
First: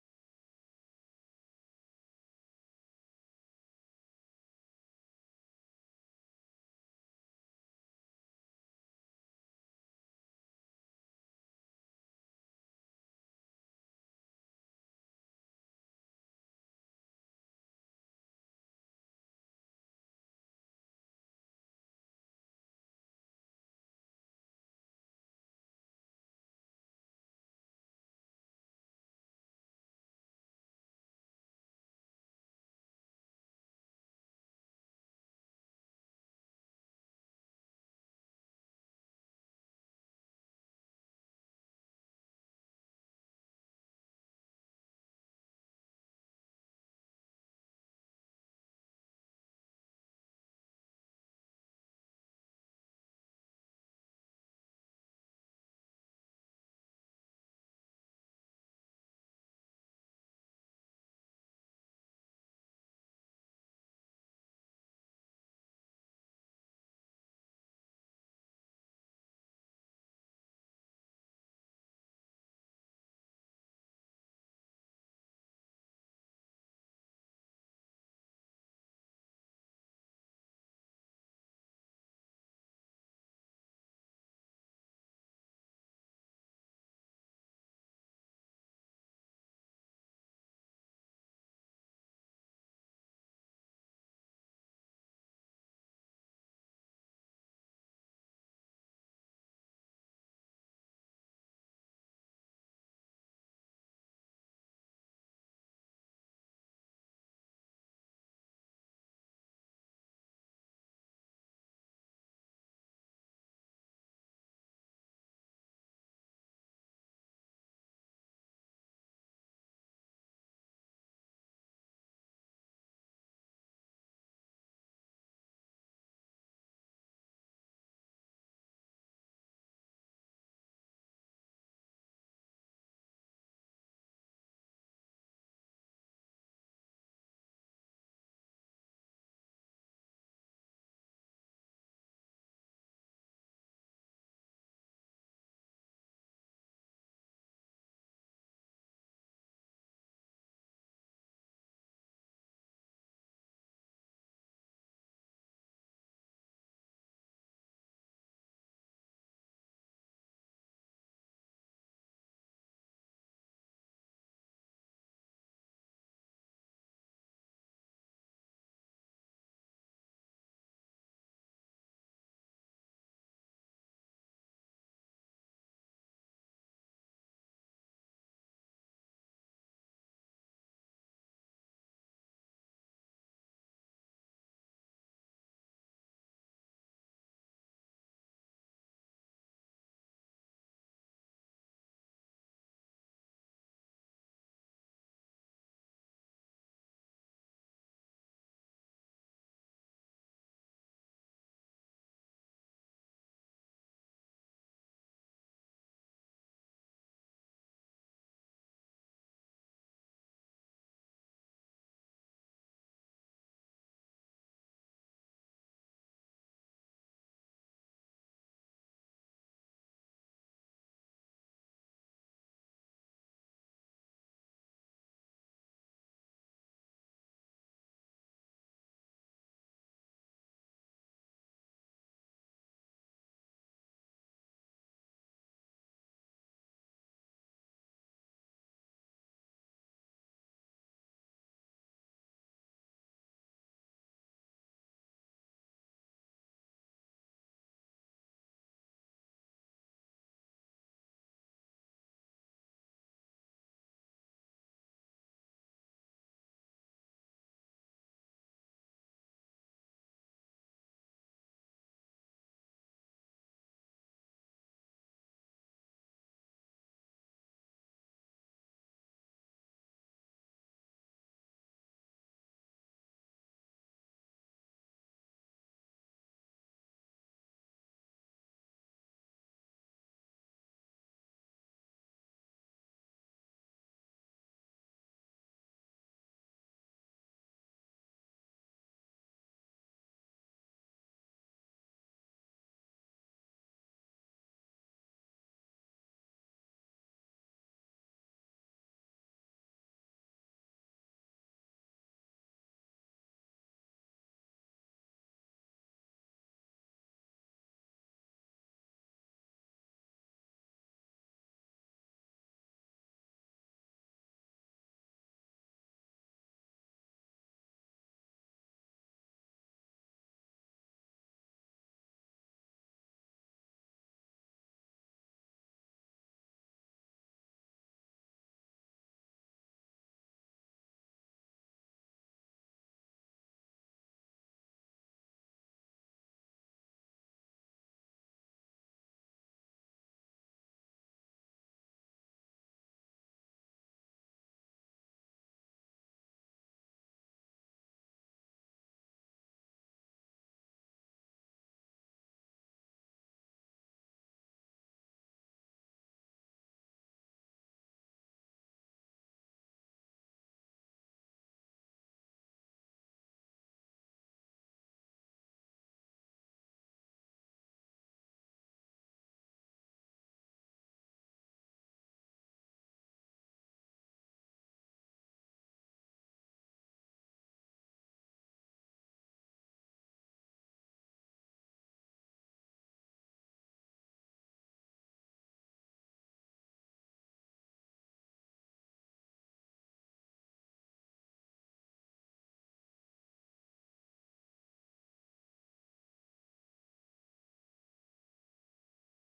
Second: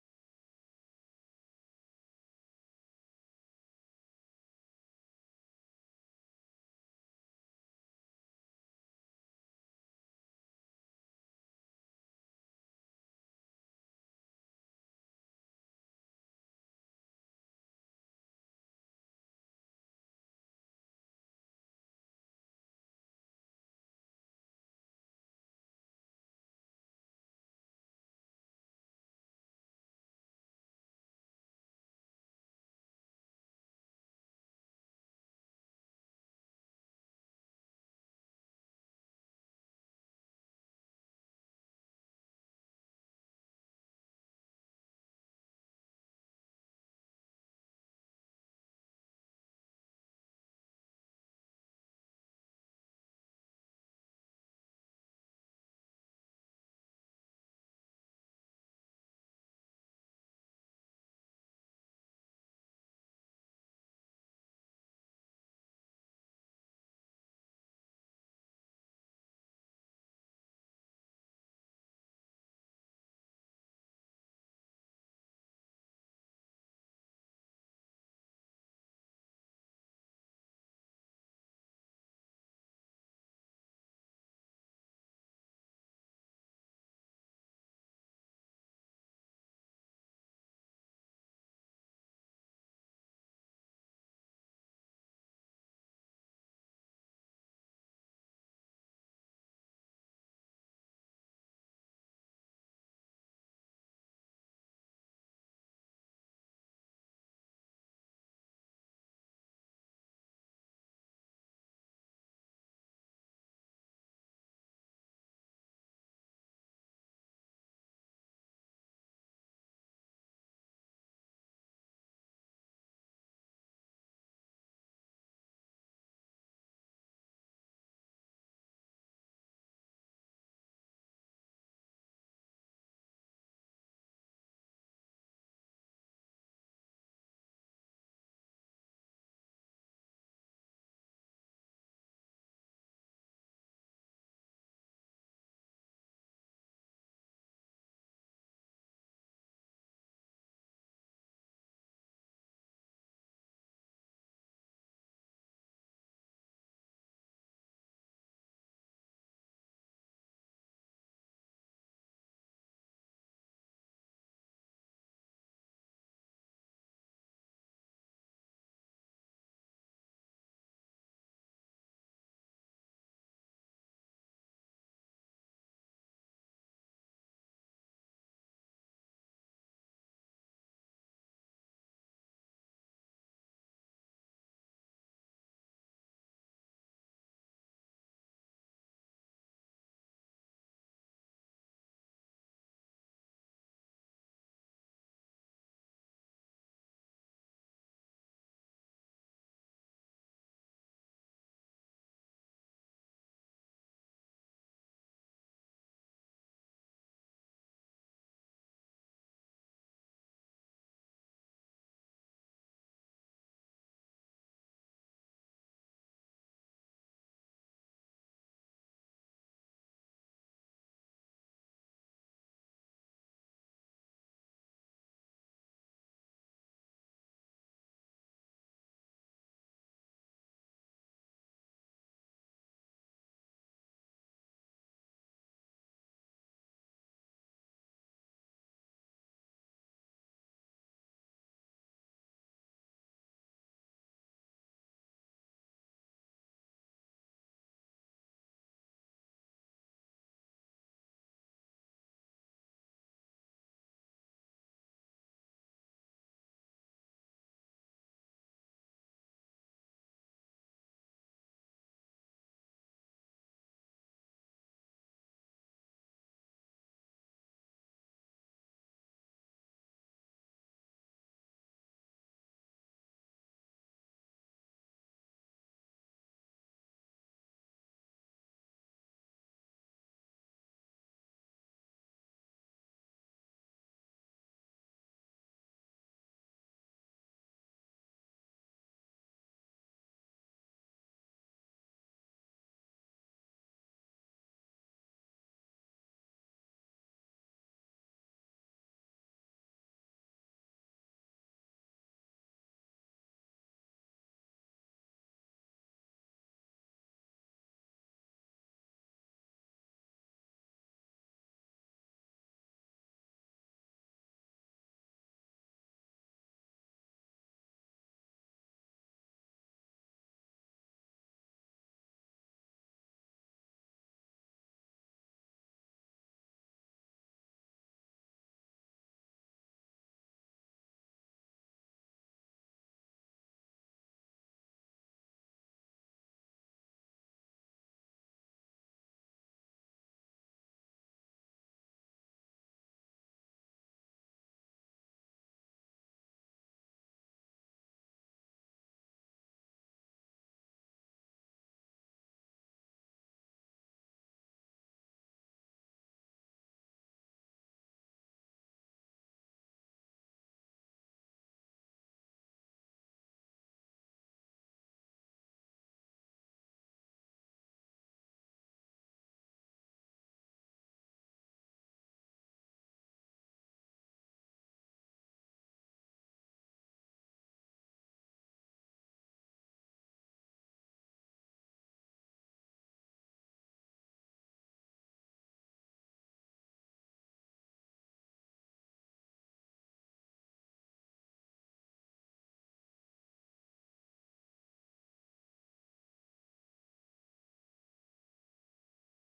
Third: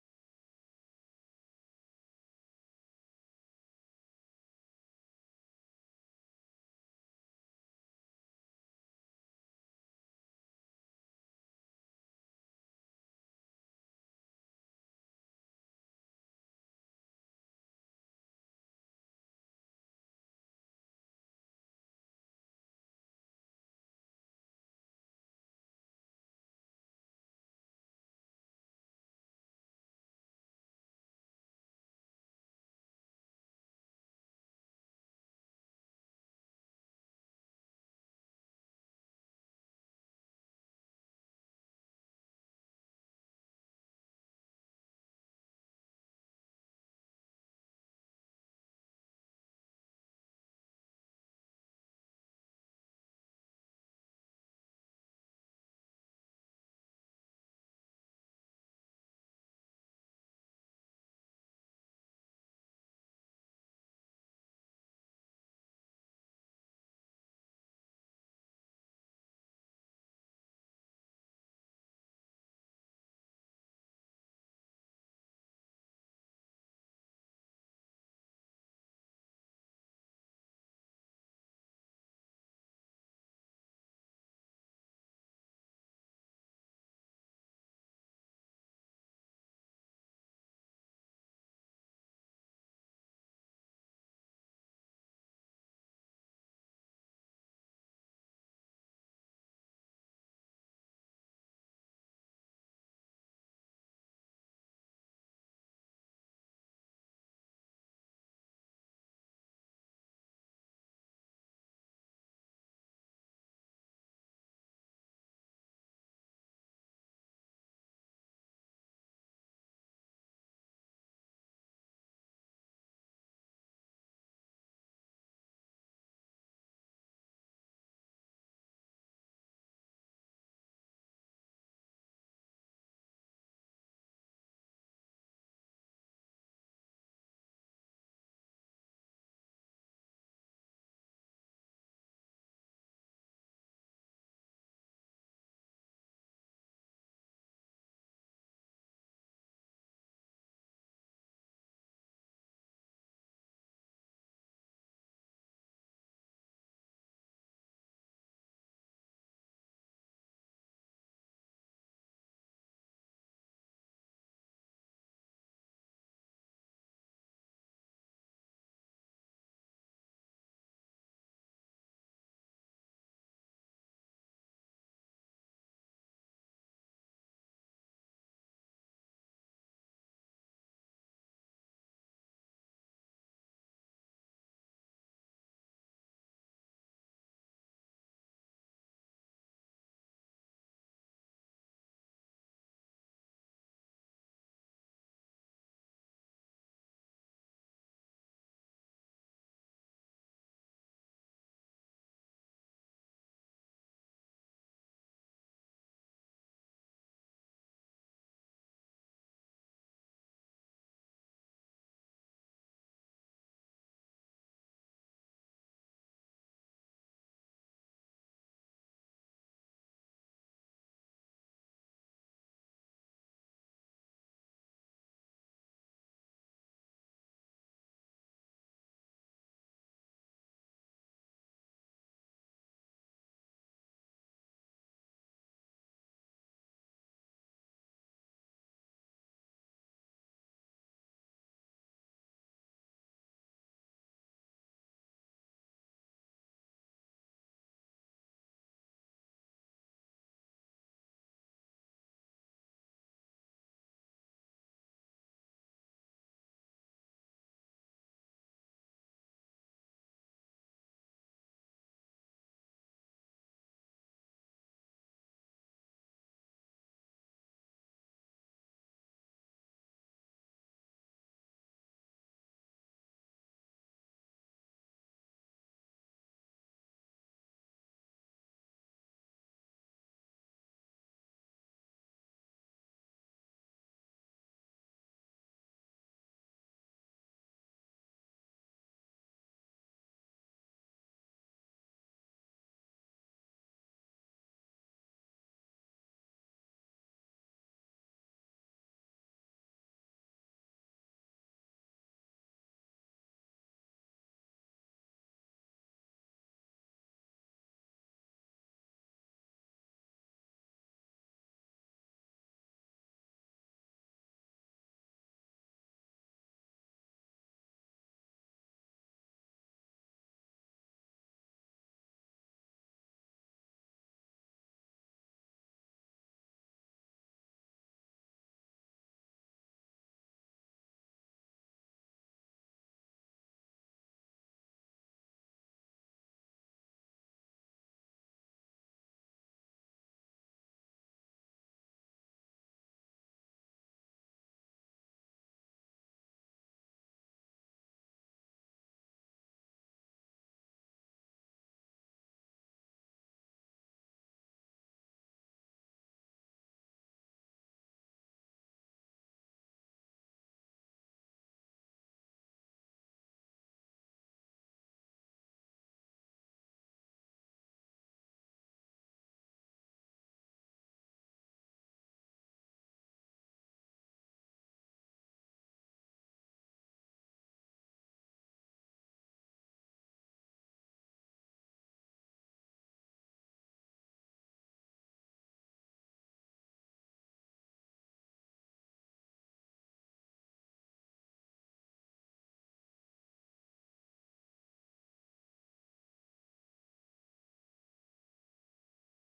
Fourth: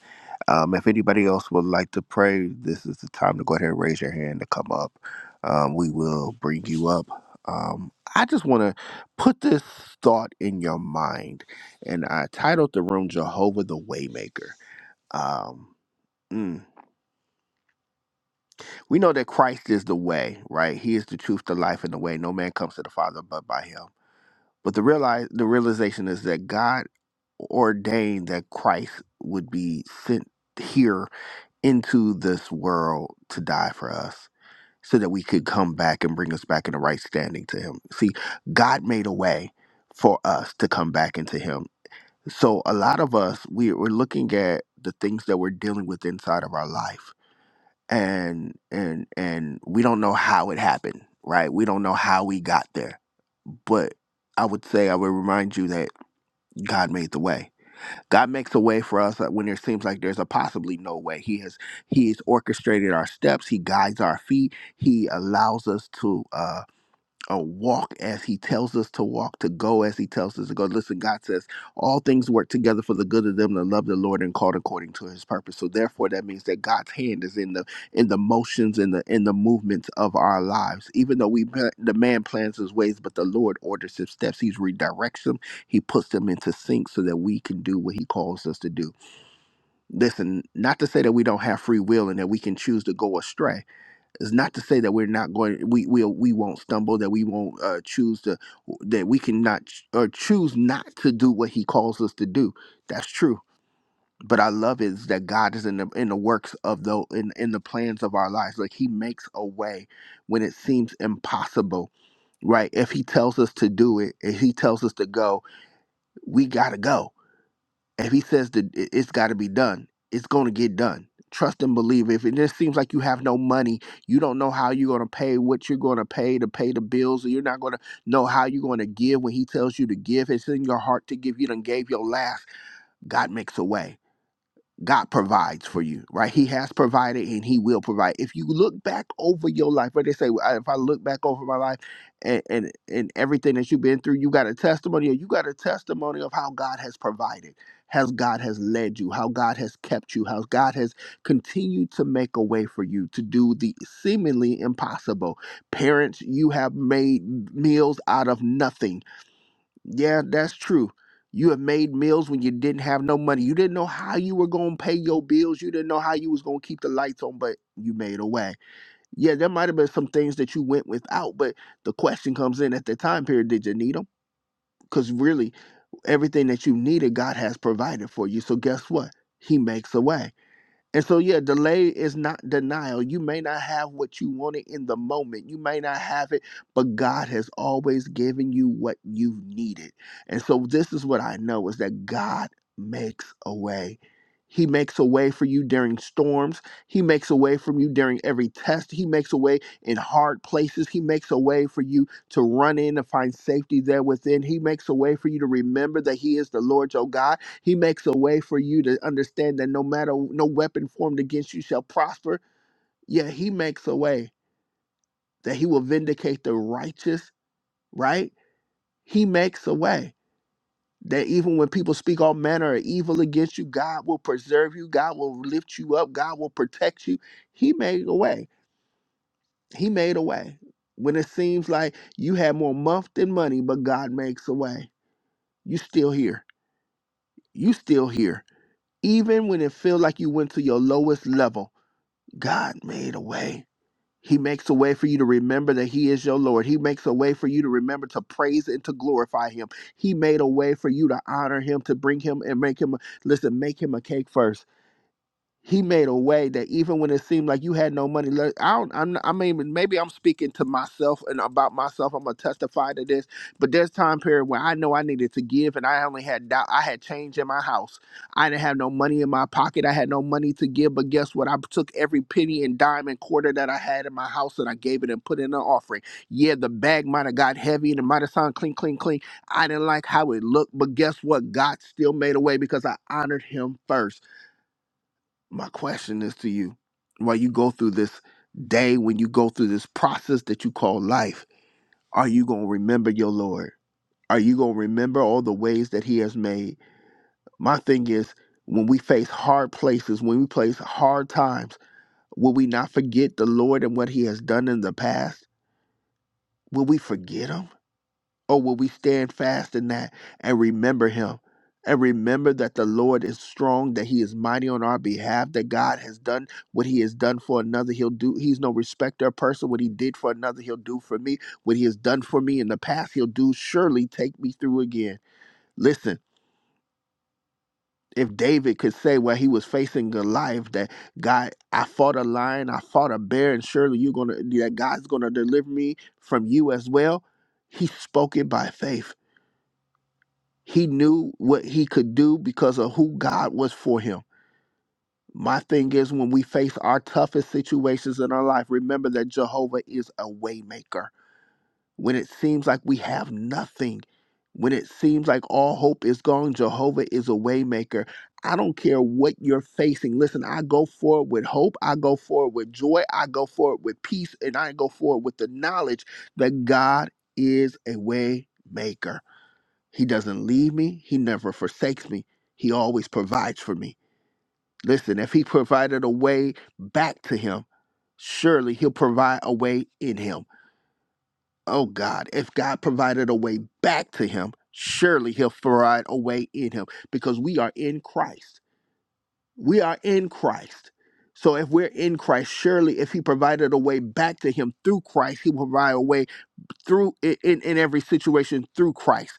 S1: Um, if anybody else would like to pray, this is the time to go ahead and raise your hand to come up. Um, we will bring you up. Um, I just want to put this thought in your mind, and I titled the room Jehovah the Waymaker. Um, mm. We know that Christ is the way, right? He is the truth, the life, and the way. No man comes to the Father but by Him. But the realize the realization is that God ordained that Christ would be sent here into this world to die for us so that we could come back and bring us back in the right standing to him. See, God made a way for us to come back into him. So a lot of us we, we're looking at the things that we're dealing with inside of our life and and and we don't know how it happened, right? We don't know how we got there. But I would say I would remind you that God made the way. God makes a way for us uh, when there seems like there's a possibly no way. He has He's orchestrated our steps. He guides our feet. He allows us to. uh, or walk as he tells us to walk, to go as he tells us to go. Listen, God says all things work together for the good of them that love the Lord and called according to his purpose. So therefore that means that God's hand is in the in the motions and the in the movements of our lives. Even though we the man plans his ways, but the Lord orders his steps. He redirects them. He puts them into sync so that we can do what he calls us to do. Listen, not to say that we don't have free will and that we can choose to go astray it's not to say that we're not going, we we we won't stumble, that we won't uh, choose to, that we can not ch- or choose not to do what He calls us to do. That's true. But I love is that God is in the in the works of the in in the plans of our lives. Like He makes a way when it seems impossible, right? If He tells us to do it, if He tells us to go, we gotta go if he says that it- it's got to be done, it's going to get done. Trust and believe. If it just seems like you have no money, you don't know how you're going to pay what you're going to pay to pay the bills, or you're not going to know how you're going to give when he tells you to give. It's in your heart to give. You done gave your last. God makes a way. God provides for you, right? He has provided and He will provide. If you look back over your life, what they say, "Well, "I- if I look back over my life and, and, and everything that you've been through, you got a testimony, or you got a testimony of how God has provided, how God has led you, how God has kept you, how God has continued to make a way for you to do the seemingly impossible. Parents, you have made meals out of nothing yeah, that's true. You have made meals when you didn't have no money. You didn't know how you were gonna pay your bills. You didn't know how you was gonna keep the lights on, but you made a way. Yeah, there might have been some things that you went without, but the question comes in at the time period, did you need them? Because really, everything that you needed, God has provided for you. So guess what? He makes a way. And so, yeah, delay is not denial. You may not have what you wanted in the moment. You may not have it, but God has always given you what you needed. And so, this is what I know is that God makes a way. He makes a way for you during storms. He makes a way for you during every test. He makes a way in hard places. He makes a way for you to run in and find safety there within. He makes a way for you to remember that He is the Lord your God he makes a way for you to understand that no matter no weapon formed against you shall prosper. Yeah, he makes a way that he will vindicate the righteous, right? He makes a way that even when people speak all manner of evil against you, God will preserve you, God will lift you up, God will protect you. He made a way. He made a way. When it seems like you had more month than money, but God makes a way. You still here. You still here. Even when it feels like you went to your lowest level, God made a way. He makes a way for you to remember that He is your Lord. He makes a way for you to remember to praise and to glorify Him. He made a way for you to honor Him, to bring Him and make Him, listen, make Him a cake first he made a way that even when it seemed like you had no money left, I don't, I'm, I mean, maybe I'm speaking to myself and about myself. I'm gonna testify to this, but there's time period where I know I needed to give, and I only had doubt. I had change in my house. I didn't have no money in my pocket. I had no money to give, but guess what? I took every penny and dime and quarter that I had in my house and I gave it and put in an offering. Yeah, the bag might have got heavy and it might have sounded clean, clean, clean. I didn't like how it looked, but guess what? God still made a way because I honored Him first my question is to you while you go through this day when you go through this process that you call life are you going to remember your lord are you going to remember all the ways that he has made my thing is when we face hard places when we face hard times will we not forget the lord and what he has done in the past will we forget him Oh, will we stand fast in that and remember him? And remember that the Lord is strong, that he is mighty on our behalf, that God has done what he has done for another. He'll do, he's no respecter of person. What he did for another, he'll do for me. What he has done for me in the past, he'll do. Surely take me through again. Listen, if David could say while he was facing Goliath that God, I fought a lion, I fought a bear, and surely you're gonna that God's gonna deliver me from you as well. He spoke it by faith. He knew what he could do because of who God was for him. My thing is when we face our toughest situations in our life, remember that Jehovah is a waymaker. When it seems like we have nothing, when it seems like all hope is gone, Jehovah is a waymaker. I don't care what you're facing. Listen, I go forward with hope. I go forward with joy. I go forward with peace. And I go forward with the knowledge that God is a waymaker. He doesn't leave me. He never forsakes me. He always provides for me. Listen, if he provided a way back to him, surely he'll provide a way in him. Oh God, if God provided a way back to him, surely he'll provide a way in him because we are in Christ. We are in Christ. So if we're in Christ, surely if he provided a way back to him through Christ, he will provide a way through in, in every situation through Christ.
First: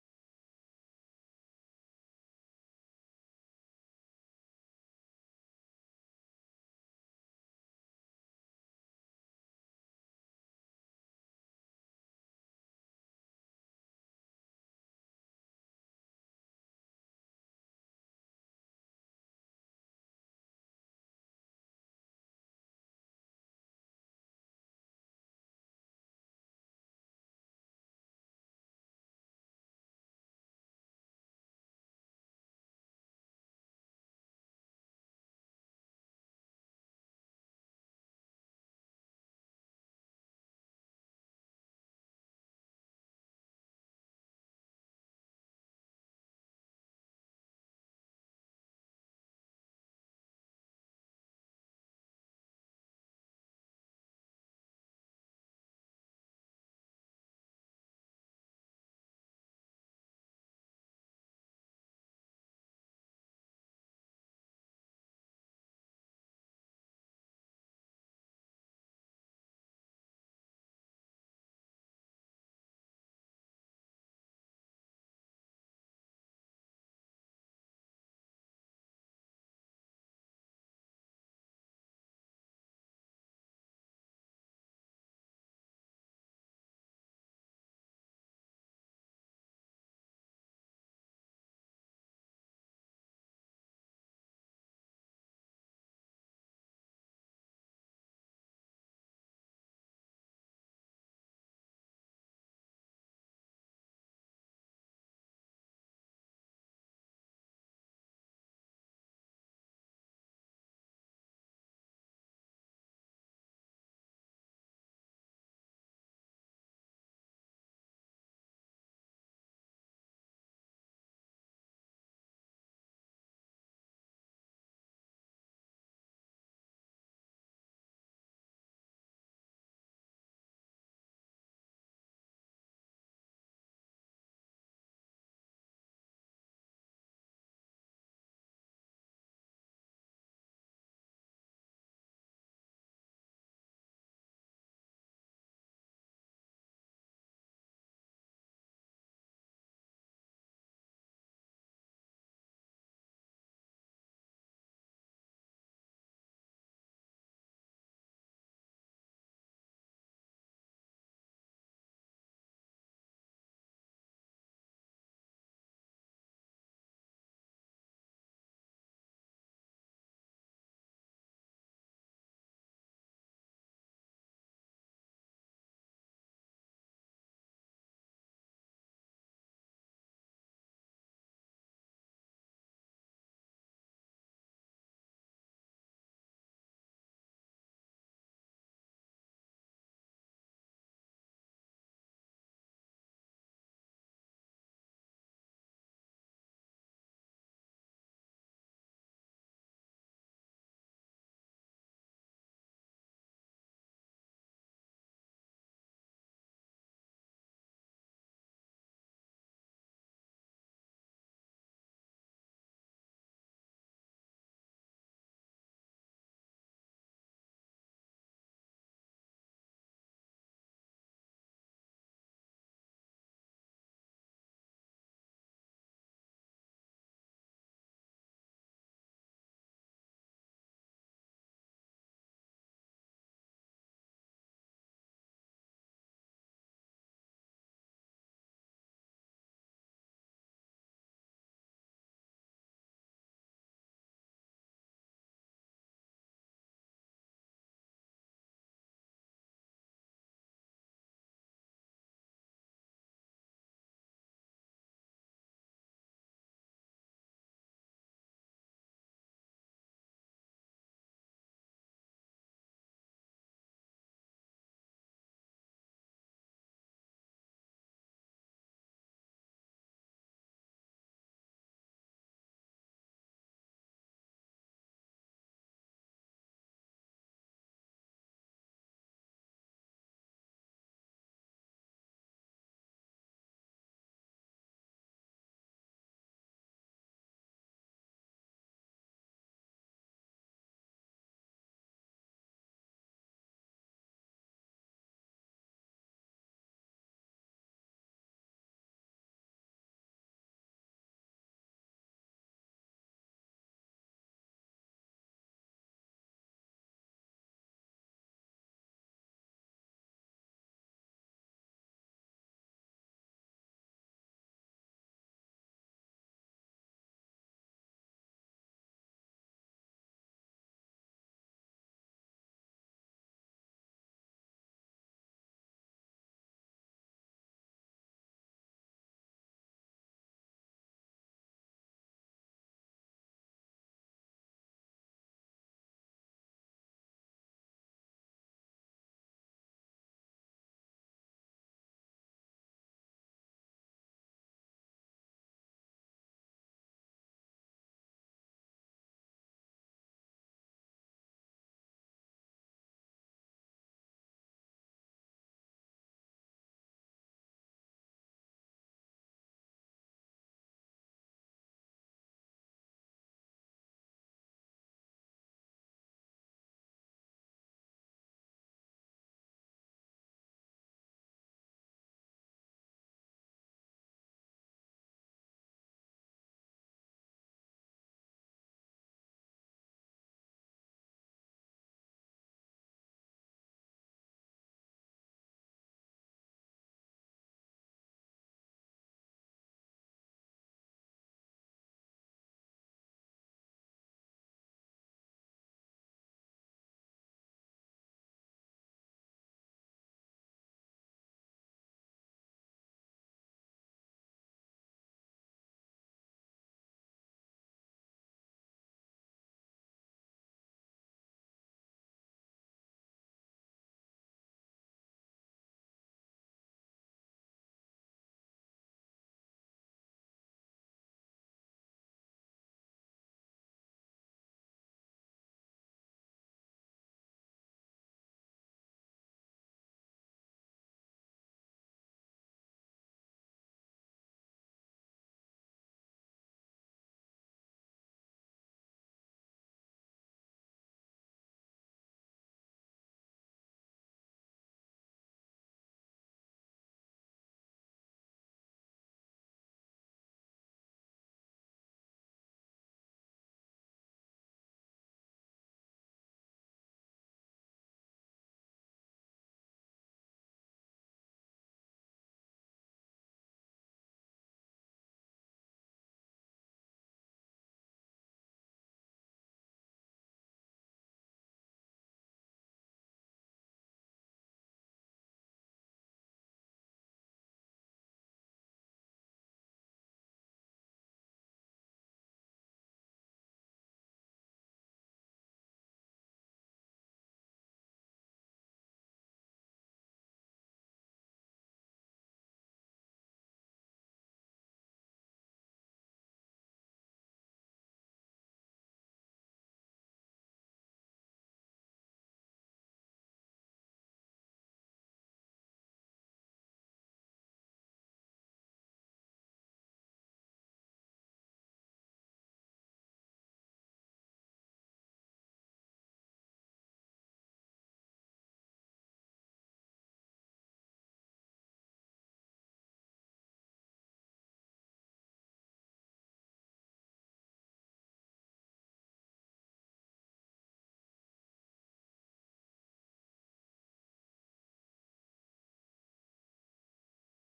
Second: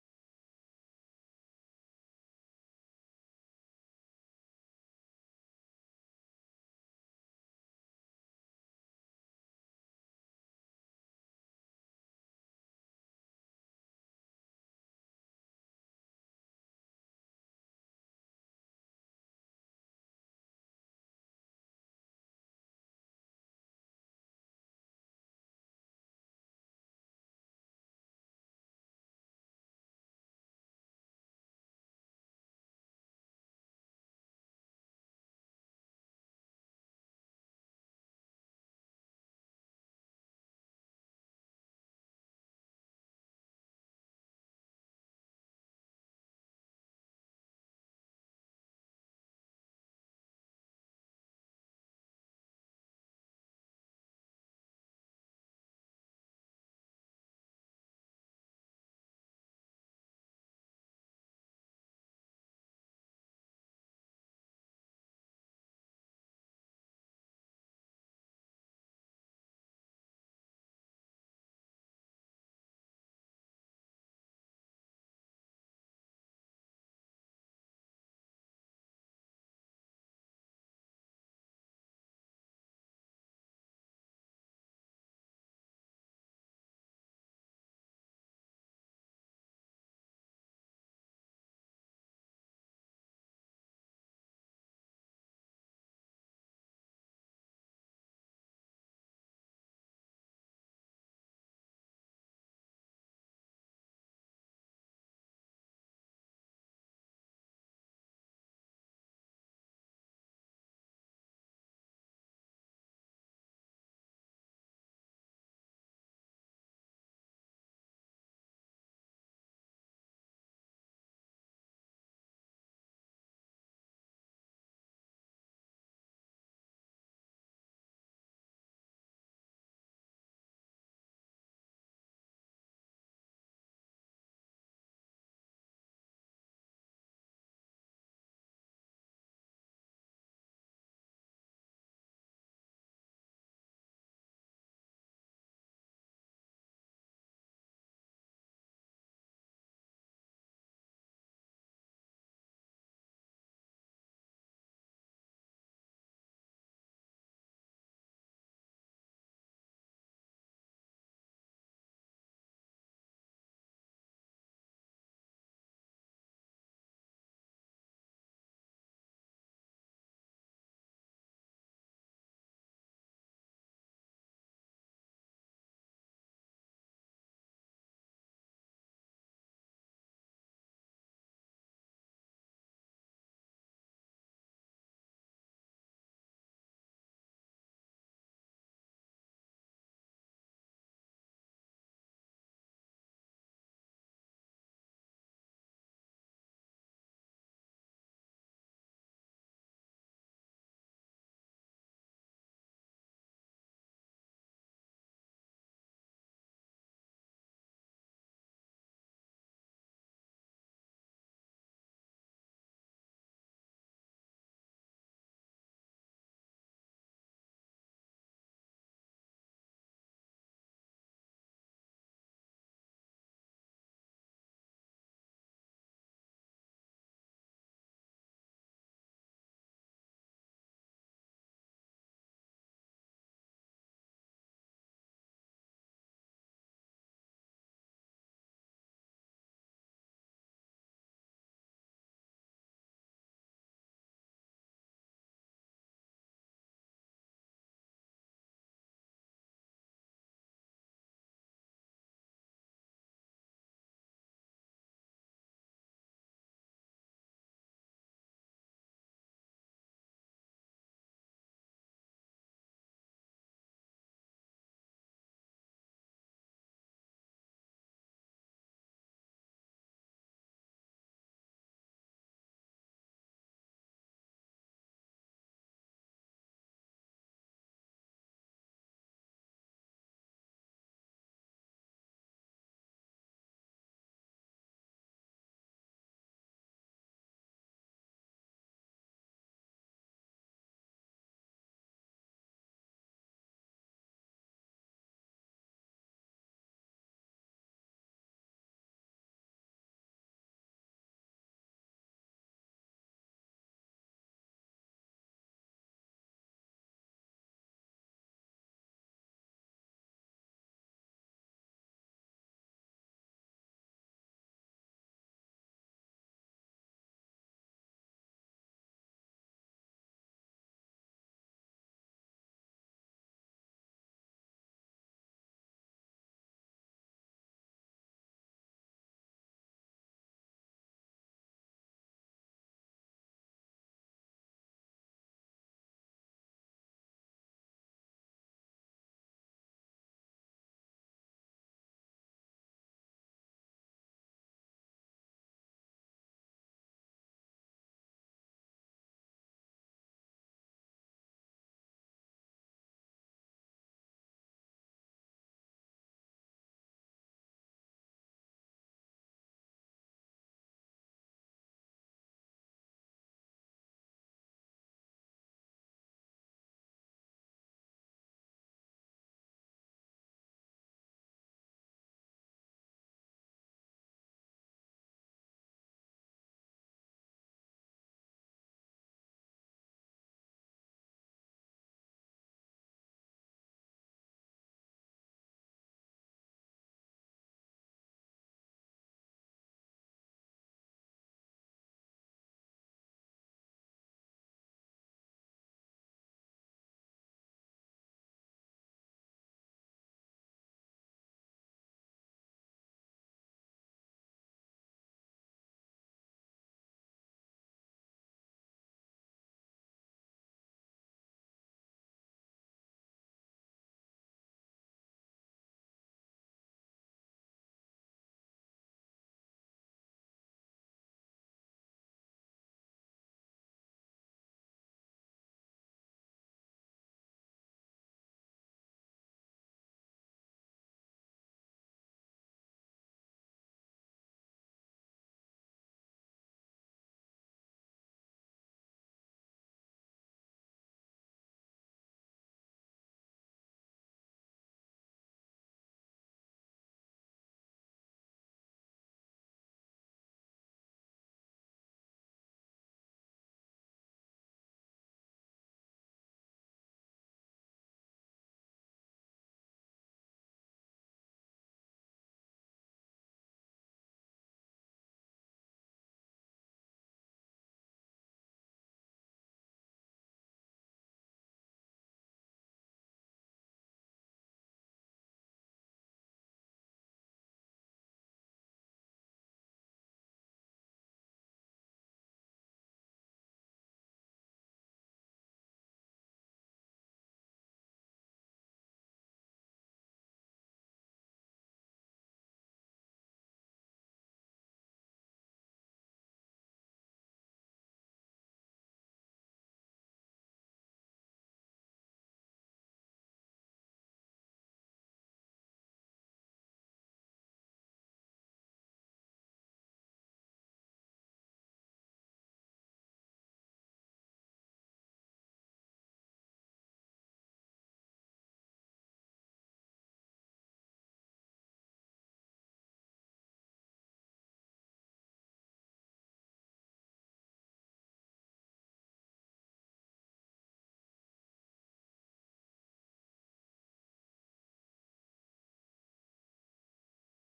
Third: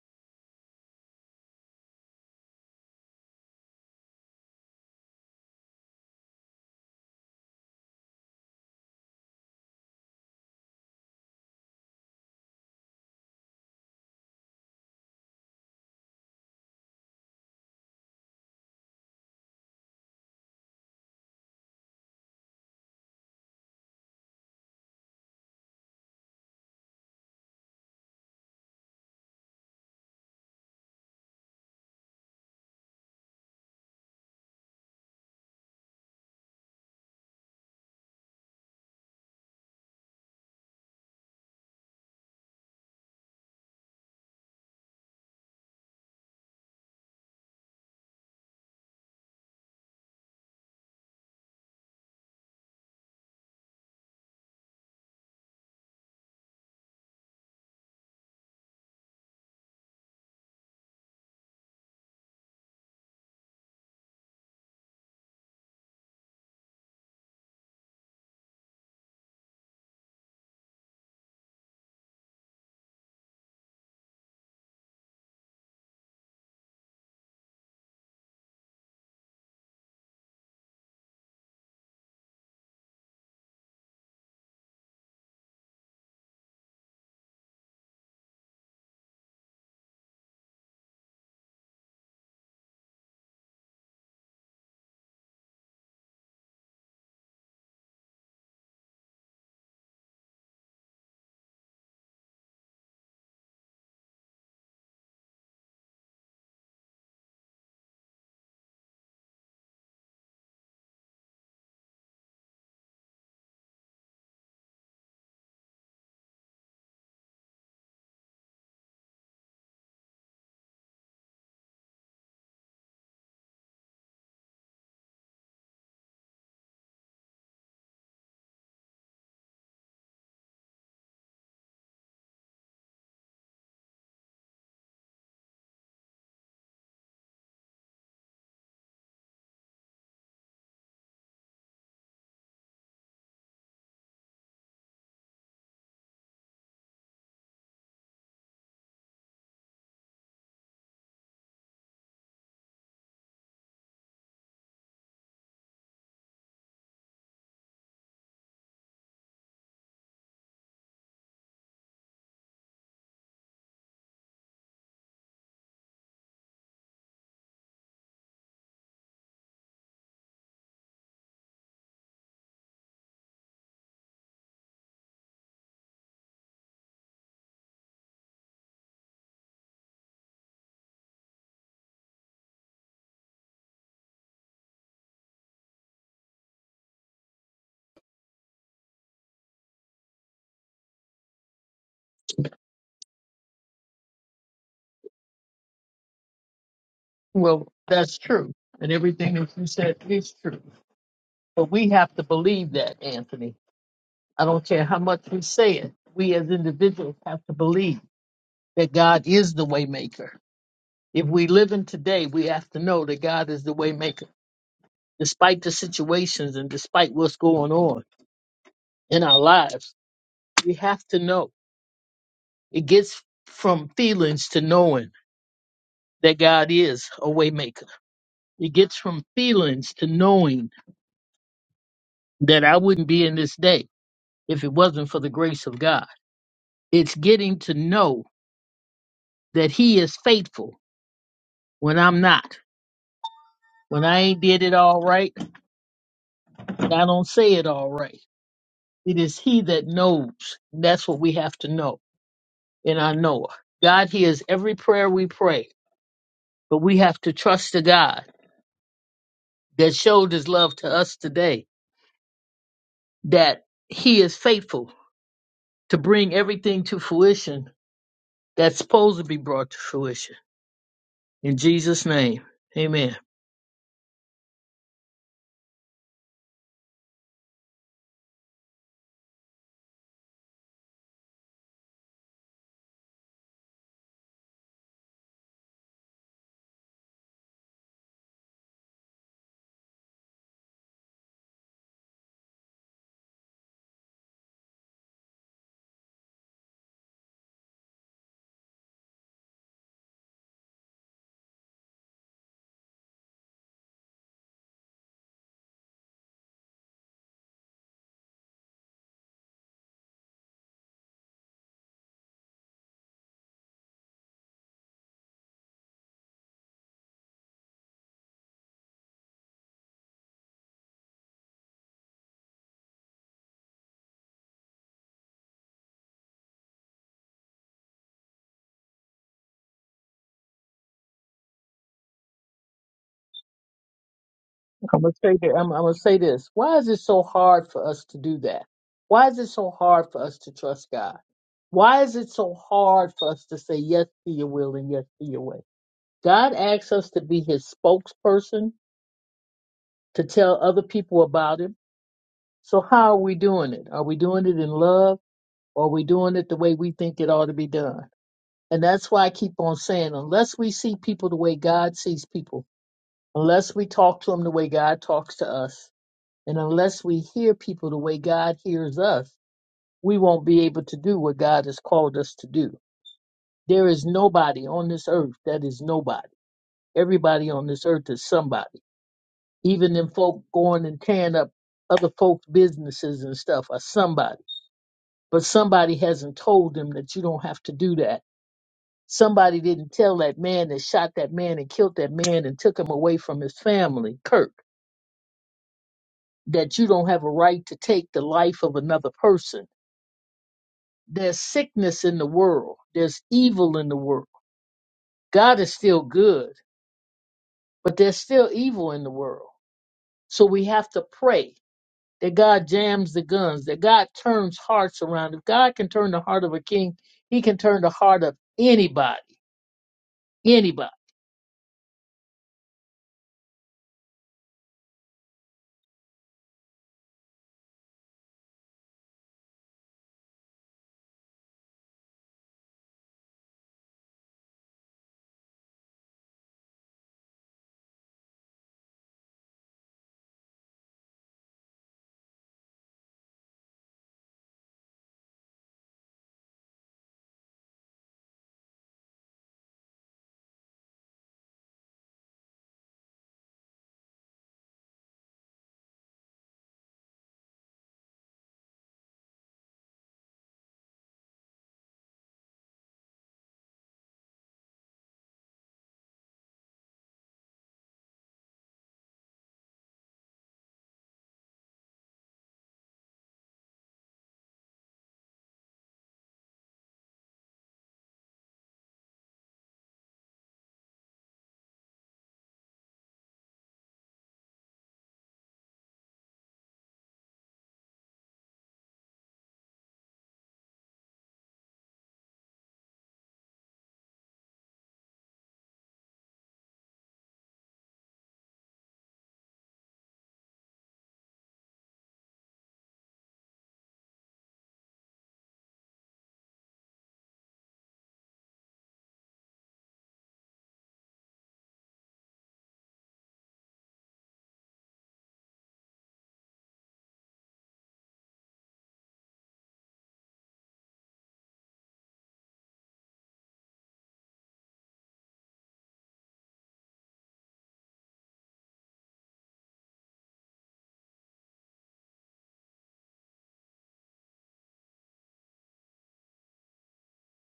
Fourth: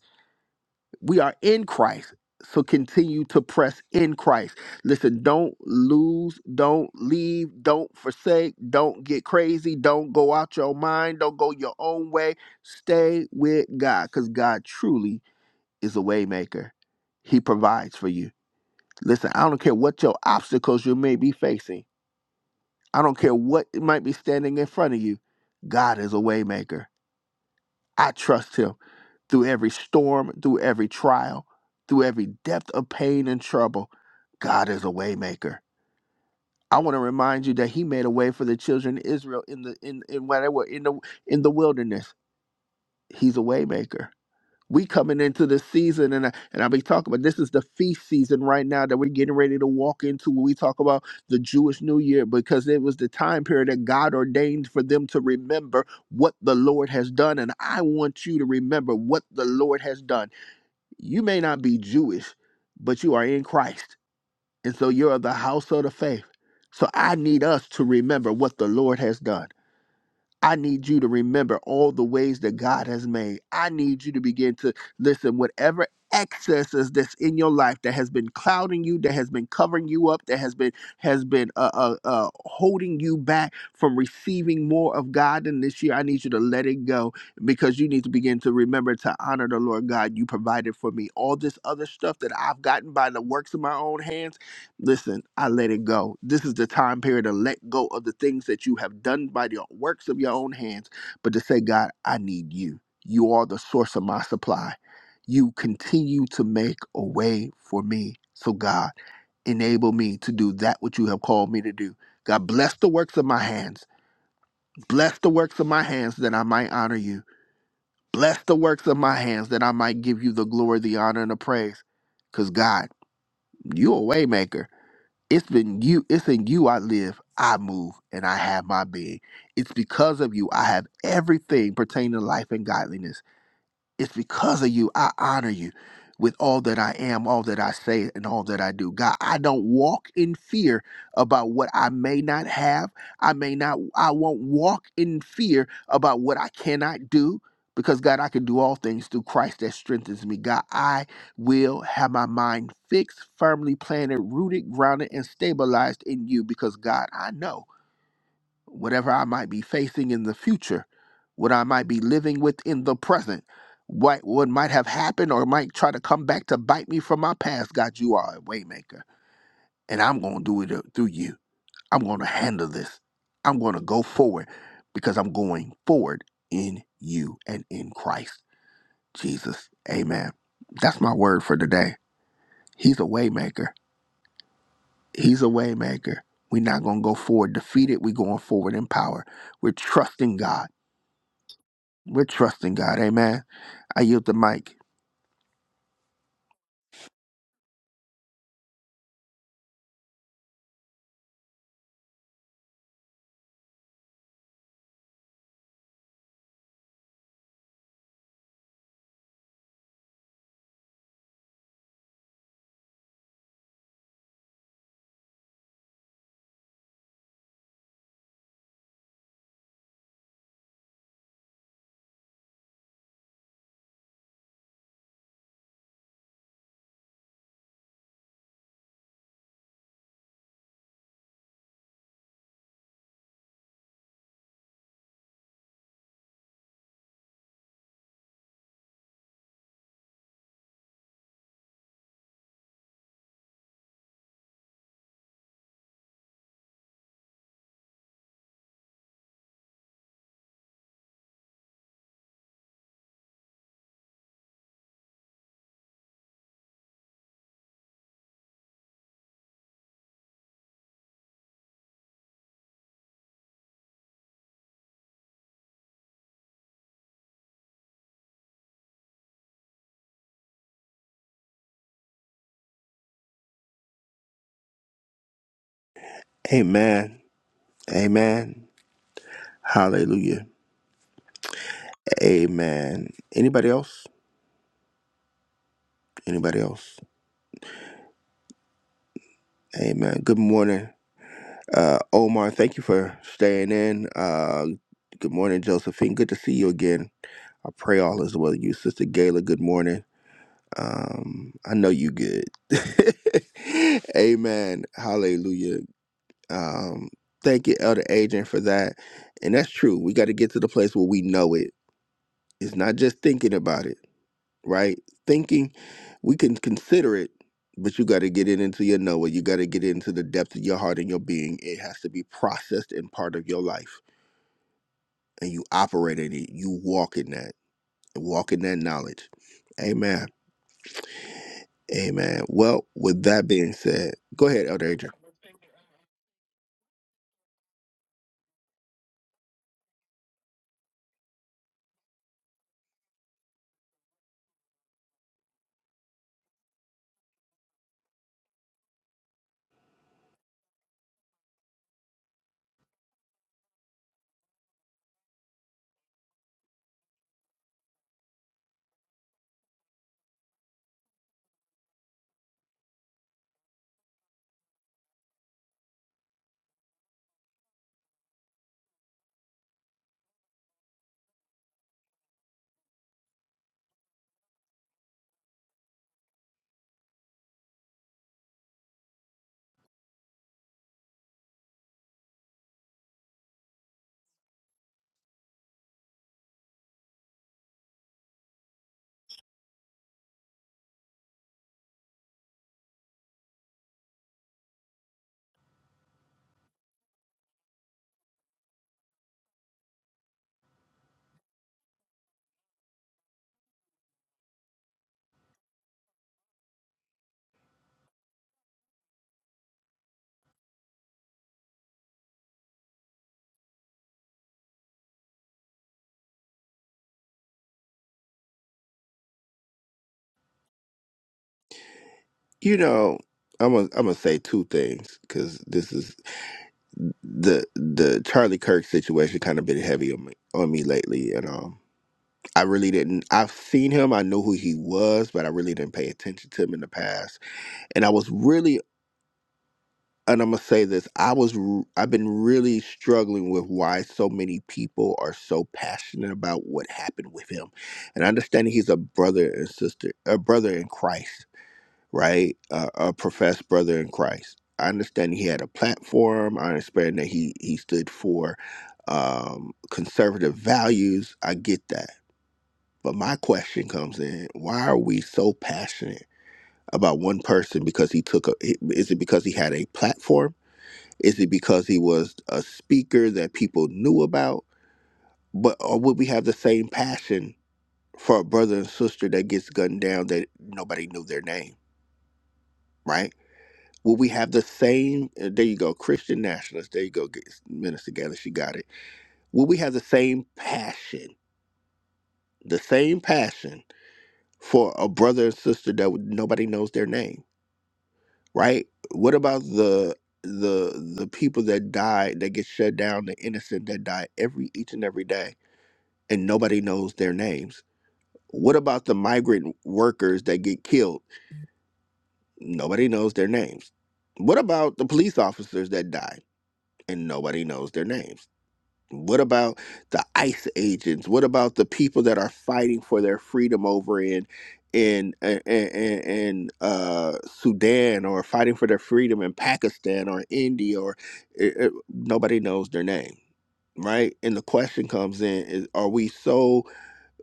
S1: We are in Christ. So continue to press in Christ. Listen, don't lose, don't leave, don't forsake, don't get crazy, don't go out your mind, don't go your own way. Stay with God because God truly is a waymaker. He provides for you. Listen, I don't care what your obstacles you may be facing. I don't care what might be standing in front of you. God is a waymaker. I trust him through every storm, through every trial, through every depth of pain and trouble, God is a waymaker. I want to remind you that He made a way for the children of Israel in the in in when they were in the in the wilderness. He's a waymaker. We coming into the season, and I, and I'll be talking about this is the feast season right now that we're getting ready to walk into. When we talk about the Jewish New Year, because it was the time period that God ordained for them to remember what the Lord has done, and I want you to remember what the Lord has done you may not be Jewish, but you are in Christ. And so you're of the household of faith. So I need us to remember what the Lord has done. I need you to remember all the ways that God has made. I need you to begin to listen, whatever excesses that's in your life that has been clouding you, that has been covering you up, that has been has been uh, uh, uh, holding you back from receiving more of God in this year. I need you to let it go because you need to begin to remember to honor the Lord God you provided for me. All this other stuff that I've gotten by the works of my own hands. Listen, I let it go. This is the time period to let go of the things that you have done by the works of your own hands, but to say, God, I need you. You are the source of my supply. You continue to make a way for me. So, God, enable me to do that which you have called me to do. God, bless the works of my hands. Bless the works of my hands that I might honor you. Bless the works of my hands that I might give you the glory, the honor, and the praise. Because, God, you're a waymaker. It's been you, it's in you I live, I move, and I have my being. It's because of you I have everything pertaining to life and godliness. It's because of you I honor you with all that I am, all that I say, and all that I do. God, I don't walk in fear about what I may not have. I may not, I won't walk in fear about what I cannot do. Because God, I can do all things through Christ that strengthens me. God, I will have my mind fixed, firmly planted, rooted, grounded, and stabilized in you. Because God, I know whatever I might be facing in the future, what I might be living with in the present, what what might have happened or might try to come back to bite me from my past. God, you are a waymaker, and I'm gonna do it uh, through you. I'm gonna handle this. I'm gonna go forward because I'm going forward in you and in Christ Jesus. Amen. That's my word for today. He's a waymaker. He's a waymaker. We're not gonna go forward defeated. We're going forward in power. We're trusting God. We're trusting God. Amen. I yield the mic.
S3: Well, that's true. And everything that you said is true. But we have to believe that, Anthony. I don't care how much we say it. We as individuals have to believe that God is the waymaker. If we live in today, we have to know that God is the waymaker. Despite the situations and despite what's going on in our lives, we have to know. It gets from feelings to knowing that God is a waymaker. It gets from feelings to knowing that I wouldn't be in this day if it wasn't for the grace of God. It's getting to know that He is faithful when I'm not, when I ain't did it all right, and I don't say it all right. It is He that knows. That's what we have to know in our Noah. God hears every prayer we pray, but we have to trust the God that showed His love to us today, that He is faithful to bring everything to fruition that's supposed to be brought to fruition. In Jesus' name, amen.
S1: Amen. Amen. Hallelujah. Amen. Anybody else? Anybody else? Amen. Good morning. Uh Omar, thank you for staying in. Uh good morning, Josephine. Good to see you again. I pray all is well with you. Sister Gayla, good morning. Um, I know you good. *laughs* Amen. Hallelujah. Um, thank you, Elder Adrian, for that. And that's true. We got to get to the place where we know it It's not just thinking about it, right? Thinking, we can consider it, but you got to get it into your Noah. You got to get it into the depth of your heart and your being. It has to be processed and part of your life. And you operate in it, you walk in that, walk in that knowledge. Amen. Amen. Well, with that being said, go ahead, Elder
S3: I'm
S1: Adrian.
S3: gonna say that. I'm, I'm gonna say this. Why is it so hard for us to do that? Why is it so hard for us to trust God? Why is it so hard for us to say yes to your will and yes to your way? God asks us to be his spokesperson to tell other people about him. So how are we doing it? Are we doing it in love or are we doing it the way we think it ought to be done? And that's why I keep on saying, unless we see people the way God sees people, unless we talk to them the way God talks to us, And unless we hear people the way God hears us, we won't be able to do what God has called us to do. There is nobody on this earth that is nobody. Everybody on this earth is somebody. Even them folk going and tearing up other folks' businesses and stuff are somebody. But somebody hasn't told them that you don't have to do that. Somebody didn't tell that man that shot that man and killed that man and took him away from his family, Kirk, that you don't have a right to take the life of another person There's sickness in the world. There's evil in the world. God is still good, but there's still evil in the world. So we have to pray that God jams the guns, that God turns hearts around. If God can turn the heart of a king, he can turn the heart of anybody, anybody.
S1: You know, I'm gonna I'm gonna say two things because this is the the Charlie Kirk situation kind of been heavy on me on me lately, and um I really didn't. I've seen him. I know who he was, but I really didn't pay attention to him in the past. And I was really, and I'm gonna say this. I was. r- I've been really struggling with why so many people are so passionate about what happened with him. And I understand he's a brother and sister, a brother in Christ, right? Uh, a professed brother in Christ. I understand he had a platform. I understand that he he stood for um, conservative values. I get that but my question comes in: Why are we so passionate about one person? Because he took a? Is it because he had a platform? Is it because he was a speaker that people knew about? But or would we have the same passion for a brother and sister that gets gunned down that nobody knew their name? Right? Will we have the same? uh, There you go, Christian nationalist. There you go, G- Minister Gaylor. She got it. Will we have the same passion? The same passion for a brother and sister that would- nobody knows their name? right? What about the the the people that died that get shut down, the innocent that die every each and every day, and nobody knows their names? What about the migrant workers that get killed? Nobody knows their names. What about the police officers that die and nobody knows their names? What about the ICE agents? What about the people that are fighting for their freedom over in in in, in, in, uh, Sudan or fighting for their freedom in Pakistan or India or it, it- nobody knows their name, right? And the question comes in: is, Are we so?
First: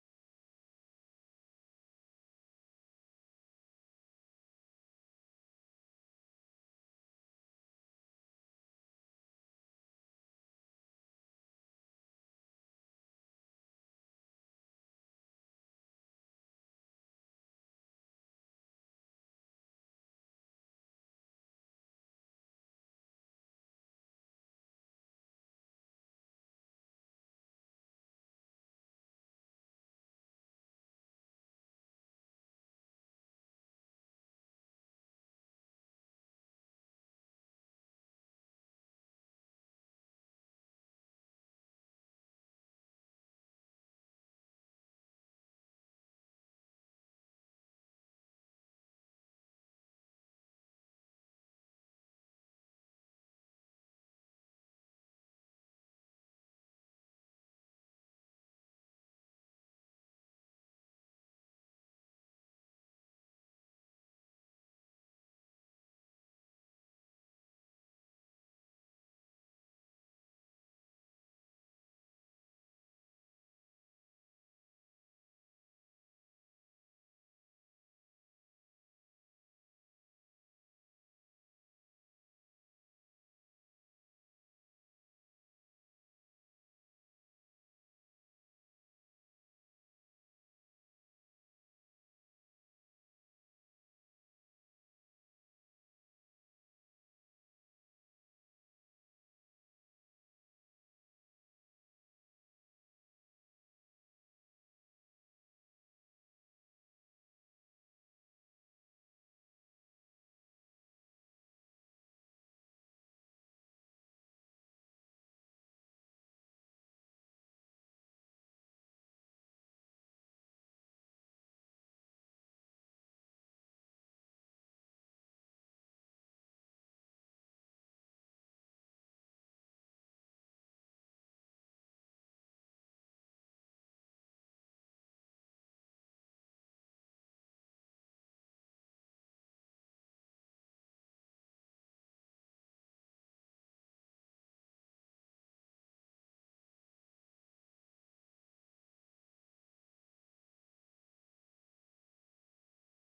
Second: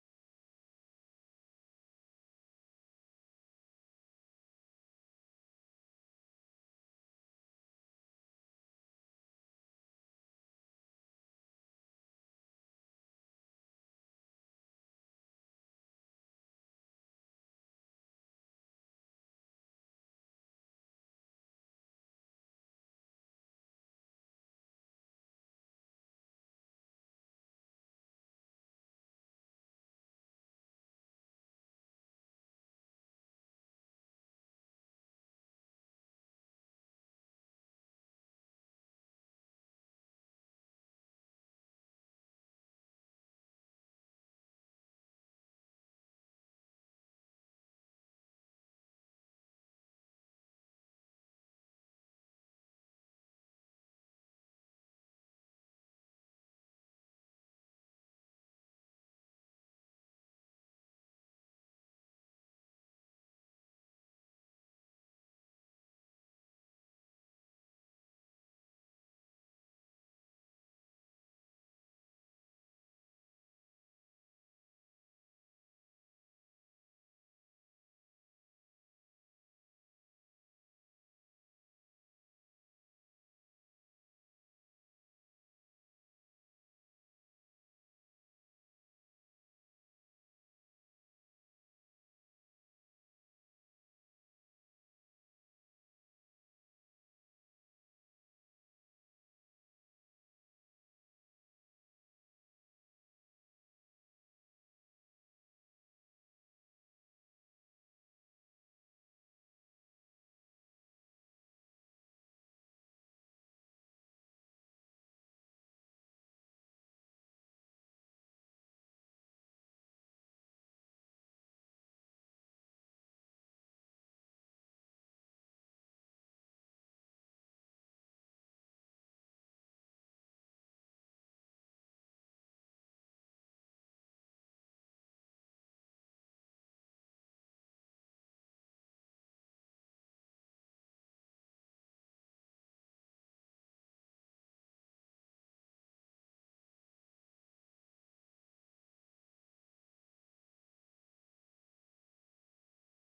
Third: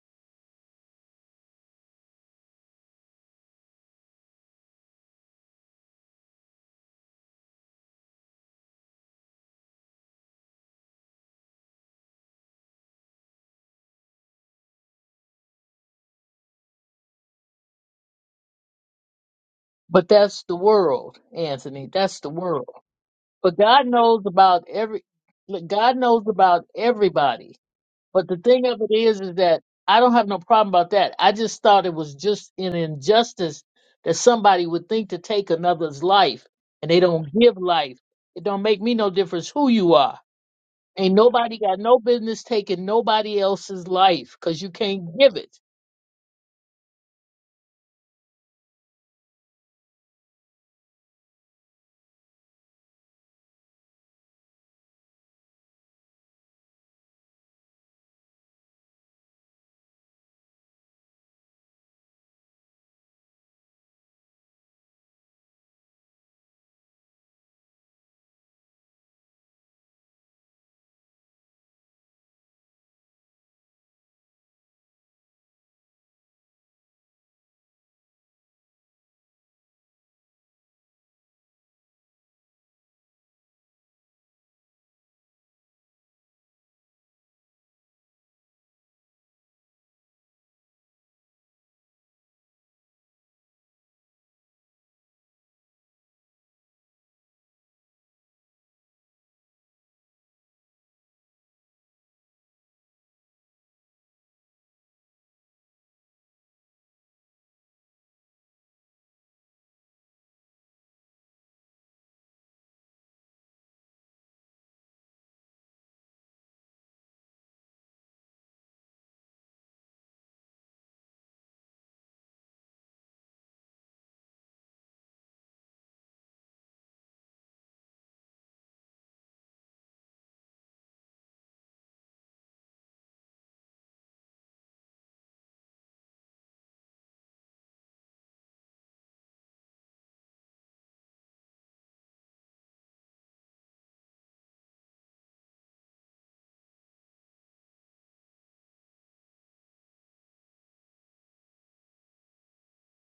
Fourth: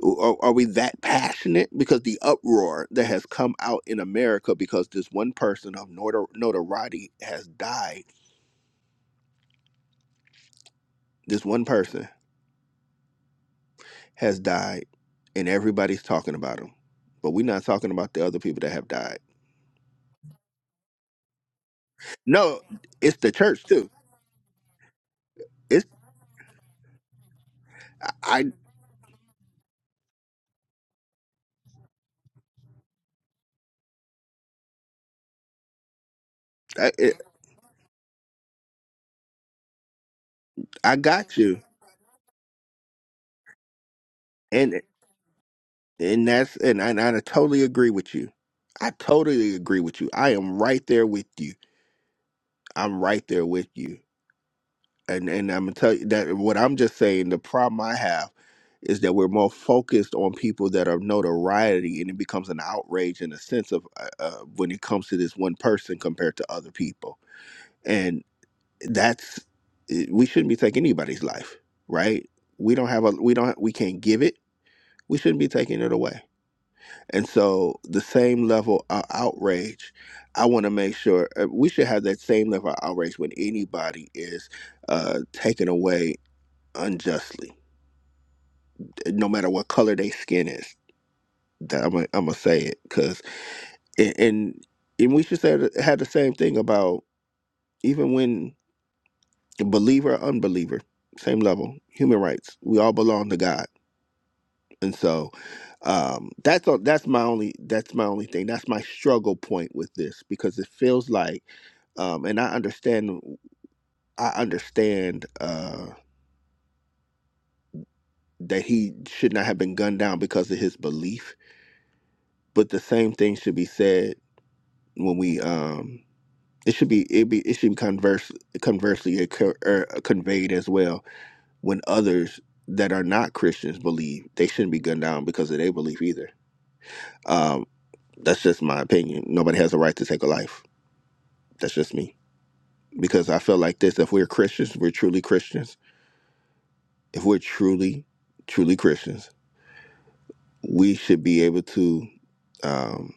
S1: Are, are we that passionate? Because the uproar that has come out in America because this one person of notor- notoriety has died. This one person has died and everybody's talking about him but we're not talking about the other people that have died
S3: But that's the world, Anthony. That's the
S1: no
S3: world.
S1: it's the
S3: But
S1: church
S3: God
S1: too
S3: knows about every, look,
S1: it's
S3: God knows about everybody But the
S1: i
S3: thing of it is, is that I don't have no problem about that. I just thought it was just an injustice that somebody would think to take another's life and
S1: i,
S3: they
S1: it,
S3: don't give life. It don't make me no difference who you are.
S1: I
S3: Ain't
S1: got
S3: nobody
S1: you
S3: got no business taking nobody else's life because you
S1: and
S3: can't give it.
S1: and that's and I, and I totally agree with you i totally agree with you i am right there with you i'm right there with you and and I'm gonna tell you that what I'm just saying. The problem I have is that we're more focused on people that are notoriety, and it becomes an outrage in a sense of uh, uh, when it comes to this one person compared to other people, and that's it- we shouldn't be taking anybody's life, right? We don't have a we don't we can't give it. We shouldn't be taking it away. And so the same level of outrage, I want to make sure uh, we should have that same level of outrage when anybody is uh, taken away unjustly, no matter what color they skin is. That I'm gonna I'm gonna say it because and and we should say that- had the same thing about even when believer or unbeliever, same level, human rights. We all belong to God, and so um, that's all, that's my only that's my only thing. That's my struggle point with this because it feels like, um, and I understand I understand uh, that he should not have been gunned down because of his belief, but the same thing should be said when we um it should be it be it should be converse conversely occur, er, conveyed as well when others that are not Christians believe they shouldn't be gunned down because of their belief either. Um, that's just my opinion. Nobody has a right to take a life. That's just me because I feel like this: if we're Christians, we're truly Christians. If we're truly truly Christians, we should be able to um,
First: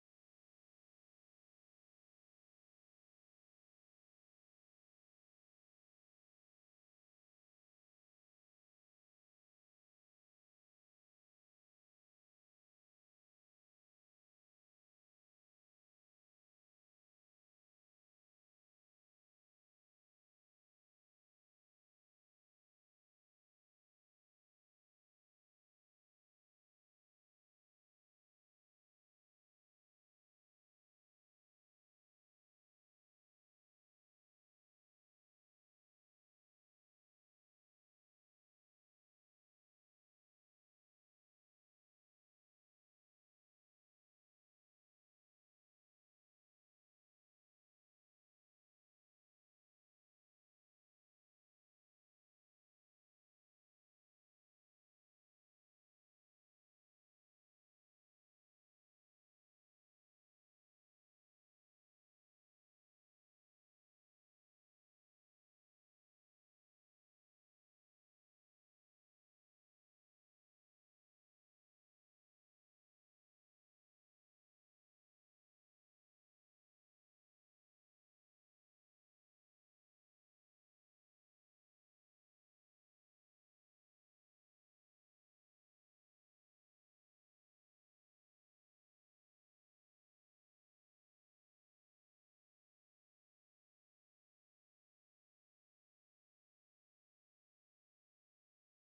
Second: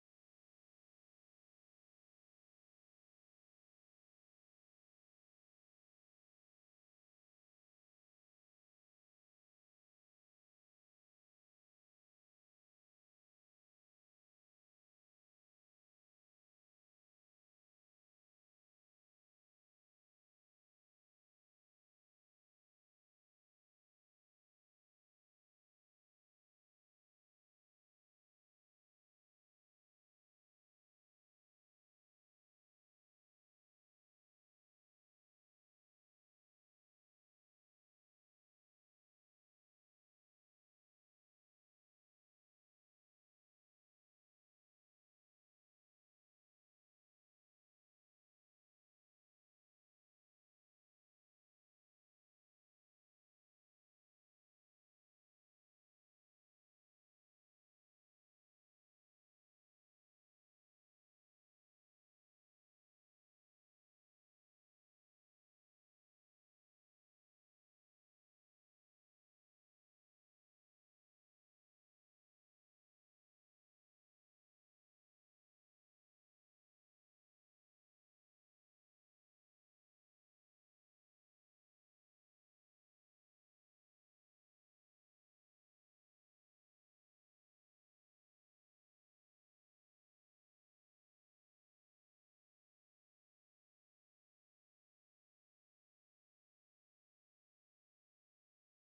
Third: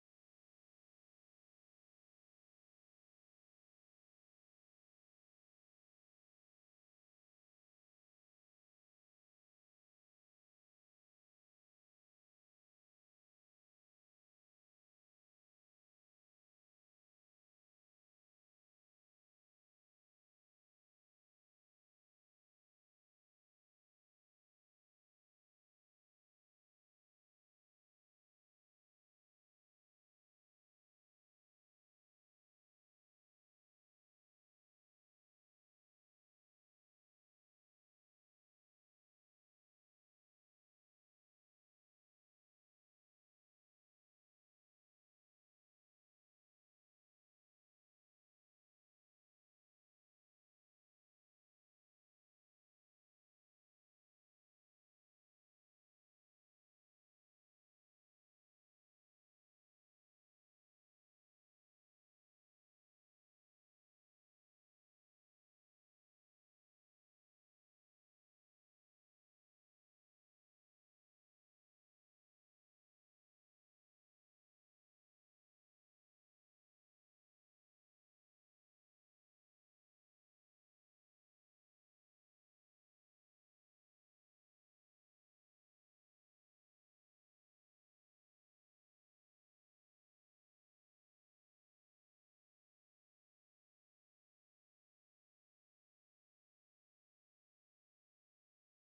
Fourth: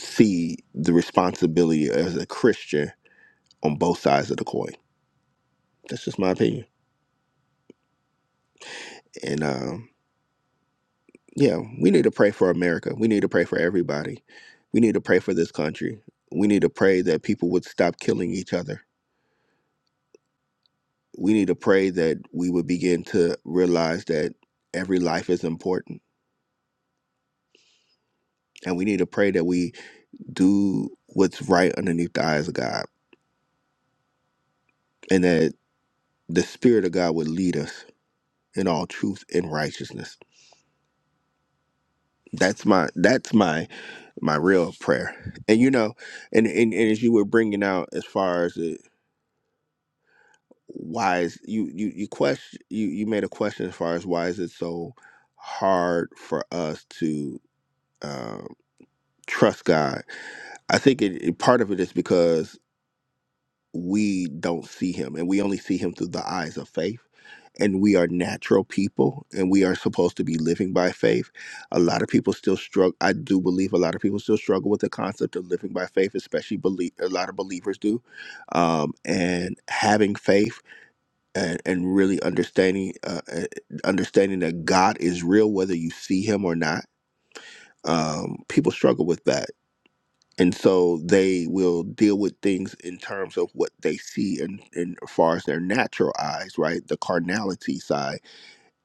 S1: see the responsibility as a Christian on both sides of the coin. That's just my opinion. And um, yeah, we need to pray for America. We need to pray for everybody. We need to pray for this country. We need to pray that people would stop killing each other. We need to pray that we would begin to realize that every life is important. And we need to pray that we do what's right underneath the eyes of God and that the Spirit of God would lead us in all truth and righteousness. That's my that's my my real prayer. And you know, and, and, and as you were bringing out as far as the why is you you you question you you made a question as far as why is it so hard for us to um, trust God? I think it, it- part of it is because we don't see Him, and we only see Him through the eyes of faith. And we are natural people, and we are supposed to be living by faith. A lot of people still struggle. I do believe a lot of people still struggle with the concept of living by faith, especially believe a lot of believers do, um, and having faith and, and really understanding uh, uh, understanding that God is real whether you see him or not. Um, people struggle with that. And so they will deal with things in terms of what they see and and as far as their natural eyes, right? The carnality side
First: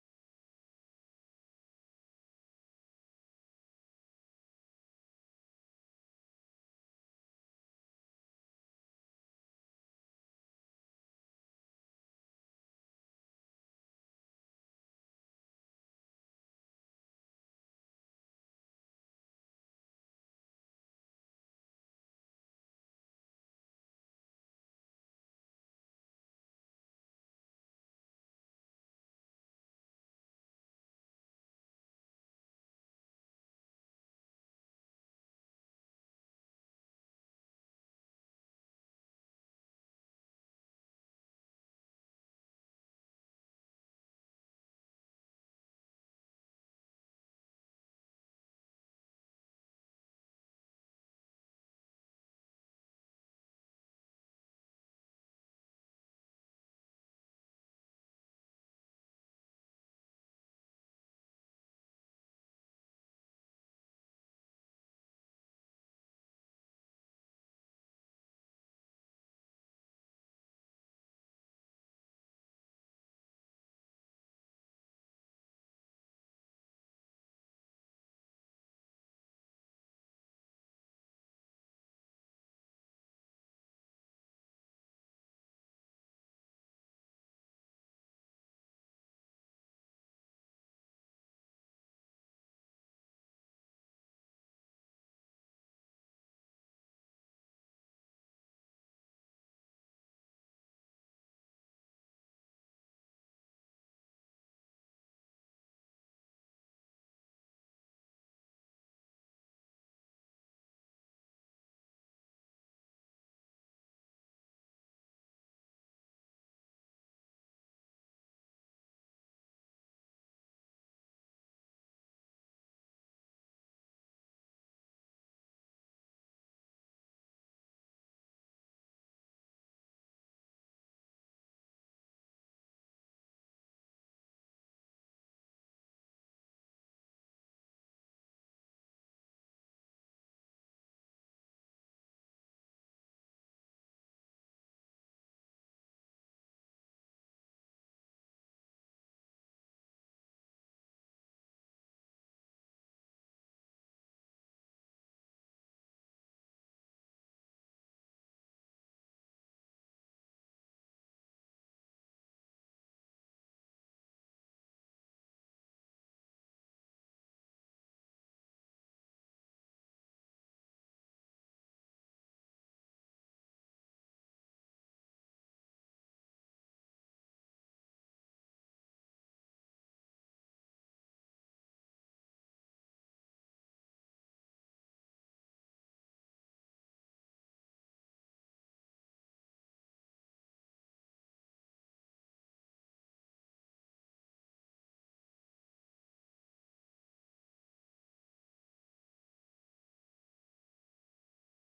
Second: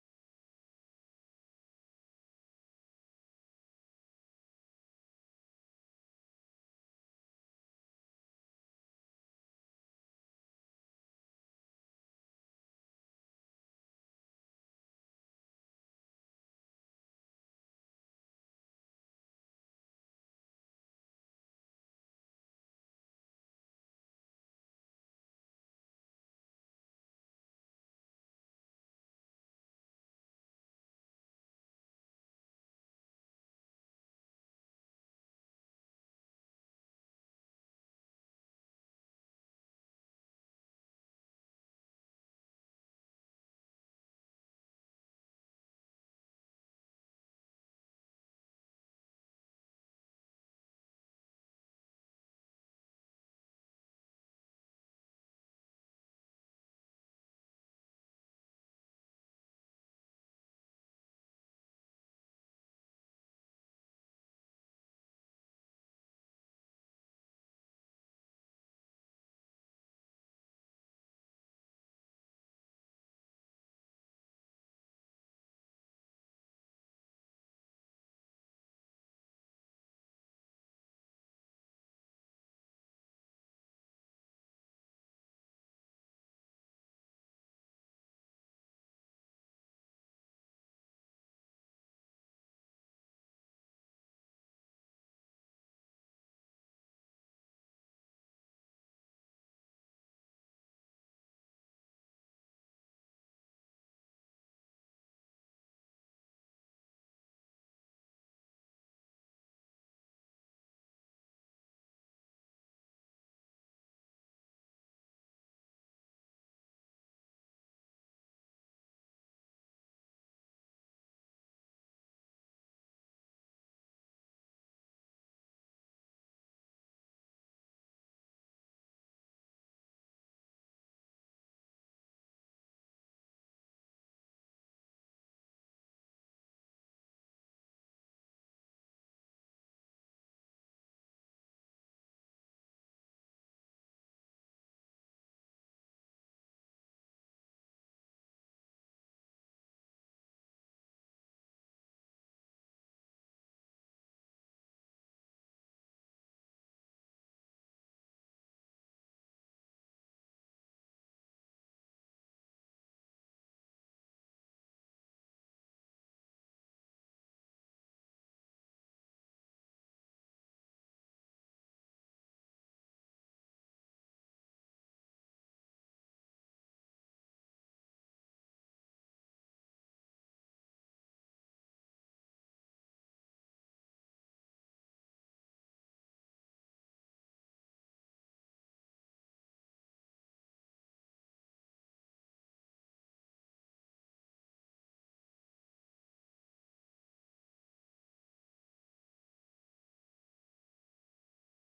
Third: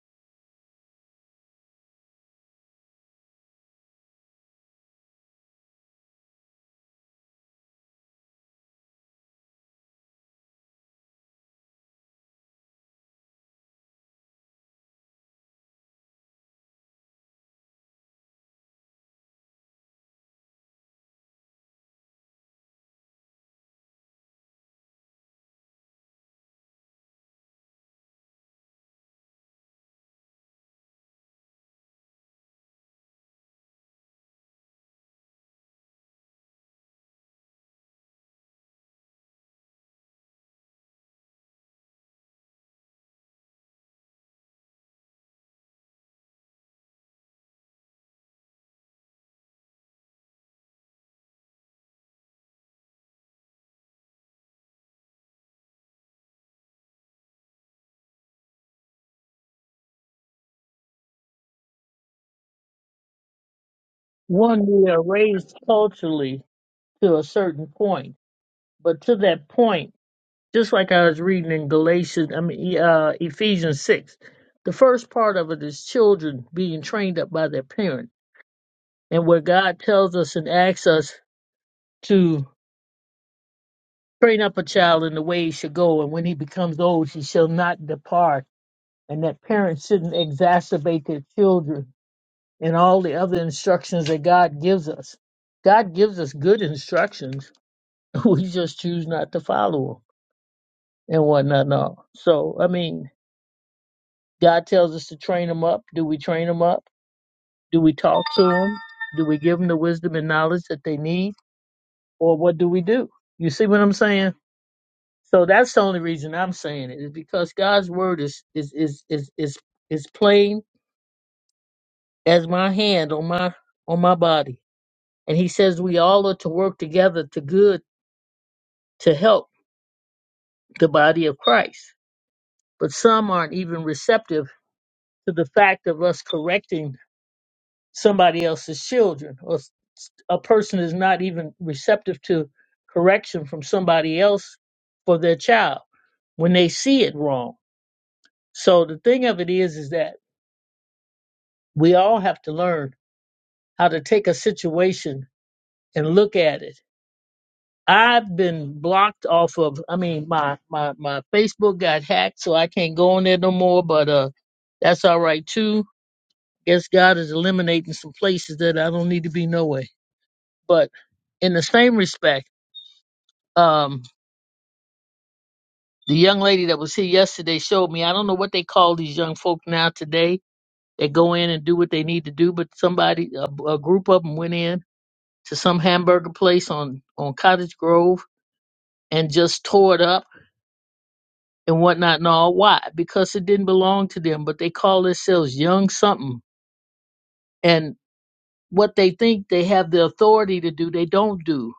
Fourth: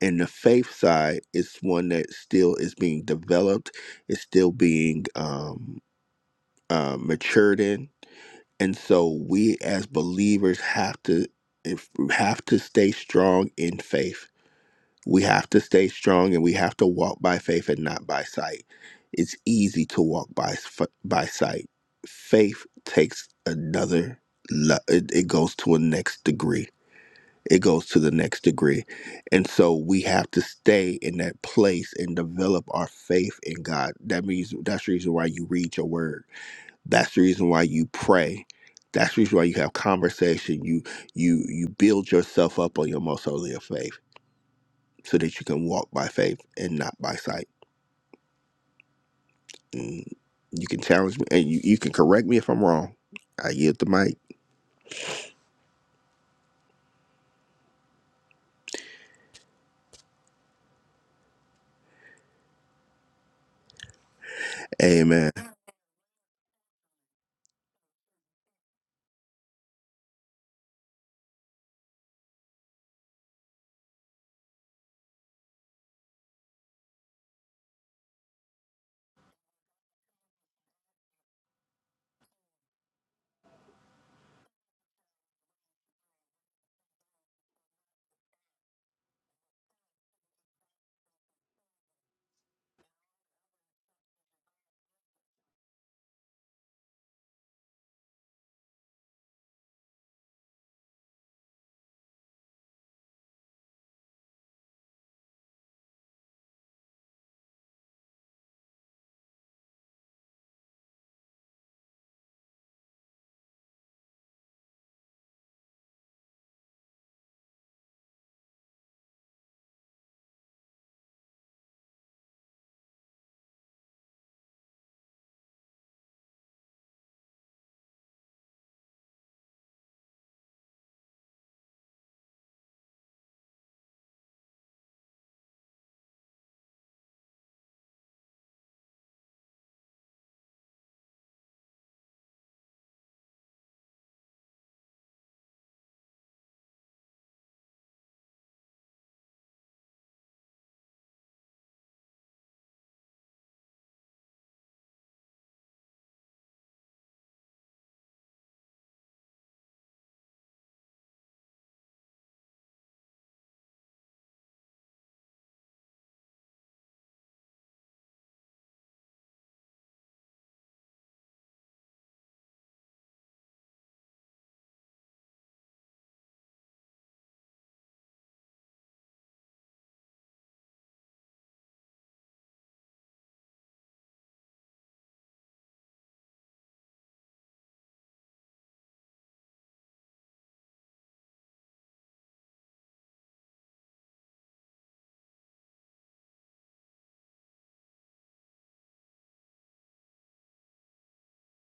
S1: and the faith side is one that still is being developed, is still being um, uh, matured in. And so we as believers have to if, have to stay strong in faith We have to stay strong and we have to walk by faith and not by sight. It's easy to walk by f- by sight. Faith takes another le- it, it goes to a next degree. It goes to the next degree. And so we have to stay in that place and develop our faith in God. That means that's the reason why you read your word. That's the reason why you pray. That's the reason why you have conversation. You you you build yourself up on your most holy of faith so that you can walk by faith and not by sight. And you can challenge me and you, you can correct me if I'm wrong. I yield the mic.
S3: One, we are
S1: Amen.
S3: raised culturally to a certain point, but to that point. just like I was reading in Galatians, I mean E- uh, Ephesians six, the first part of it is children being trained up by their parent, and where God tells us and asks us to train up a child in the way he should go, and when he becomes old, he shall not depart, and that parents shouldn't exacerbate their children and all the other instructions that God gives us. God gives us good instructions, *laughs* we just choose not to follow them and whatnot. And all. So I mean, God tells us to train them up. Do we train them up? Do we talk to them? Do we give them the wisdom and knowledge that they need? Or what do we do? You see what I'm saying? So that's the only reason I'm saying it is because God's word is is is is is, is plain as my hand on my on my body. And he says we all are to work together to good to help the body of Christ. But some aren't even receptive to the fact of us correcting somebody else's children or s- a person is not even receptive to correction from somebody else for their child when they see it wrong so the thing of it is is that we all have to learn how to take a situation and look at it i've been blocked off of i mean my my my facebook got hacked so i can't go on there no more but uh that's all right too guess god is eliminating some places that i don't need to be no way but in the same respect um the young lady that was here yesterday showed me i don't know what they call these young folk now today that go in and do what they need to do but somebody a, a group of them went in to some hamburger place on on cottage grove and just tore it up and whatnot and all why because it didn't belong to them but they call themselves young something and what they think they have the authority to do they don't do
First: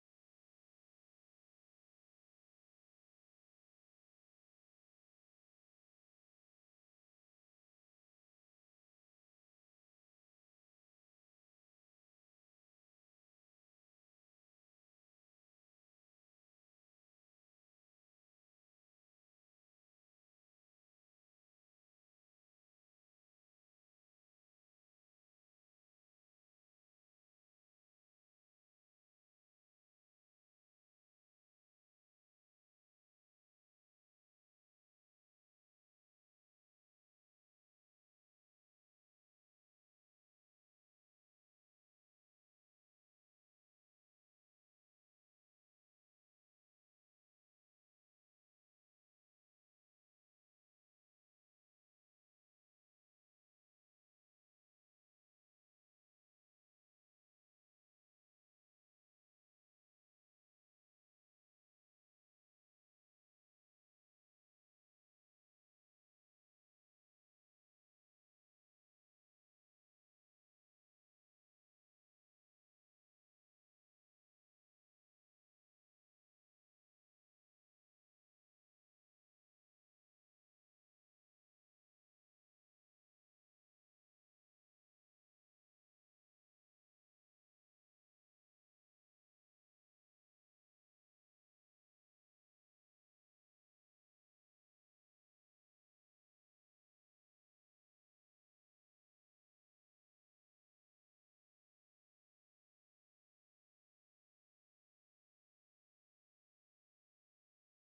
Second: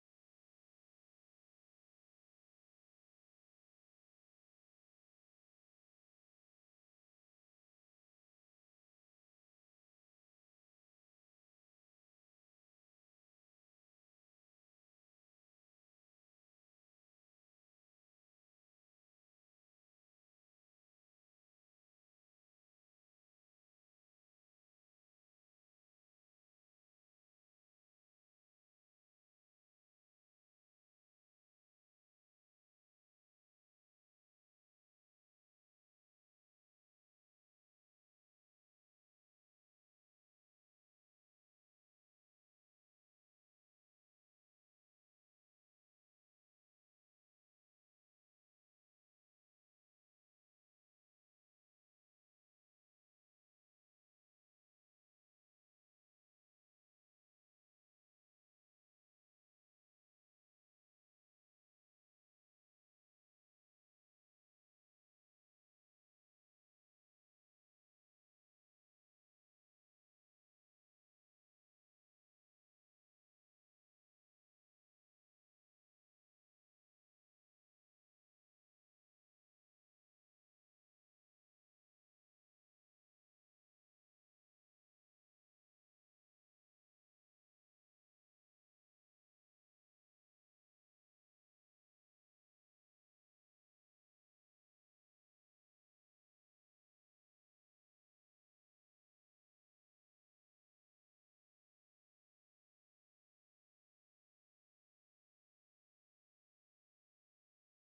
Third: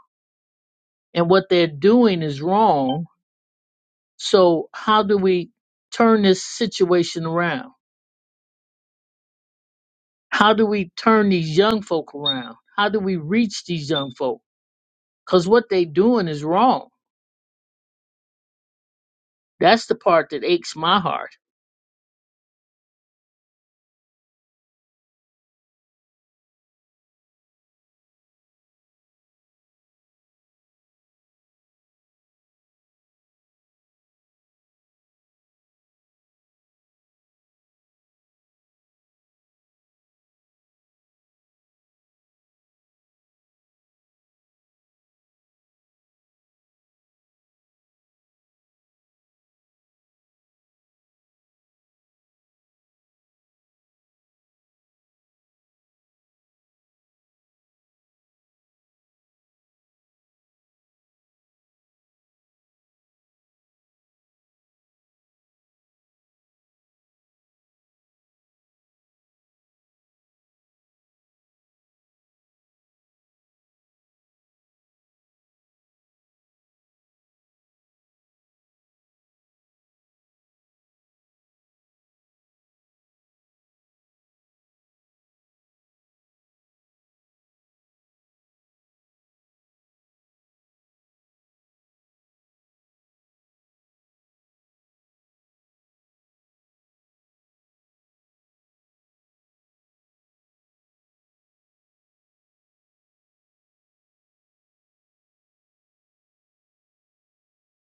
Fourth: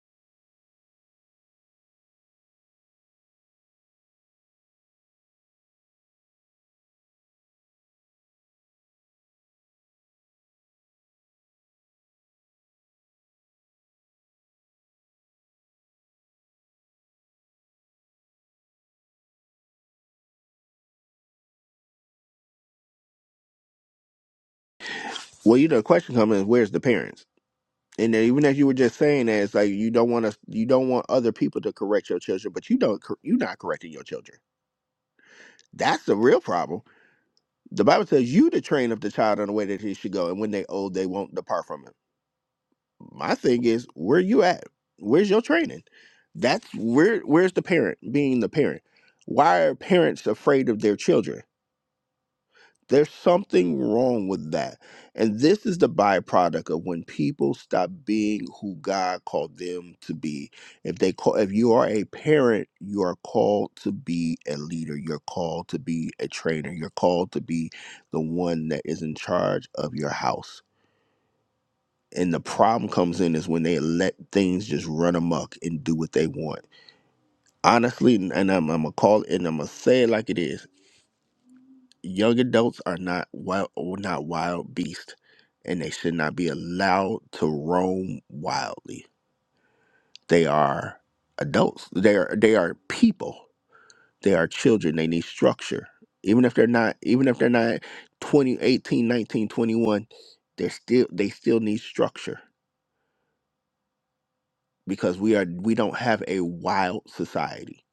S3: and what they're doing is wrong so how do we turn this situation around How do we turn these young folk around? How do we reach these young folk? Because what they doing is wrong. That's the part that aches my heart.
S1: Well, you know, the question comes is where's the parents? And then even as you were just saying that, it's like you don't want us, you don't want other people to correct your children, but you don't, cor- you're not correcting your children. That's the real problem. The Bible says you to train up the child in the way that he should go, and when they old, they won't depart from him. my thing is where you at where's your training that's where where's the parent being the parent why are parents afraid of their children there's something wrong with that and this is the byproduct of when people stop being who god called them to be if they call if you are a parent you are called to be a leader you're called to be a trainer you're called to be the one that is in charge of your house and the problem comes in is when they let things just run amok and do what they want. Honestly, and I'm, I'm gonna call it, and I'm gonna say it like it is. Young adults are not wild, not wild beasts, and they should not be allowed to roam wildly. They are adults. They are they are people. They are children. They need structure. Even if they're not, even if they're not 20, they're still they still need structure because we are we don't have a wild society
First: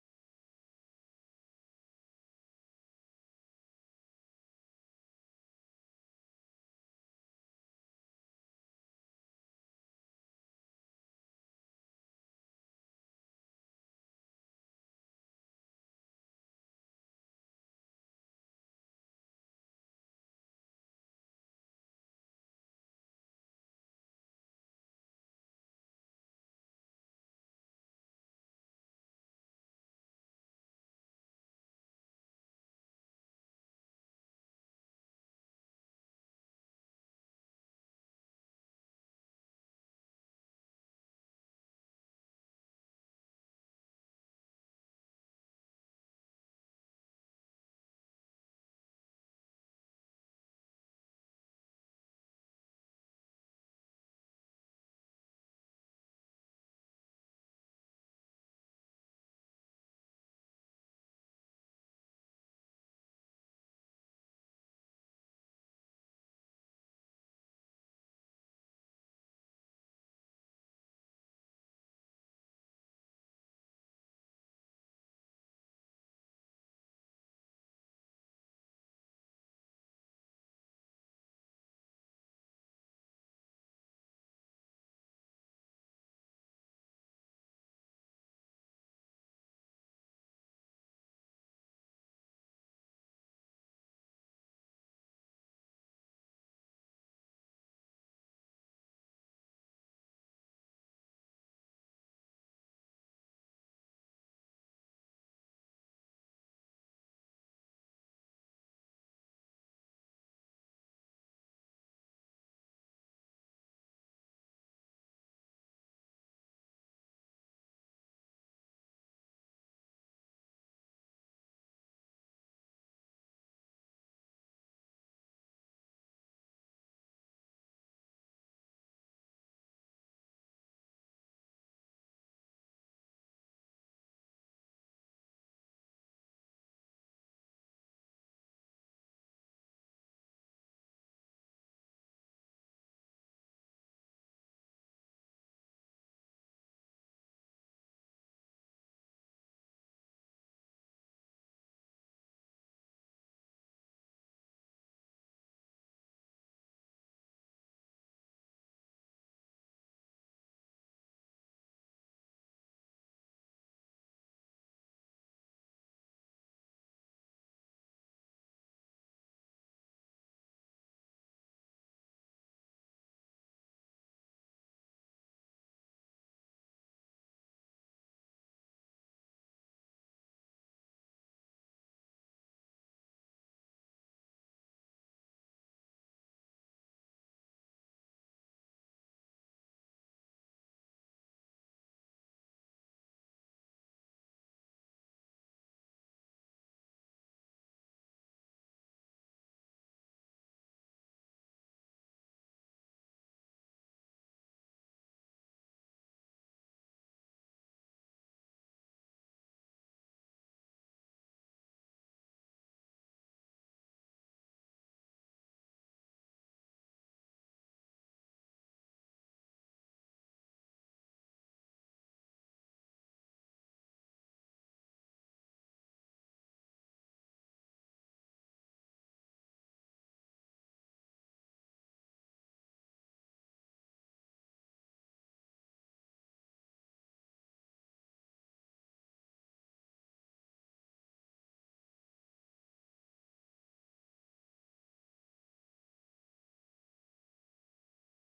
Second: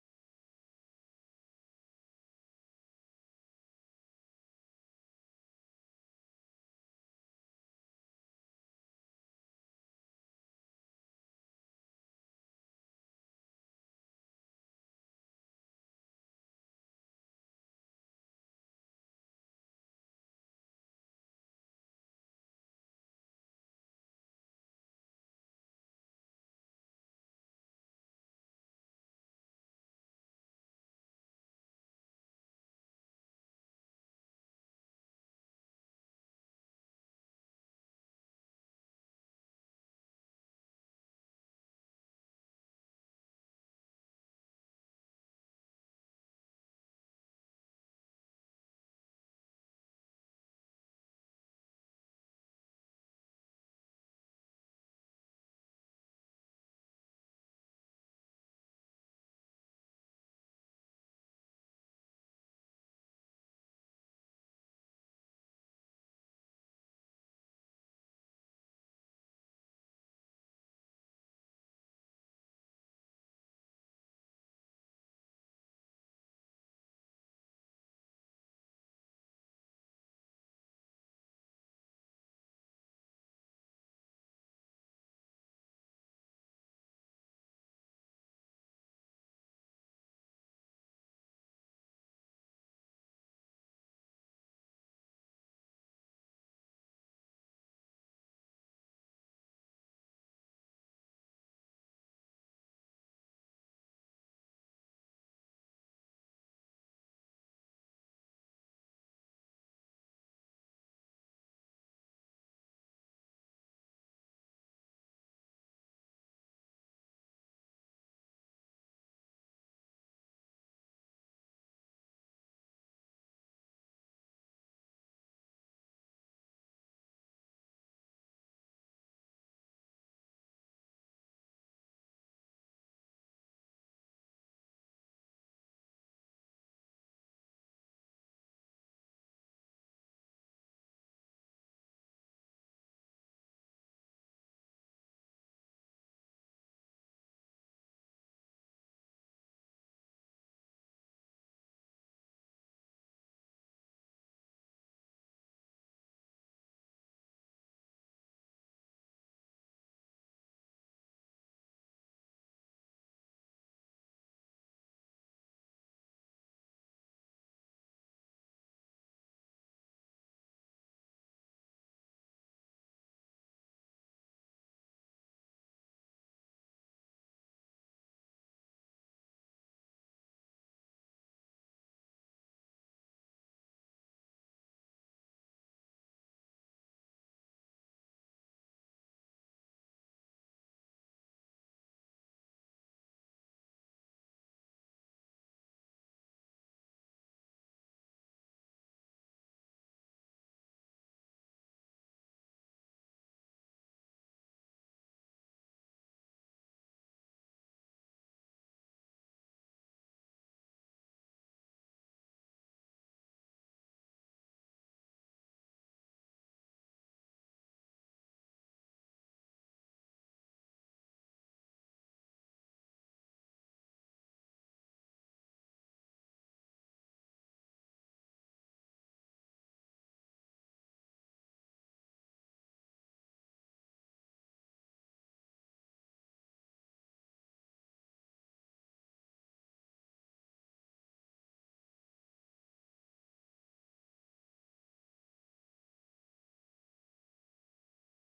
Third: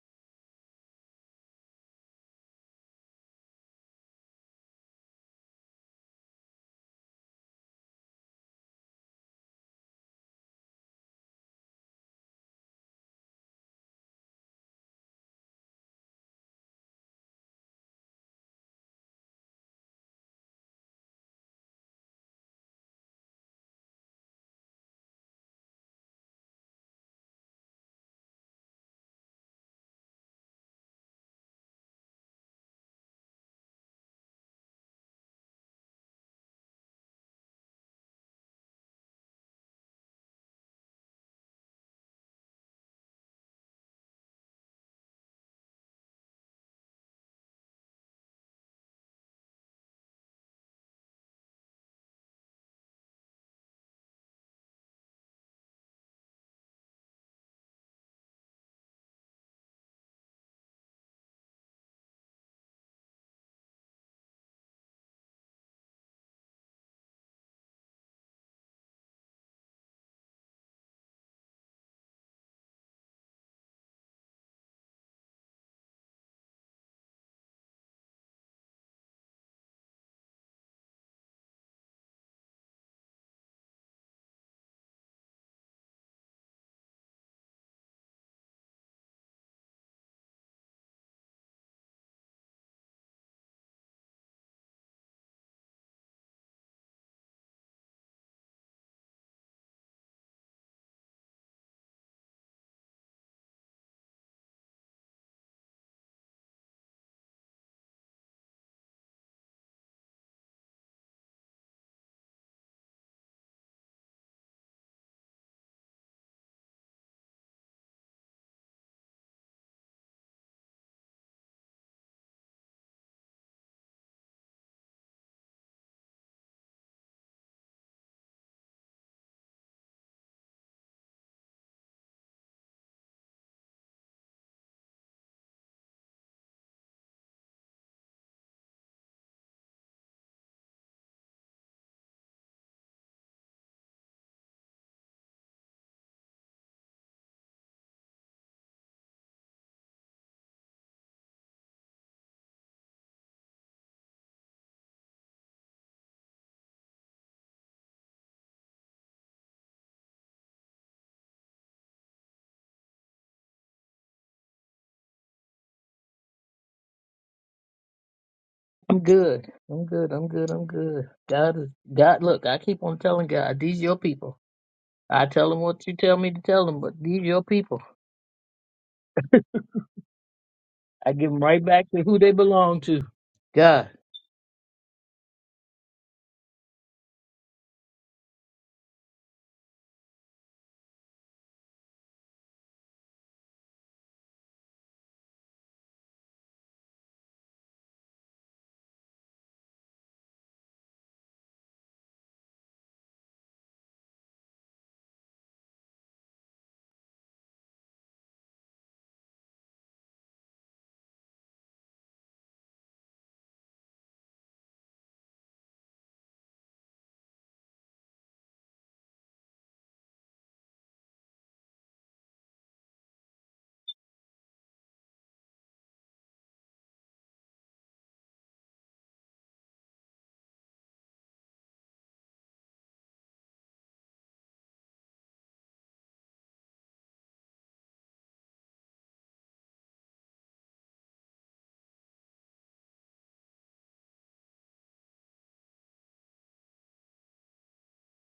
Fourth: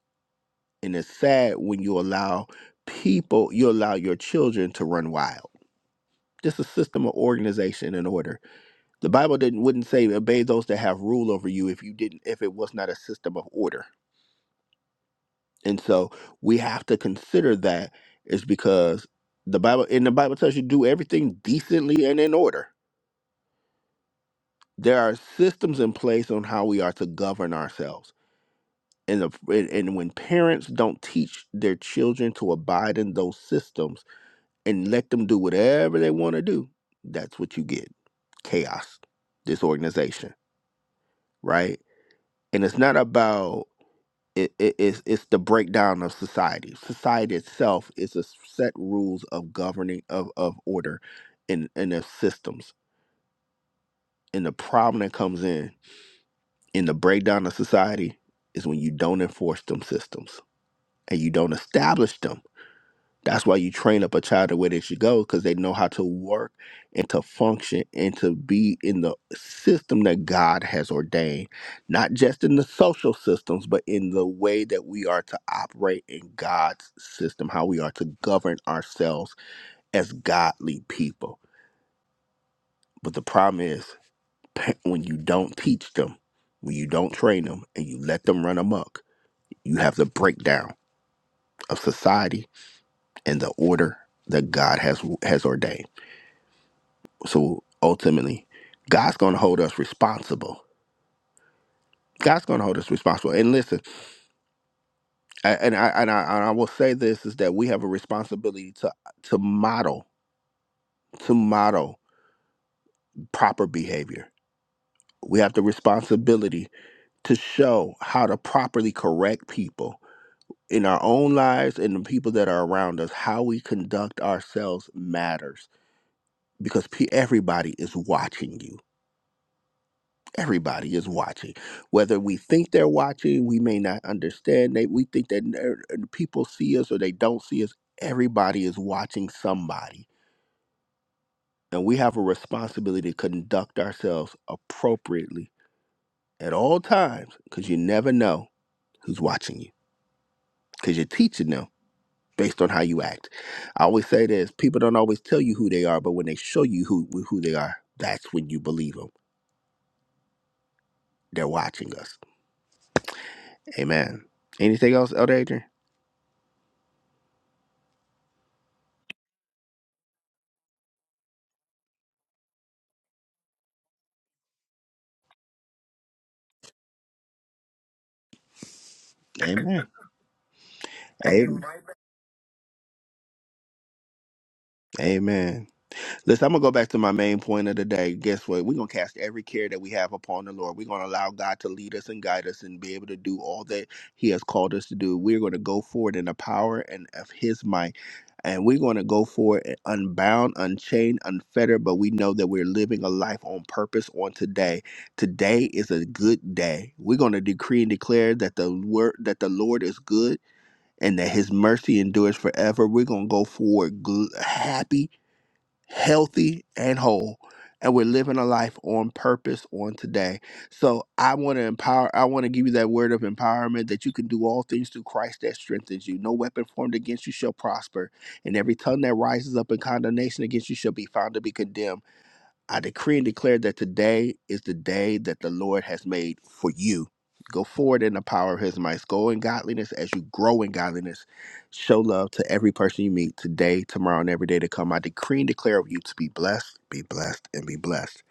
S1: and it's sad when you allow people you allow your children to run wild just a system of organization and order the bible didn't wouldn't say obey those that have rule over you if you didn't if it was not a system of order and so we have to consider that is because the bible and the bible tells you do everything decently and in order there are systems in place on how we are to govern ourselves and, the, and and when parents don't teach their children to abide in those systems and let them do whatever they want to do that's what you get chaos disorganization right and it's not about it, it, it's, it's the breakdown of society society itself is a set rules of governing of, of order and and of systems and the problem that comes in in the breakdown of society is when you don't enforce them systems and you don't establish them That's why you train up a child the way they should go because they know how to work and to function and to be in the system that God has ordained, not just in the social systems, but in the way that we are to operate in God's system, how we are to govern ourselves as godly people. But the problem is pa- when you don't teach them, when you don't train them, and you let them run amok, you have the breakdown of society and the order that God has has ordained. So ultimately, God's going to hold us responsible. God's going to hold us responsible. And listen, a- and I, and I and I will say this is that we have a responsibility to to model to model proper behavior. We have the responsibility to show how to properly correct people in our own lives and the people that are around us. How we conduct ourselves matters because pe- everybody is watching you Everybody is watching. Whether we think they're watching, we may not understand. They, we think that uh, people see us or they don't see us. Everybody is watching somebody. And we have a responsibility to conduct ourselves appropriately at all times because you never know who's watching you because you're teaching them based on how you act. I always say this people don't always tell you who they are, but when they show you who, who they are, that's when you believe them. They're watching us. Amen. Anything else, Elder Adrian?
S3: I'm good. I'm good. I'm good. I'm good. God is God. Look, I keep on telling God, these your people. I tell them what you tell me to tell them, but these your people.
S1: Amen.
S3: I give them
S1: Amen.
S3: right back to who they belong to. God.
S1: Amen. Listen, I'm gonna go back to my main point of the day. Guess what? We're gonna cast every care that we have upon the Lord. We're gonna allow God to lead us and guide us and be able to do all that He has called us to do. We're gonna go forward in the power and of His might. And we're going to go for it unbound, unchained, unfettered, but we know that we're living a life on purpose on today. Today is a good day. We're going to decree and declare that the word that the Lord is good and that his mercy endures forever. We're going to go forward gl- happy, healthy, and whole. And we're living a life on purpose on today. So I want to empower, I want to give you that word of empowerment that you can do all things through Christ that strengthens you. No weapon formed against you shall prosper, and every tongue that rises up in condemnation against you shall be found to be condemned. I decree and declare that today is the day that the Lord has made for you. Go forward in the power of his might. Go in godliness as you grow in godliness. Show love to every person you meet today, tomorrow, and every day to come. I decree and declare of you to be blessed, be blessed, and be blessed.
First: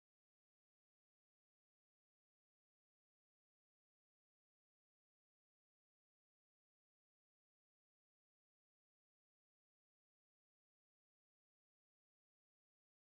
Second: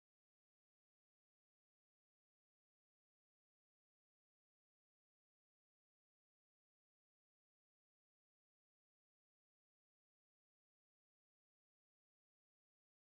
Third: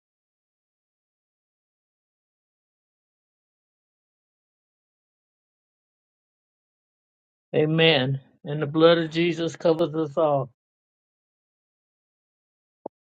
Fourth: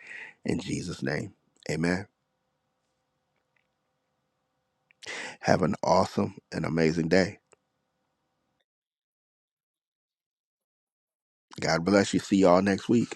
S1: In Jesus' name, amen. Have an awesome and amazing day.
S3: Amen. And the blood of Jesus covers us all.
S1: God bless you. See y'all next week.